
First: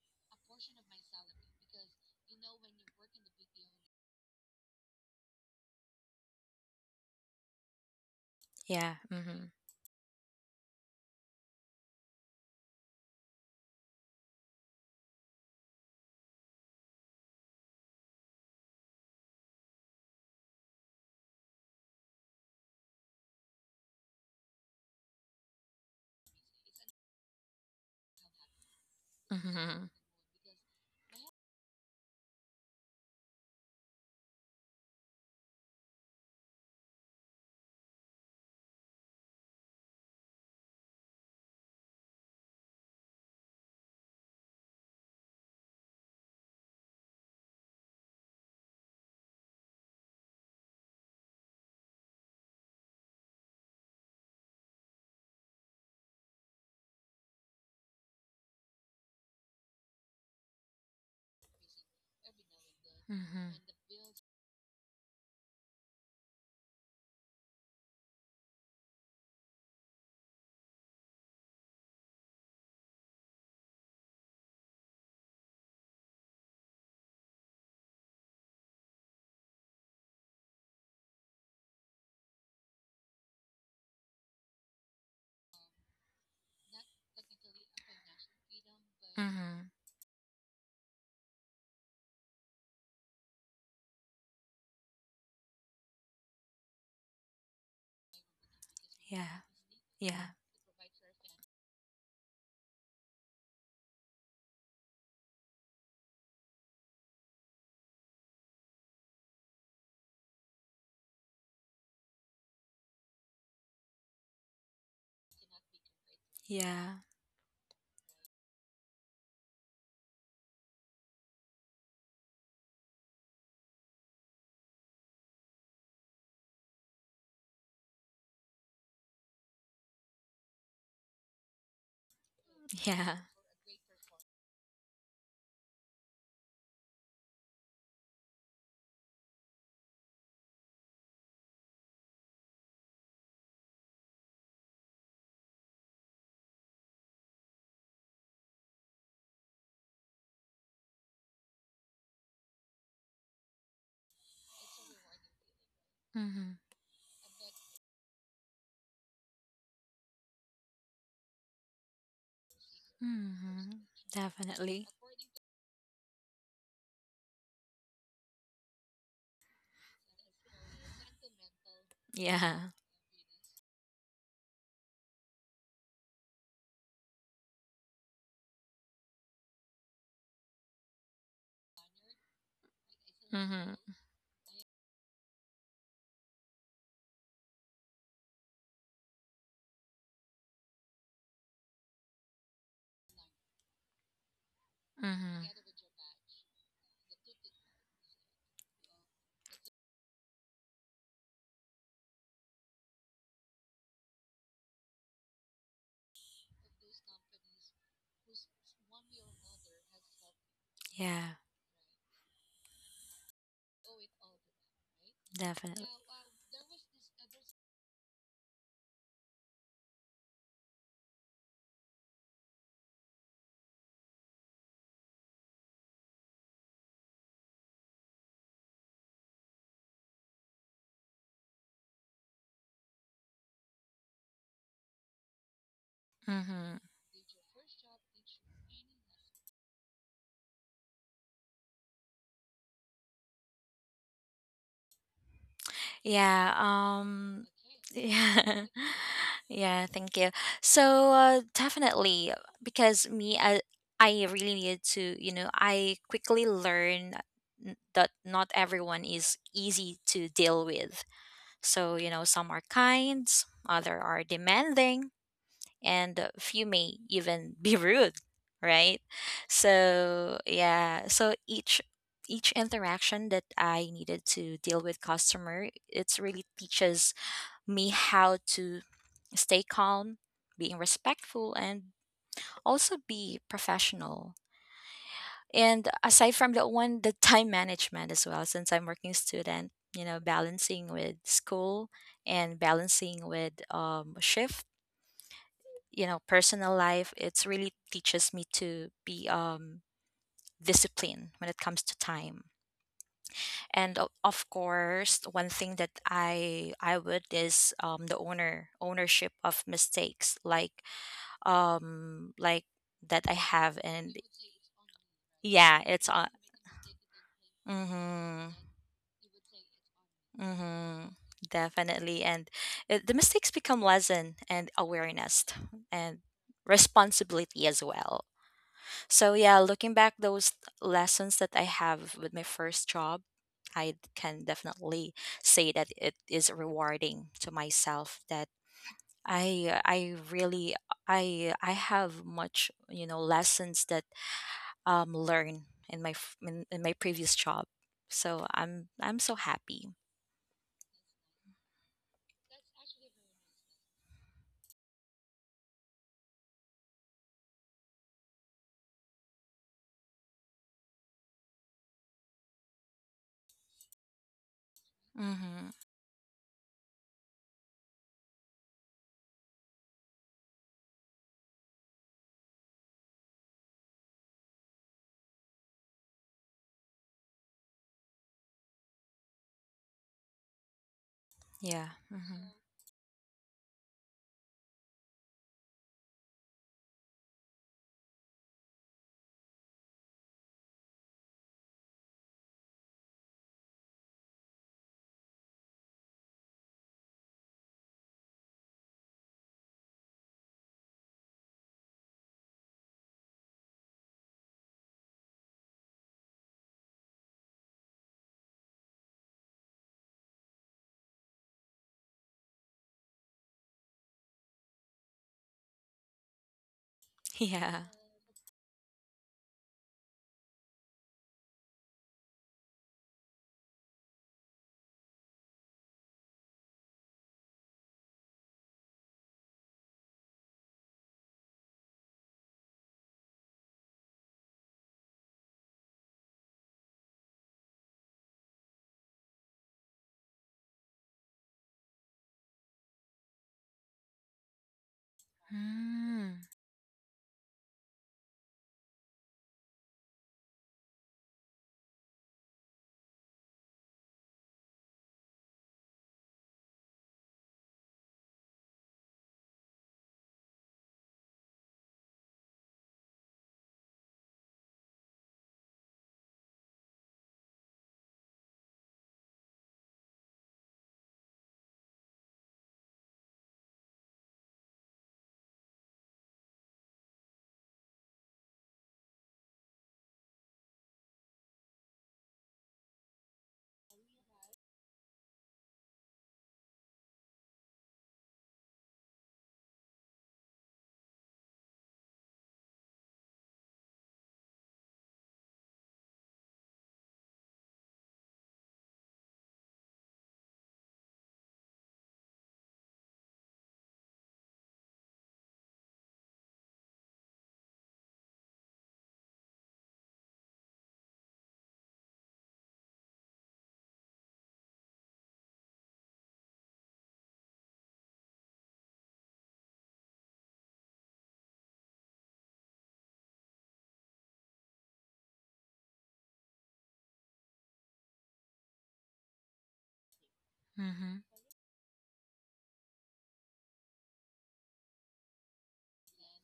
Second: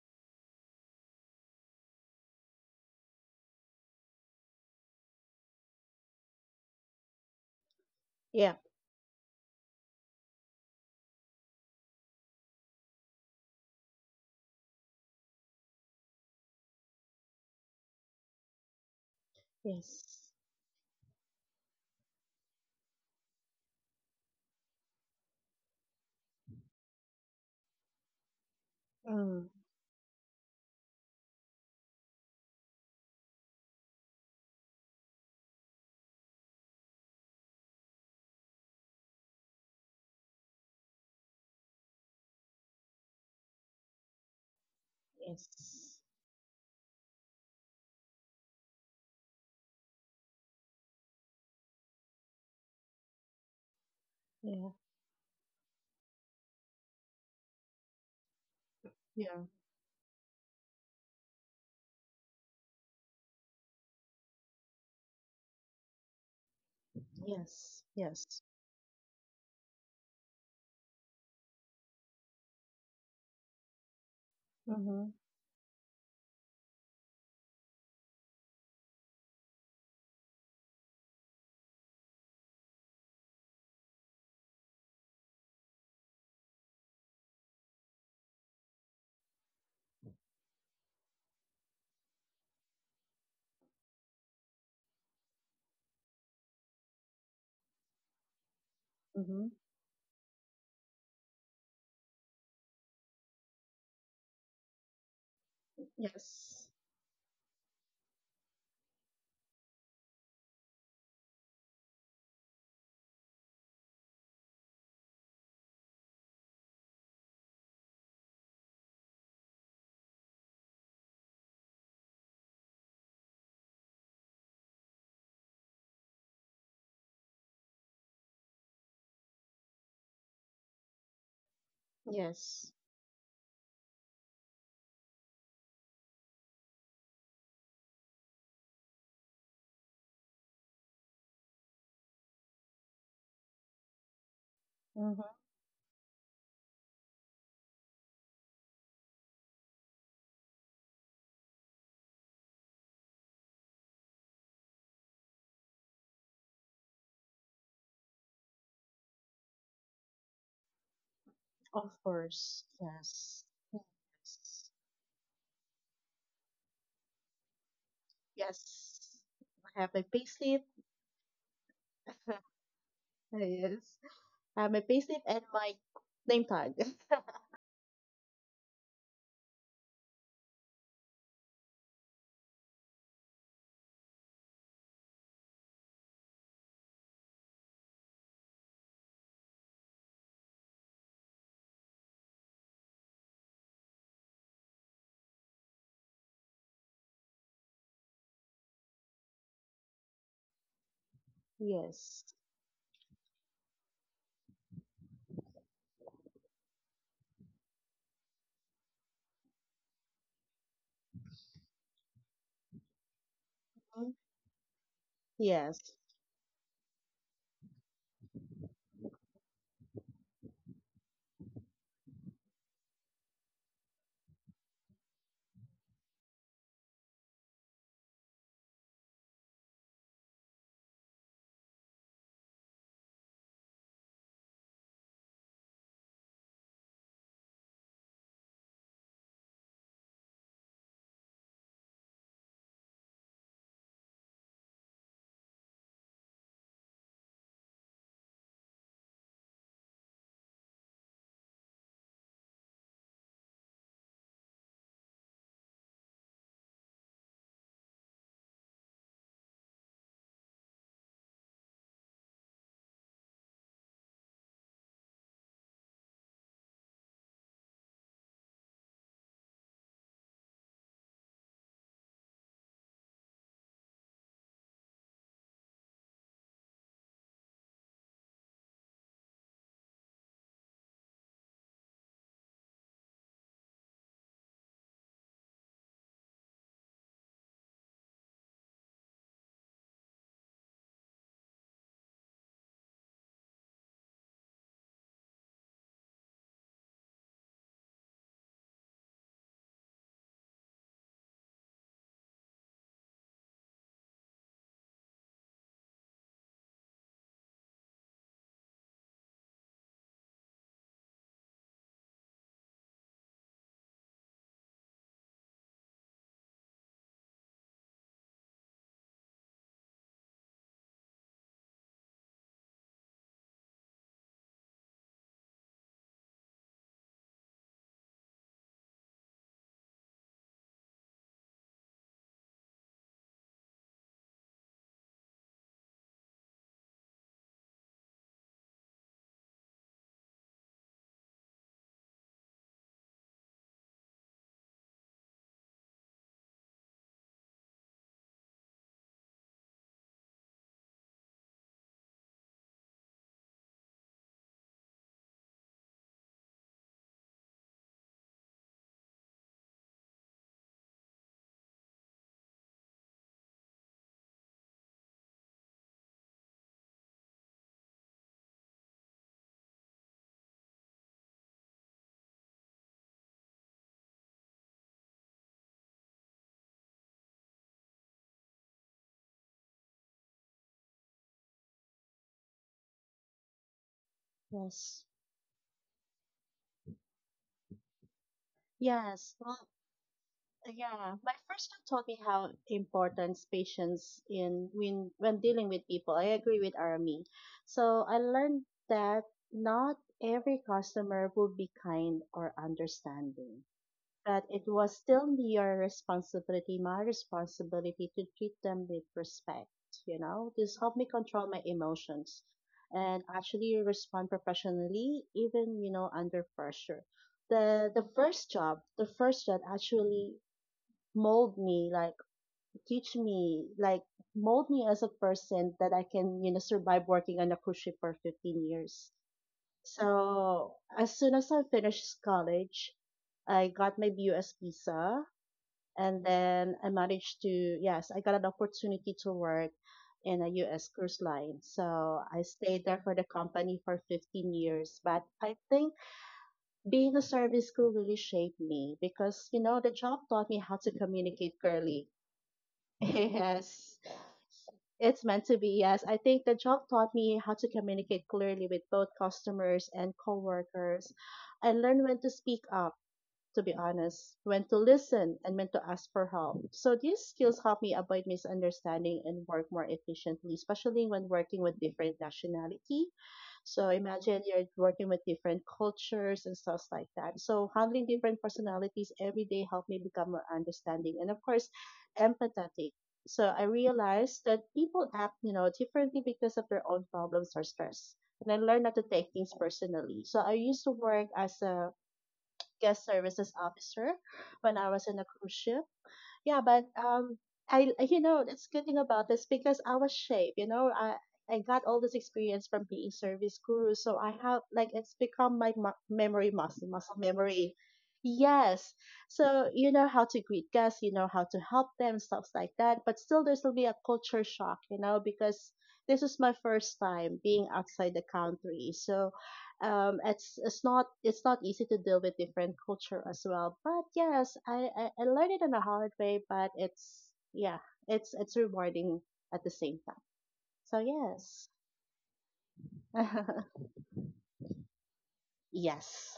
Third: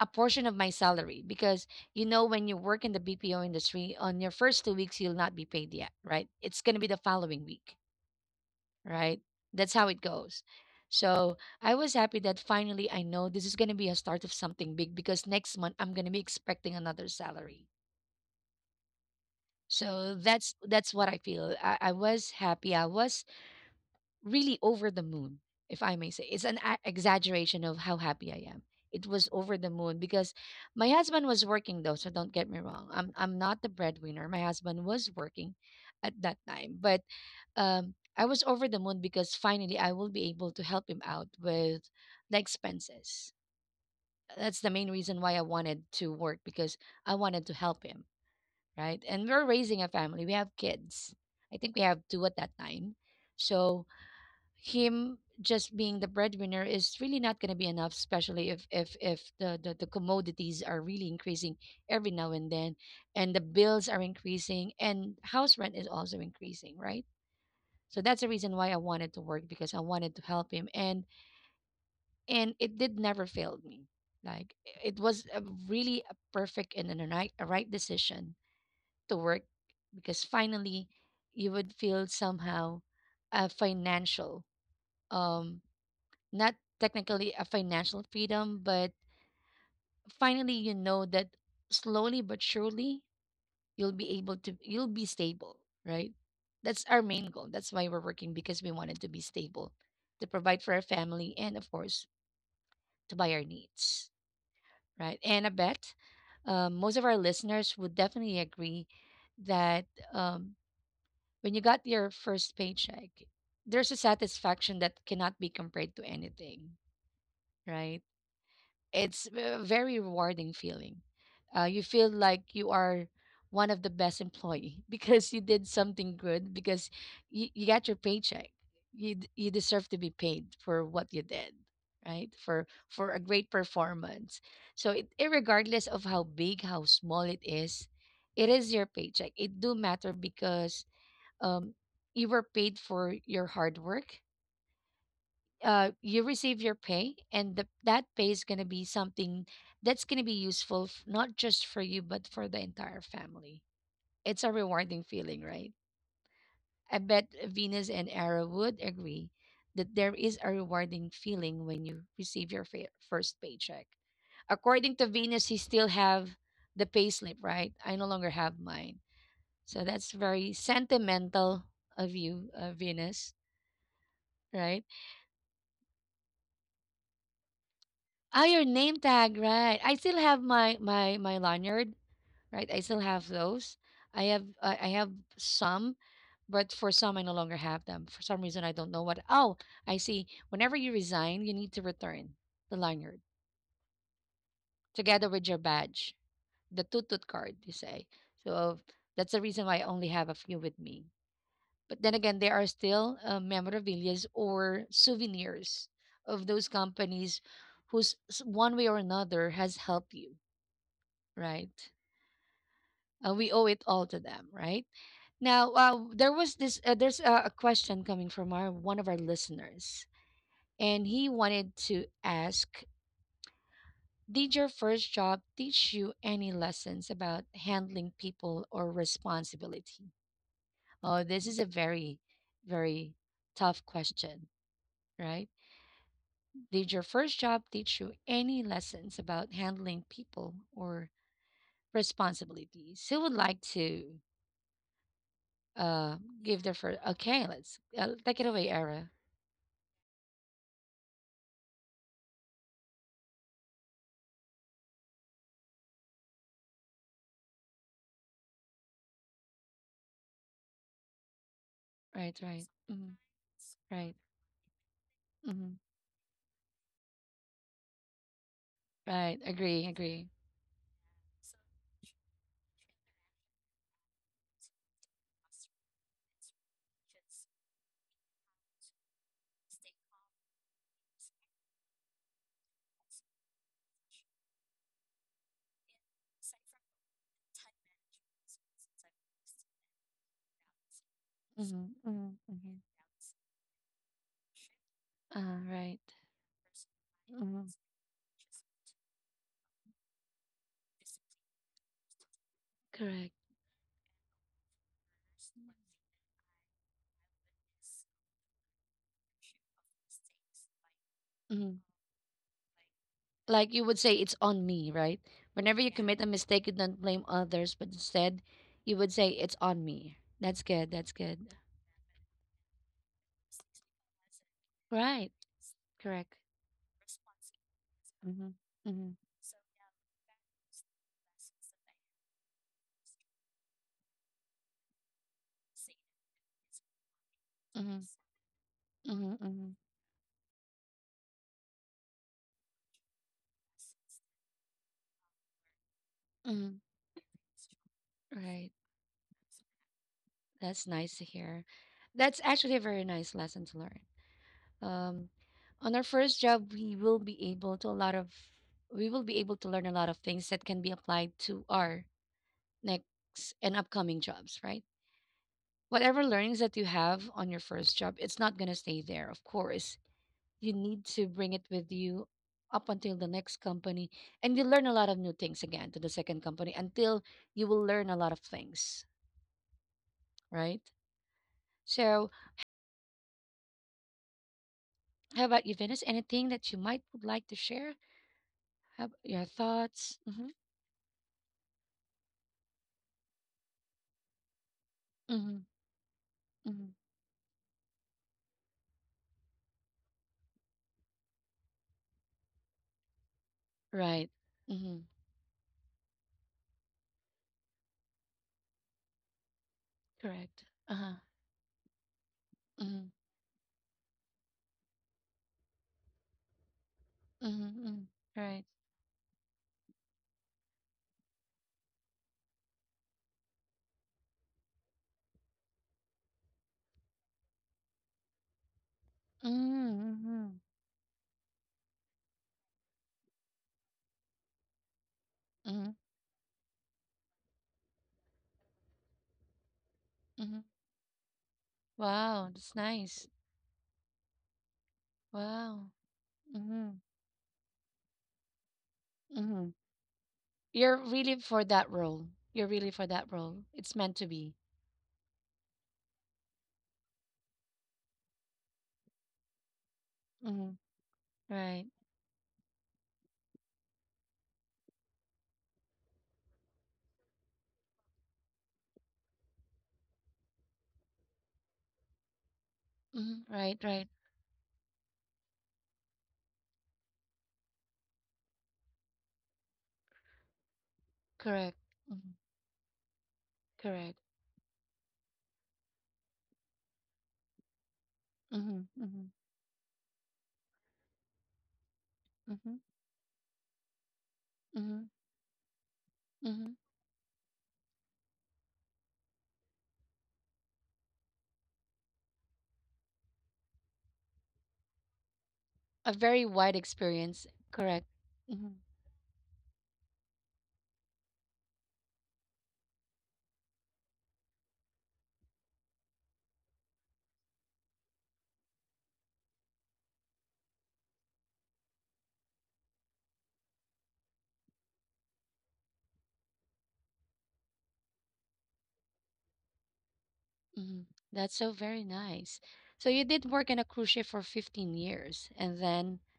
Speaker 1: a portion of my salary because you know when you work in the BPO industry, on your first 2 weeks you'll not be paid yet, right? It's gonna be the following week.
Speaker 2: Yeah.
Speaker 3: Yeah.
Speaker 1: Right?
Speaker 3: Mm-hmm.
Speaker 1: That's how it goes. So I was happy that finally I know this is going to be a start of something big because next month I'm going to be expecting another salary. So
Speaker 2: Yes.
Speaker 1: that's what I feel. I was happy. I was really over the moon, if I may say. It's an exaggeration of how happy I am. It was
Speaker 2: Mm.
Speaker 1: over the
Speaker 3: Mm-hmm.
Speaker 1: moon because my husband was working though. So don't get me wrong. I'm not the breadwinner. My husband was working at that time, but I was over the moon because finally I will be able to help him out with the expenses. That's the main reason why I wanted
Speaker 2: Yes.
Speaker 1: to work because I wanted to help him, right? And we're raising a family. We have kids. I think we have two at that time. So
Speaker 2: Yeah.
Speaker 1: him just being the breadwinner is really not going to be enough, especially if
Speaker 2: Yeah.
Speaker 1: the commodities are really increasing every now and then, and the bills are increasing, and house rent is also increasing, right?
Speaker 2: Yes.
Speaker 1: So that's the
Speaker 2: Yes.
Speaker 1: reason why I wanted to work because I wanted to help him and it did never failed me. Like it
Speaker 2: Mm-hmm.
Speaker 1: was a really a perfect and a right decision to work because finally you would feel somehow a financial um not technically a financial freedom but
Speaker 3: Mm-hmm.
Speaker 1: finally you know that slowly but surely you'll be stable, right? That's our main goal. That's why we're working, because we wanted to be
Speaker 3: Yeah.
Speaker 2: Mm-hmm.
Speaker 1: stable, to
Speaker 3: Yeah.
Speaker 1: provide for our family and of course to buy our needs, right? And I bet
Speaker 2: Yes.
Speaker 1: most of our listeners would definitely agree that, um, when you got your first paycheck, there's a satisfaction that cannot be compared to anything,
Speaker 3: Yeah.
Speaker 1: right? It's a very rewarding feeling. You feel like you are one of the best employee because you did something good because you got your paycheck. You deserve to be paid for what you did, right?
Speaker 2: Yes.
Speaker 1: For
Speaker 3: Yeah.
Speaker 1: a great performance. So it regardless of how big, how small it is your paycheck. It do matter because um you were paid for your hard work.
Speaker 2: Mm-hmm.
Speaker 1: You receive your pay and that pay is going to be something that's going to be useful not just for you but for the entire family. It's a rewarding feeling, right?
Speaker 3: Mm-hmm.
Speaker 1: I bet Venus and Arrow would agree that there is a rewarding feeling when
Speaker 2: Of
Speaker 1: you receive
Speaker 2: course.
Speaker 1: your first
Speaker 2: Yes.
Speaker 3: Mm-hmm.
Speaker 1: paycheck.
Speaker 2: Yes.
Speaker 3: Definitely.
Speaker 1: According to Venus, he still have the payslip, right? I no longer have mine.
Speaker 2: Yes. I
Speaker 1: So
Speaker 2: have my
Speaker 1: that's very
Speaker 2: payslip.
Speaker 1: sentimental of you,
Speaker 3: Yeah.
Speaker 1: Venus,
Speaker 2: Yes. My
Speaker 1: right?
Speaker 2: payslip and my name tag.
Speaker 1: Oh, your name tag, right. I still have my lanyard, right? I still have those.
Speaker 3: Mm-hmm.
Speaker 1: I have some, but for some I no longer have them. For some reason I don't know what. Oh, I see. Whenever you resign, you need to return the lanyard together with your
Speaker 3: Mm-hmm.
Speaker 1: badge, the tutut card, you say. So that's the reason why I only have a few with me. But then
Speaker 2: Yes.
Speaker 1: again, there are still memorabilias or souvenirs of those companies who's one way or another has helped you,
Speaker 3: Yeah.
Speaker 1: right? We owe it all
Speaker 2: Mhm.
Speaker 1: to them, right? Now,
Speaker 3: Definitely.
Speaker 2: Yes.
Speaker 1: there was this. There's a question coming from our one of our listeners, and he wanted to ask: did your first job teach you any lessons about handling people or responsibility? Oh, this is a very, very tough question, right?
Speaker 3: Mm-hmm.
Speaker 1: Did your first job teach you any lessons about handling people or responsibilities? Who would like to? Uh,
Speaker 3: Yeah,
Speaker 1: give the first. Okay, let's take it
Speaker 3: yeah.
Speaker 1: away, Era.
Speaker 3: Yeah, thank you. So definitely, because I really needed to, you know, I quickly learned that not everyone is easy to deal with. So, you know,
Speaker 1: Right,
Speaker 3: some are
Speaker 1: right, mm-hmm.
Speaker 3: kind, other
Speaker 1: Right,
Speaker 3: are demanding,
Speaker 1: mm-hmm.
Speaker 3: and a few may even be rude, right?
Speaker 1: Right. Agree, agree.
Speaker 3: So, yeah, so each interaction that I needed to deal with customer, it's really teaches me how to stay calm, being respectful, and also be professional. And aside from that one, the time management as well, since I'm working student, you know, balancing with
Speaker 1: Mm-hmm.
Speaker 3: school
Speaker 1: Mm-hmm.
Speaker 3: and
Speaker 1: Mm-hmm.
Speaker 3: balancing with shift,
Speaker 1: Right.
Speaker 3: you know, personal life, it's
Speaker 1: Mm-hmm.
Speaker 3: really teaches me to be disciplined when it comes to time,
Speaker 1: Correct.
Speaker 3: and of course one thing that I would is the owner ownership of mistakes,
Speaker 1: Mm-hmm.
Speaker 3: like that I
Speaker 1: Like
Speaker 3: have
Speaker 1: you would say,
Speaker 3: and
Speaker 1: it's on me, right? Whenever
Speaker 3: yeah
Speaker 1: you
Speaker 3: it's
Speaker 1: commit a
Speaker 3: on
Speaker 1: mistake, you don't blame others, but instead,
Speaker 3: Mm-hmm,
Speaker 1: you would say it's on me. That's good.
Speaker 3: mm-hmm,
Speaker 1: That's good.
Speaker 3: definitely. And it, the mistakes become lesson and
Speaker 1: Right.
Speaker 3: awareness and
Speaker 1: Correct.
Speaker 3: responsibility as well.
Speaker 1: Mm-hmm. Mm-hmm.
Speaker 3: So yeah, looking back those lessons that I have with my first job, I can definitely say that it is rewarding to
Speaker 1: Mm-hmm.
Speaker 3: myself that
Speaker 1: Mm-hmm, mm-hmm,
Speaker 3: I really I have much, you know, lessons that learn in my
Speaker 1: mm-hmm.
Speaker 3: in my previous job. So
Speaker 1: Right.
Speaker 3: I'm so happy.
Speaker 1: That's nice to hear. That's actually a very nice lesson to learn. um, on our first job, we will be able to learn a lot of things that can be applied to our next and upcoming jobs, right?
Speaker 3: Mhm.
Speaker 1: Whatever learnings that you have on your first job, it's not going to stay there. Of course you need to bring it with you up until the next company, and you learn a lot of new things again to the second company until you will learn a lot of things, right?
Speaker 3: Yeah.
Speaker 1: So
Speaker 3: Mhm.
Speaker 2: Yes.
Speaker 1: how about you, Venus, anything that you might would like to share, have
Speaker 2: Yes.
Speaker 1: your
Speaker 2: Well,
Speaker 1: thoughts? Hmm.
Speaker 2: yeah. My first job taught me how important patience in when
Speaker 1: Hmm.
Speaker 2: dealing with people. I agree with
Speaker 1: Hmm.
Speaker 2: Army. So I learned that not every customer will be kind or understanding.
Speaker 1: Right.
Speaker 2: That it was
Speaker 1: Mhm.
Speaker 2: still your responsibility, my responsibility to treat them with respect, you know?
Speaker 1: Correct.
Speaker 2: This helped me
Speaker 1: Uh-huh.
Speaker 2: control my emotions
Speaker 1: Mhm.
Speaker 2: and actually respond professionally, even, under pressure.
Speaker 1: Mhm.
Speaker 3: Yeah.
Speaker 2: The the
Speaker 1: Mhm.
Speaker 2: first
Speaker 1: Right.
Speaker 2: job, the first job actually mold me, like teach me, like mold me as a person that I can, you know, survive working on a cruise ship for 15 years.
Speaker 1: Mm-hmm.
Speaker 2: So as soon as I finished college, I got my BUS visa
Speaker 1: Mhm.
Speaker 2: and then I managed to, yes, I got an opportunity to work in a
Speaker 1: Mhm.
Speaker 2: US cruise line. So I
Speaker 1: Wow, that's
Speaker 2: stayed there for the
Speaker 1: nice.
Speaker 2: company for 15 years, but I
Speaker 1: Wow.
Speaker 2: think
Speaker 1: Mhm.
Speaker 2: being a service crew really shaped me because you
Speaker 1: Mhm.
Speaker 2: know the job taught me how to
Speaker 1: You're really
Speaker 2: communicate
Speaker 1: for that
Speaker 2: clearly.
Speaker 1: role. You're really for that role. It's
Speaker 2: Yes.
Speaker 1: meant to be.
Speaker 2: It's meant to be, yes. I think the job taught me how to communicate clearly with both customers and
Speaker 1: Mhm.
Speaker 2: coworkers. I
Speaker 1: Right.
Speaker 2: learned when to speak up, to be honest, when to listen and when to ask for help. So these skills help me avoid misunderstanding and work more efficiently, especially when working with different nationality.
Speaker 1: Mhm. Right,
Speaker 2: So
Speaker 1: right.
Speaker 2: imagine you're working with different cultures and stuff like that. So handling different personalities every day helped me become more understanding and of course
Speaker 1: Correct. Mhm.
Speaker 2: empathetic. So I
Speaker 1: Correct.
Speaker 2: realized that people act, you know, differently because of their own problems or stress. And I learned
Speaker 1: Mhm.
Speaker 2: not to
Speaker 1: Mhm.
Speaker 2: take things personally. So I used to work as a
Speaker 1: Mhm.
Speaker 2: guest services officer when I was
Speaker 1: Mhm.
Speaker 2: in a cruise ship. Yeah,
Speaker 1: Mhm.
Speaker 2: but you know that's good thing about this because I was shaped. You know, I got all this experience from being service crew, so I have like it's become my
Speaker 1: A very wide
Speaker 2: memory muscle
Speaker 1: experience.
Speaker 2: memory.
Speaker 1: Correct. Mhm.
Speaker 2: Yes, so you know how to greet guests, you know how to help them, stuff like that. But still, there's will be a culture shock, you know, because this is my first time being outside the country. So it's not easy to deal with different culture as well, but yes, I learned it in a hard way, but it's yeah, it's rewarding at the same time. So
Speaker 1: Mhm.
Speaker 3: Mhm.
Speaker 1: That's
Speaker 2: yes.
Speaker 1: so very nice. So you did work in a cruise ship for 15 years and then
Speaker 2: Yes,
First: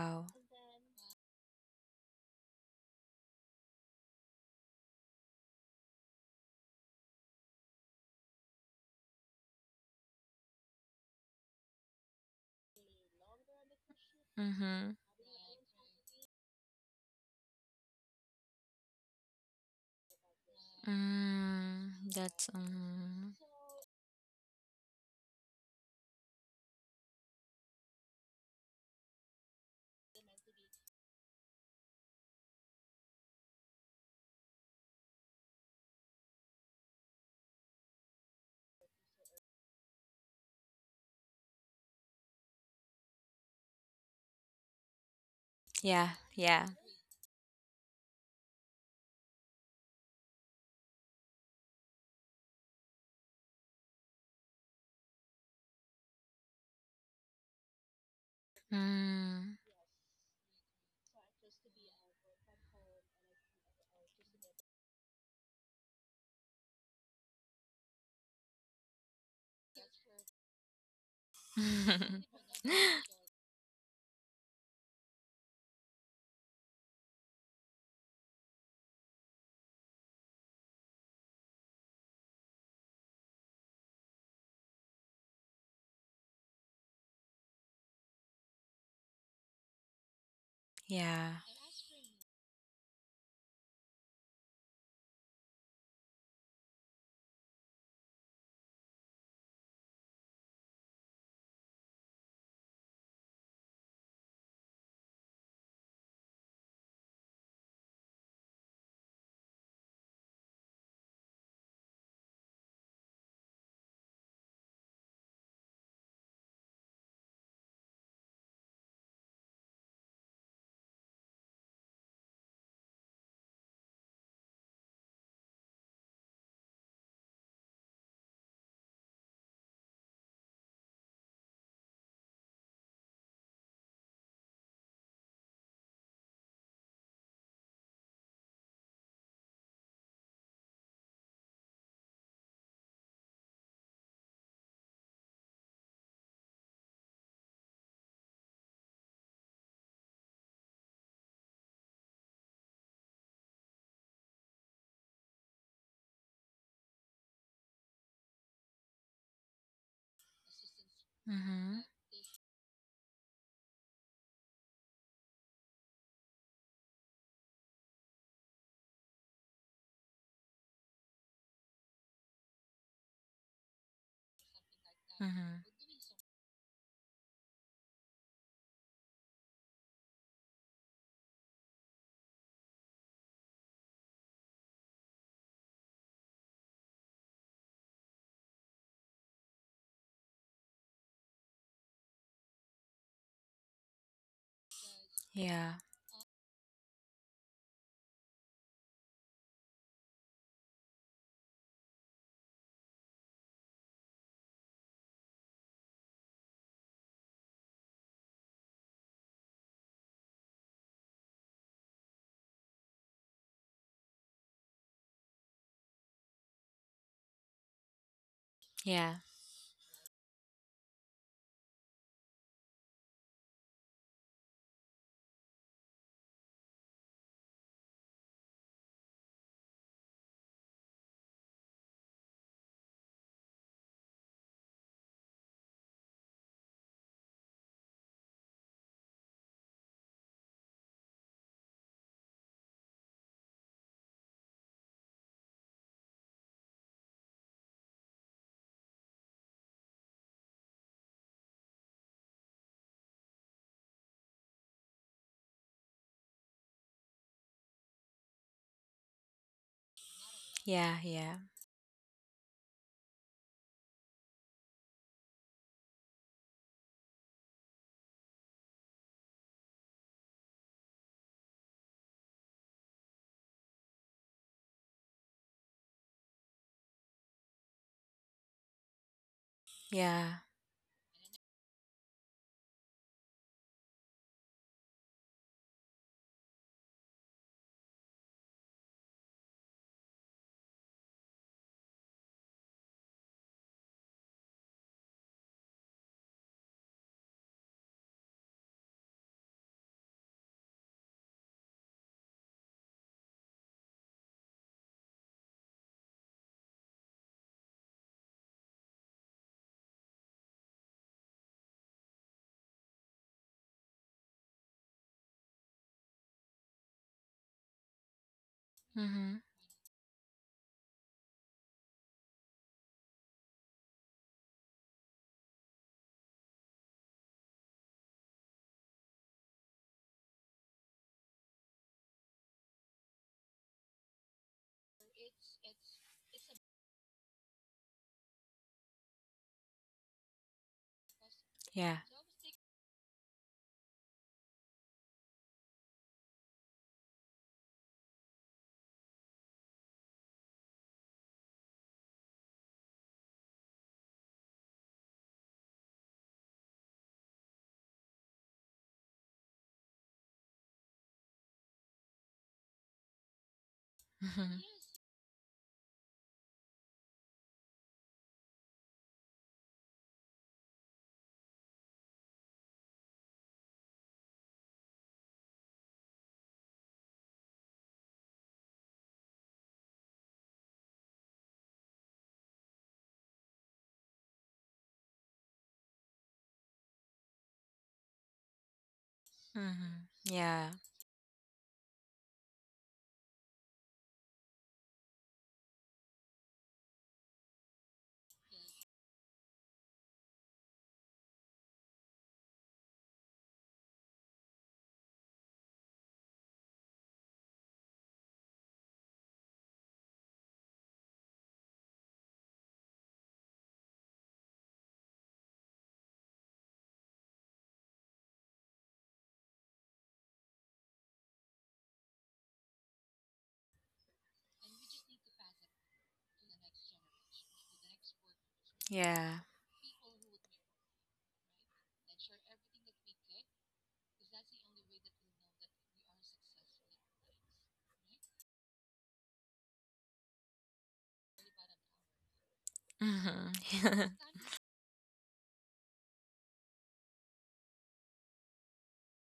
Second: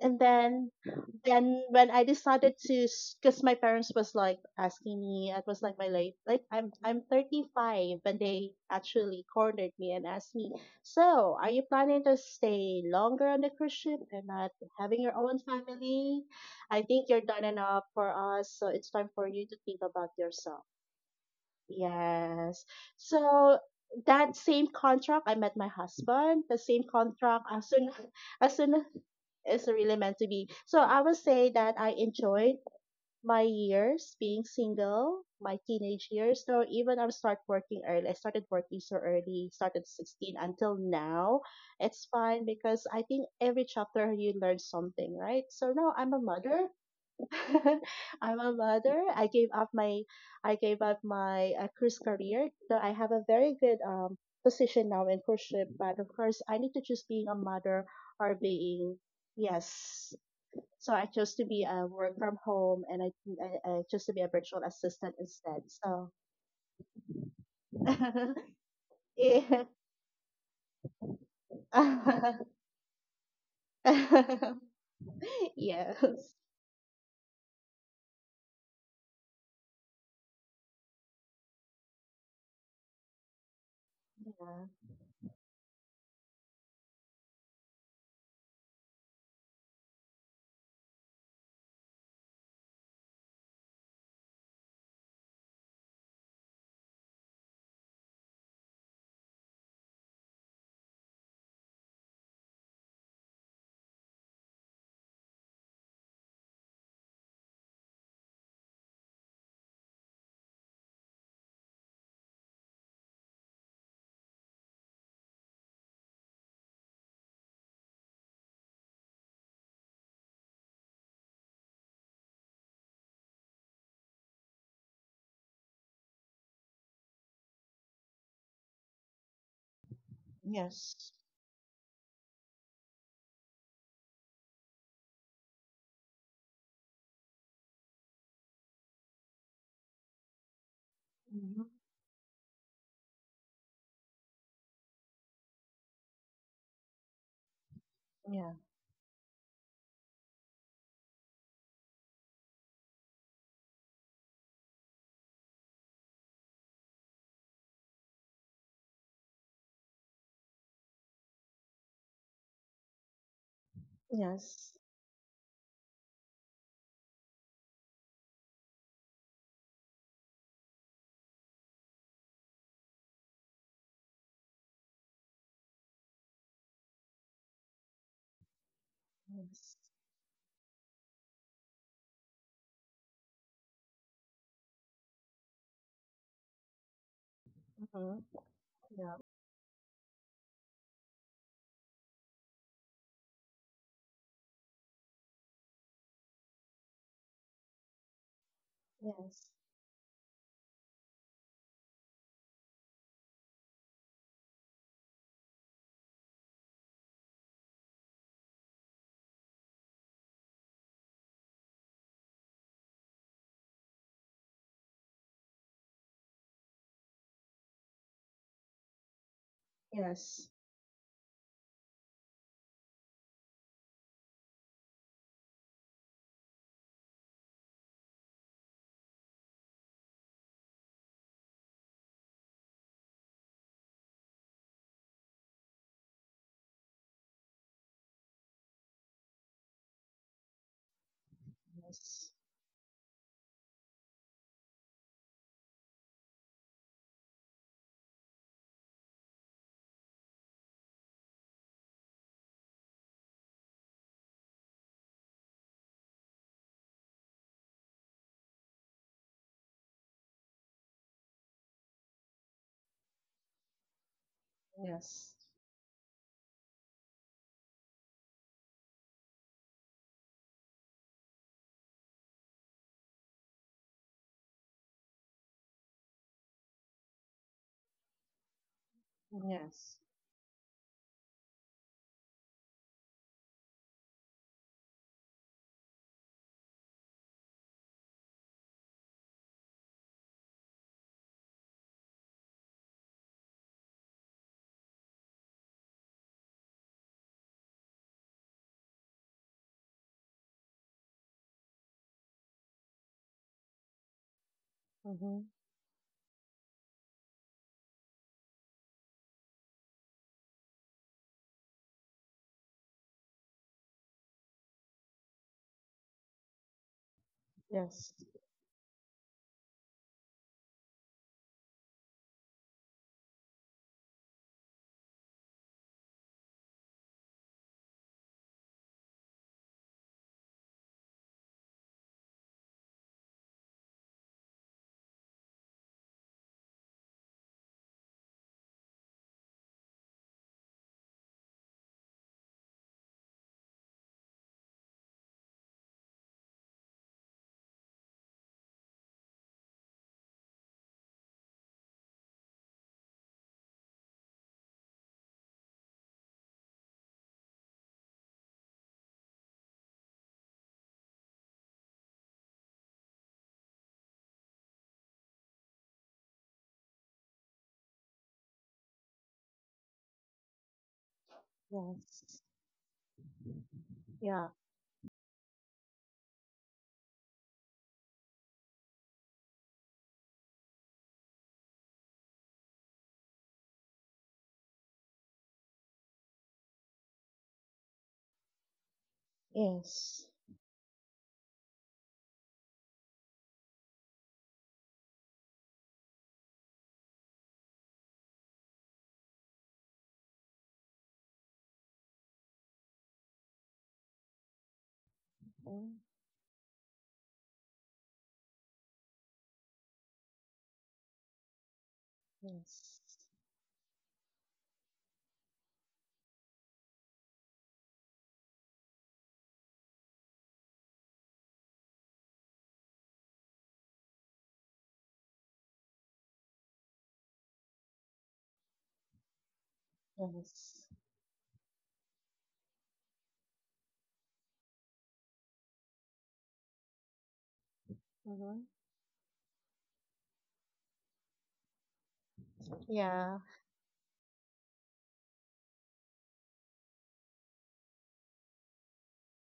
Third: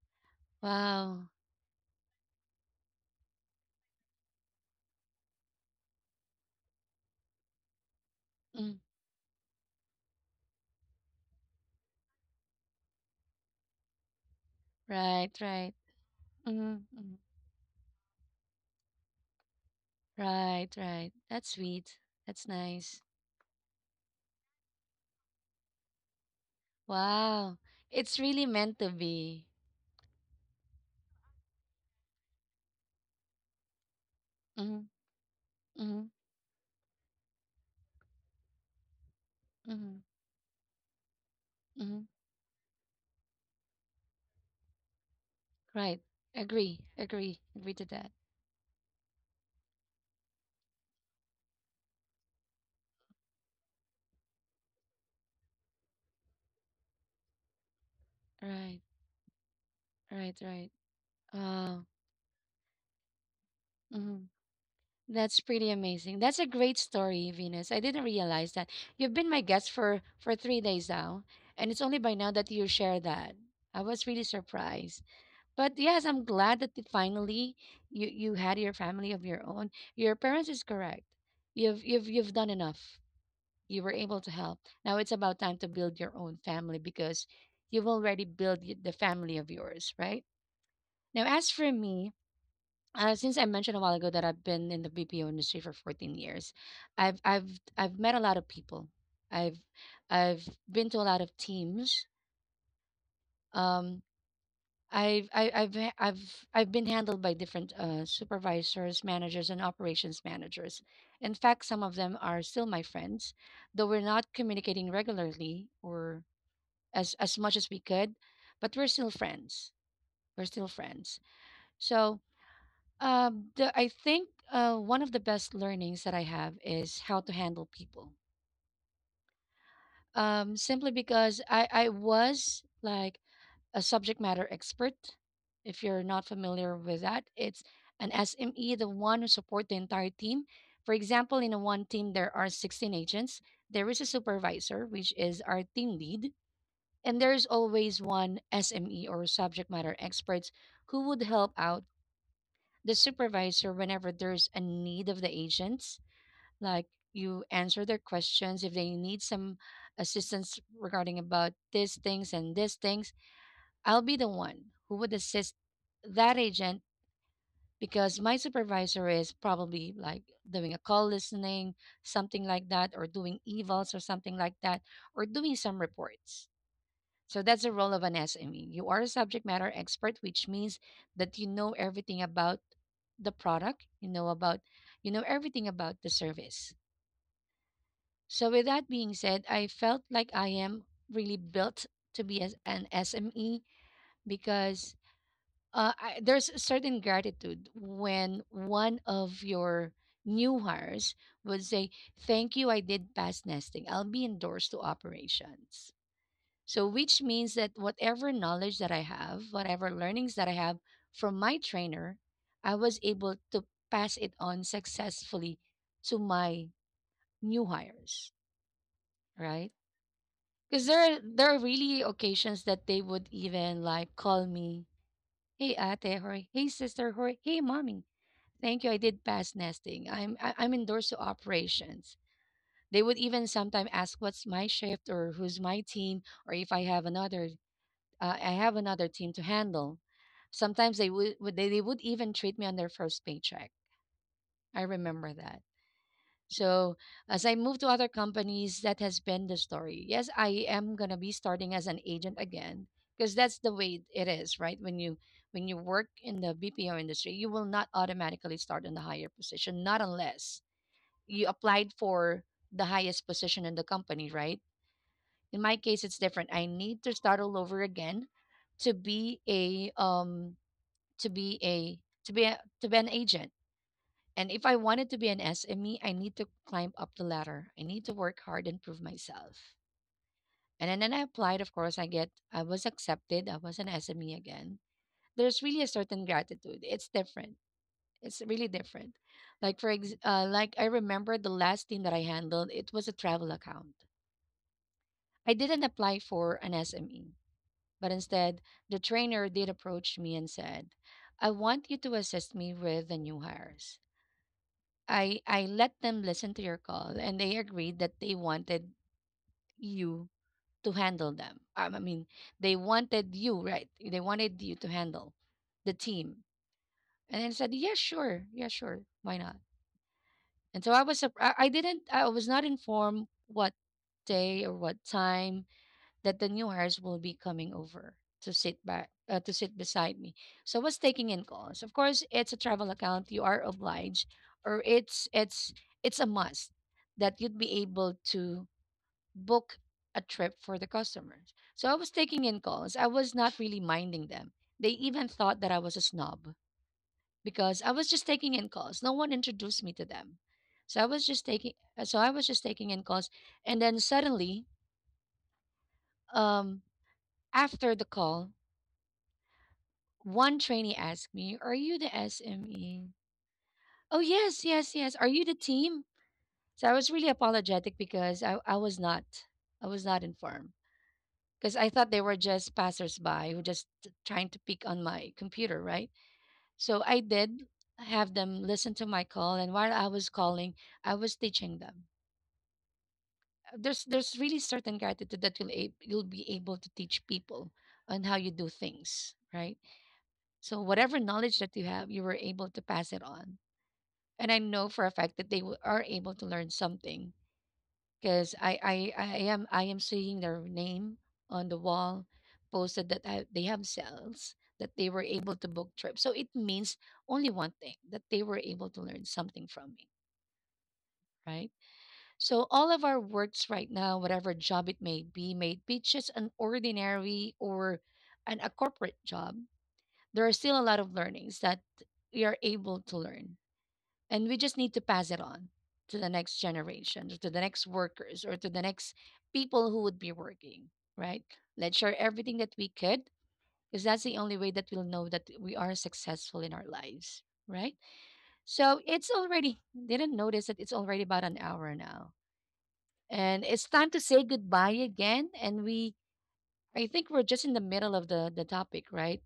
Speaker 2: and then
Speaker 1: wow.
Speaker 2: then when I decided to, because my parents was like asking me, it was like my late, like I'm 35, and they
Speaker 1: Mm,
Speaker 2: actually cornered me and asked me, so are you planning to stay longer on the cruise ship and not
Speaker 3: Mhm.
Speaker 2: having your
Speaker 1: right,
Speaker 2: own
Speaker 1: right.
Speaker 2: family? I
Speaker 1: Mhm,
Speaker 2: think you're
Speaker 1: mhm.
Speaker 2: done enough for us, so it's time for you to think about yourself.
Speaker 1: Right, right. That's
Speaker 3: Mm,
Speaker 1: sweet.
Speaker 3: that's
Speaker 1: That's
Speaker 2: Yes.
Speaker 1: nice.
Speaker 3: mm.
Speaker 2: So that same contract, I met my husband. The same contract
Speaker 1: Wow.
Speaker 2: as soon
Speaker 1: It's really
Speaker 2: as soon as
Speaker 1: meant to be.
Speaker 2: it's really meant to be. So I would say that I enjoyed my years being
Speaker 1: Mhm,
Speaker 2: single, my teenage
Speaker 1: mhm,
Speaker 2: years. So even I start working early. I started working so early, started
Speaker 1: mhm,
Speaker 2: 16 until now.
Speaker 1: mhm.
Speaker 2: It's fine because I think every chapter you learn something, right? So now
Speaker 1: Right.
Speaker 3: Yeah,
Speaker 2: I'm a
Speaker 3: yeah.
Speaker 2: mother.
Speaker 1: Agree. Agree. Agree to that.
Speaker 2: I'm a mother. I gave up my cruise career. So I have a very good position now in cruise ship, but of course I need to choose being a mother or
Speaker 1: Right.
Speaker 2: being
Speaker 3: Mm.
Speaker 2: yes.
Speaker 1: Right, right.
Speaker 2: So I chose to be a
Speaker 1: Wow.
Speaker 2: work from home, and I chose to be a
Speaker 1: Mhm.
Speaker 2: virtual assistant
Speaker 1: That's
Speaker 2: instead.
Speaker 1: pretty
Speaker 2: So
Speaker 1: amazing. That's a great story, Venus. I didn't realize that. You've been my
Speaker 2: yeah.
Speaker 1: guest for 3 days now, and it's only by now that you share that. I was really surprised. But
Speaker 2: Yes,
Speaker 1: yes, I'm glad that it finally you you had your family of your own. Your parents is correct. You've done enough. You were able to help.
Speaker 2: yeah,
Speaker 1: Now it's about time to build your own family because you've already built the family of yours, right? Now,
Speaker 3: yeah.
Speaker 1: as for me, since I mentioned a while ago that I've been in the BPO industry for 14 years, I've I've I've met a lot of people. I've I've been to a lot of teams. Um, I've I, I've ha- I've been handled by different supervisors, managers, and operations managers. In fact, some of them are still my friends, though we're not communicating regularly or as much as we could, but we're still friends. We're still friends. So I think one of the best learnings that I have is how to handle people. Simply
Speaker 2: yes,
Speaker 1: because I was like a subject matter expert. If you're not familiar with that, it's an SME, the one who support the entire team. For example, in a
Speaker 2: hmm,
Speaker 1: one team, there are 16 agents. There is a supervisor, which is our team lead. And there's always one
Speaker 2: yeah,
Speaker 1: SME or subject matter experts who would help out the supervisor whenever there's a need of the agents, like you answer their questions if they need some assistance regarding about these things and these things. I'll be the one
Speaker 2: yes,
Speaker 1: who would assist that agent because my supervisor is probably like doing a call listening, something like that, or doing evals or something like that, or doing
Speaker 3: Mm-hmm.
Speaker 1: some reports. So that's the role of an SME. You are a subject matter
Speaker 2: yes.
Speaker 1: expert, which means that you know everything about the product. You know about you know everything about the service.
Speaker 2: Hmm.
Speaker 1: So, with that being
Speaker 2: Yeah.
Speaker 1: said, I felt like I am really built to be as an SME because
Speaker 3: Yeah.
Speaker 1: there's a certain gratitude when one of
Speaker 2: Yes.
Speaker 1: your new hires would say, "Thank you, I did past nesting. I'll be endorsed to operations." So, which means that whatever knowledge that I have, whatever learnings that I have from my trainer, I was able to pass it on successfully to my new hires,
Speaker 3: Yeah.
Speaker 1: right?
Speaker 2: Yes.
Speaker 1: Because there are really occasions that they would even like call me, "Hey ate, or hey sister, or hey mommy. Thank you, I did past nesting. I'm endorsed to operations." They would even sometimes ask what's my shift or who's my team or if I have another I have another team to handle. Sometimes they they would
Speaker 2: Yes.
Speaker 1: even treat me on their first paycheck. I remember that. So as I move to other companies, that has been the story. Yes, I am gonna be starting as an agent again because that's the way it is, right? When you work in the BPO industry, you will not automatically start in the higher position, not unless
Speaker 3: Yeah. Yeah.
Speaker 1: you applied for the highest position in the company, right?
Speaker 2: Yes.
Speaker 1: In my case, it's different. I need to start all over again to be a to be an agent, and if I wanted to be an SME, I need to climb up the ladder. I need to work hard and prove myself.
Speaker 2: Yes.
Speaker 3: Yeah.
Speaker 1: And then I applied, of course, I was accepted. I was an SME again. There's really a certain gratitude. It's different. It's really different. Like like I remember the last thing that I handled, it was a travel account. I didn't apply for an SME, but instead the trainer did approach me and said, "I want you to assist me with the new hires. I
Speaker 2: Mm-hmm.
Speaker 1: I let them listen to your call, and they agreed that they wanted you to handle them. I mean, they wanted you, right? They wanted you to handle the team." And I said, "Yeah,
Speaker 2: Yes.
Speaker 1: sure, yeah, sure, why not?" And so I was, surp- I didn't, I was not informed what day or what time that the new hires will be coming over to sit back to sit beside me. So I was taking in calls. Of course, it's a travel account. You are obliged, or it's a must that you'd be able to book a trip for the customers. So I
Speaker 3: Yeah.
Speaker 1: was taking in calls. I was not really minding them. They even thought that I was a snob because I was just taking in calls. No one introduced me to them. So I was just taking so I was just taking in calls, and then suddenly, um after the call, one trainee asked me, "Are you the SME?" "Oh, yes,
Speaker 3: Mm-hmm.
Speaker 1: yes, yes." "Are you the team?" So I was really apologetic because I was not. I was not informed because I thought they were
Speaker 2: Yes.
Speaker 1: just passersby who
Speaker 2: Yeah.
Speaker 1: trying to peek on my computer, right? So I did have them listen to my call, and while I was calling, I was teaching them. There's really certain gratitude that you'll be able to teach people on how you do things, right?
Speaker 3: Mm-hmm.
Speaker 2: Yes.
Speaker 3: Yeah.
Speaker 1: So whatever knowledge that you have, you were able to pass it on, and I know for a fact that are able to learn something because I am seeing their name on the wall posted that they have cells that they were able to
Speaker 2: Mm-hmm.
Speaker 1: book trips. So it means only one thing, that they were able to learn something from me, right? So all
Speaker 2: Yes.
Speaker 1: of our works right now, whatever job it may be, may it be just an ordinary or an a corporate job, there are still a lot of learnings that we are able to learn, and we just need to pass it on to the next generation, or to the next workers, or to the next
Speaker 3: Yeah.
Speaker 1: people who would be working,
Speaker 2: Yes.
Speaker 1: right? Let's share everything that we could, because that's the only way that we'll know that we are successful in our lives, right?
Speaker 2: Mm-hmm.
Speaker 1: So it's already, didn't notice that it's already about an hour now.
Speaker 2: Yeah.
Speaker 1: And it's time to
Speaker 3: Mm-hmm.
Speaker 1: say goodbye again. And we, I think we're just in the middle of the topic, right?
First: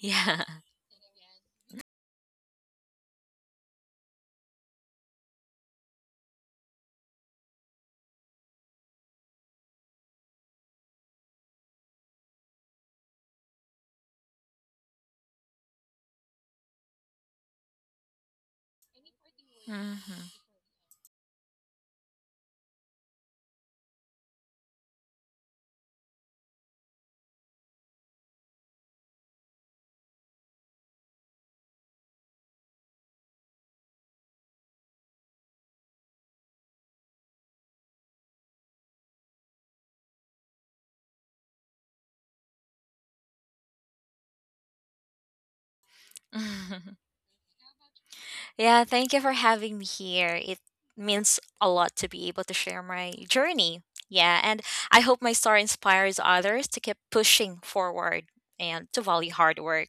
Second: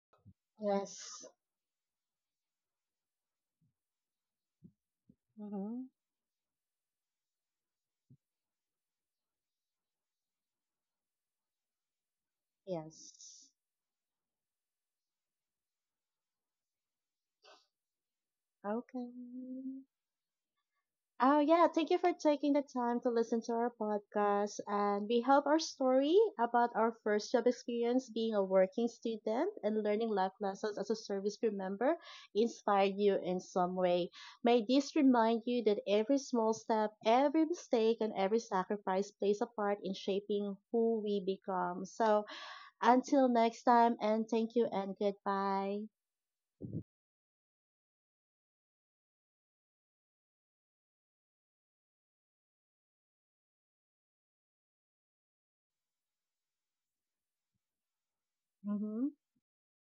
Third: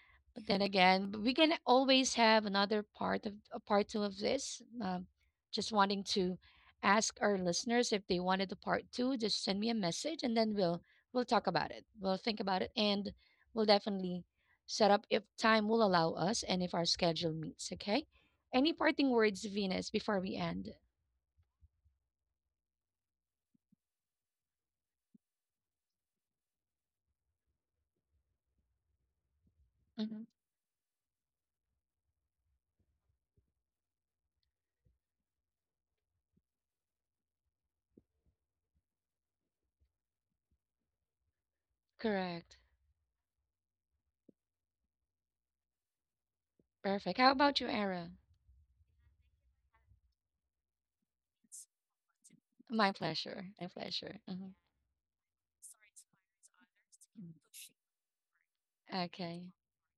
Speaker 3: yeah.
Speaker 1: But then again,
Speaker 2: Yes.
Speaker 1: we can always have another part two of this. Just
Speaker 2: Mm-hmm.
Speaker 1: wanting to ask our listeners if they wanted a part two, just send me a message, and then we'll talk about it. We'll think about it, and
Speaker 2: Yes.
Speaker 1: we'll definitely set up if time will allow us and if our schedule meets. Okay. Any
Speaker 2: Okay.
Speaker 1: parting words, Venus, before we
Speaker 3: Mm-hmm.
Speaker 1: end?
Speaker 2: Oh, yeah. Thank you for taking the time to listen to our podcast. And we hope our story about our first job experience being a working student and learning
Speaker 1: Hmm.
Speaker 2: life lessons as a service crew member inspired you in some way. May this remind you that every small step, every mistake, and every sacrifice plays a part in shaping who we become. So,
Speaker 1: Correct.
Speaker 2: until next time, and thank you and goodbye.
Speaker 1: Perfect. How about you, Era?
Speaker 3: yeah. Thank you for having me here. It means a lot to be able to share
Speaker 1: My
Speaker 3: my
Speaker 1: pleasure. My
Speaker 3: journey.
Speaker 1: pleasure.
Speaker 3: Yeah.
Speaker 1: Mhm.
Speaker 3: And I hope my story inspires others to keep
Speaker 1: Mhm.
Speaker 3: pushing forward and to
Speaker 2: Hmm.
Speaker 3: value
Speaker 1: Okay.
Speaker 3: hard work.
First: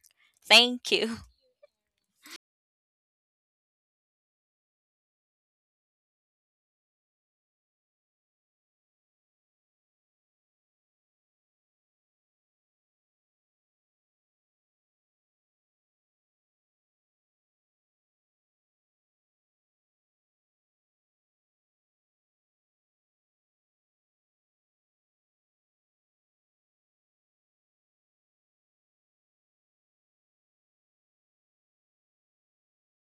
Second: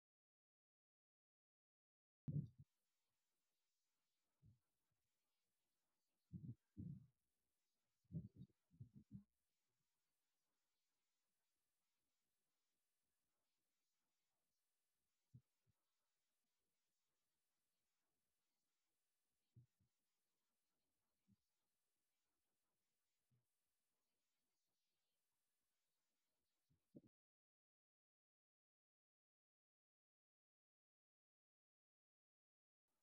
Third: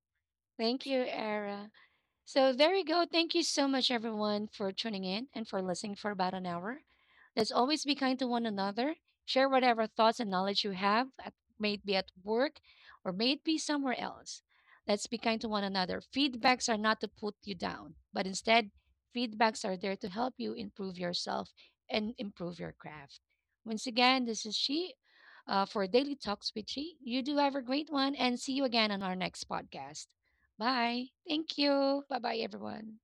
Speaker 1: Thank
Speaker 3: Thank
Speaker 1: you,
Speaker 3: you.
Speaker 1: Era. So there you go. Thank you so much, everyone, for tuning in and for listening for about an hour. Let's always be kind to one another. Share whatever thoughts and knowledge you have, at, may it be at work or may it be somewhere else. Let's be kind to one another. Feedbacks are not to put you down, but instead, feedbacks are there to help you improve yourself and improve your craft. Once again, this is She, for Daily Talks with She. You do have a great one, and see you again on our next podcast. Bye. Thank you. Bye bye, everyone.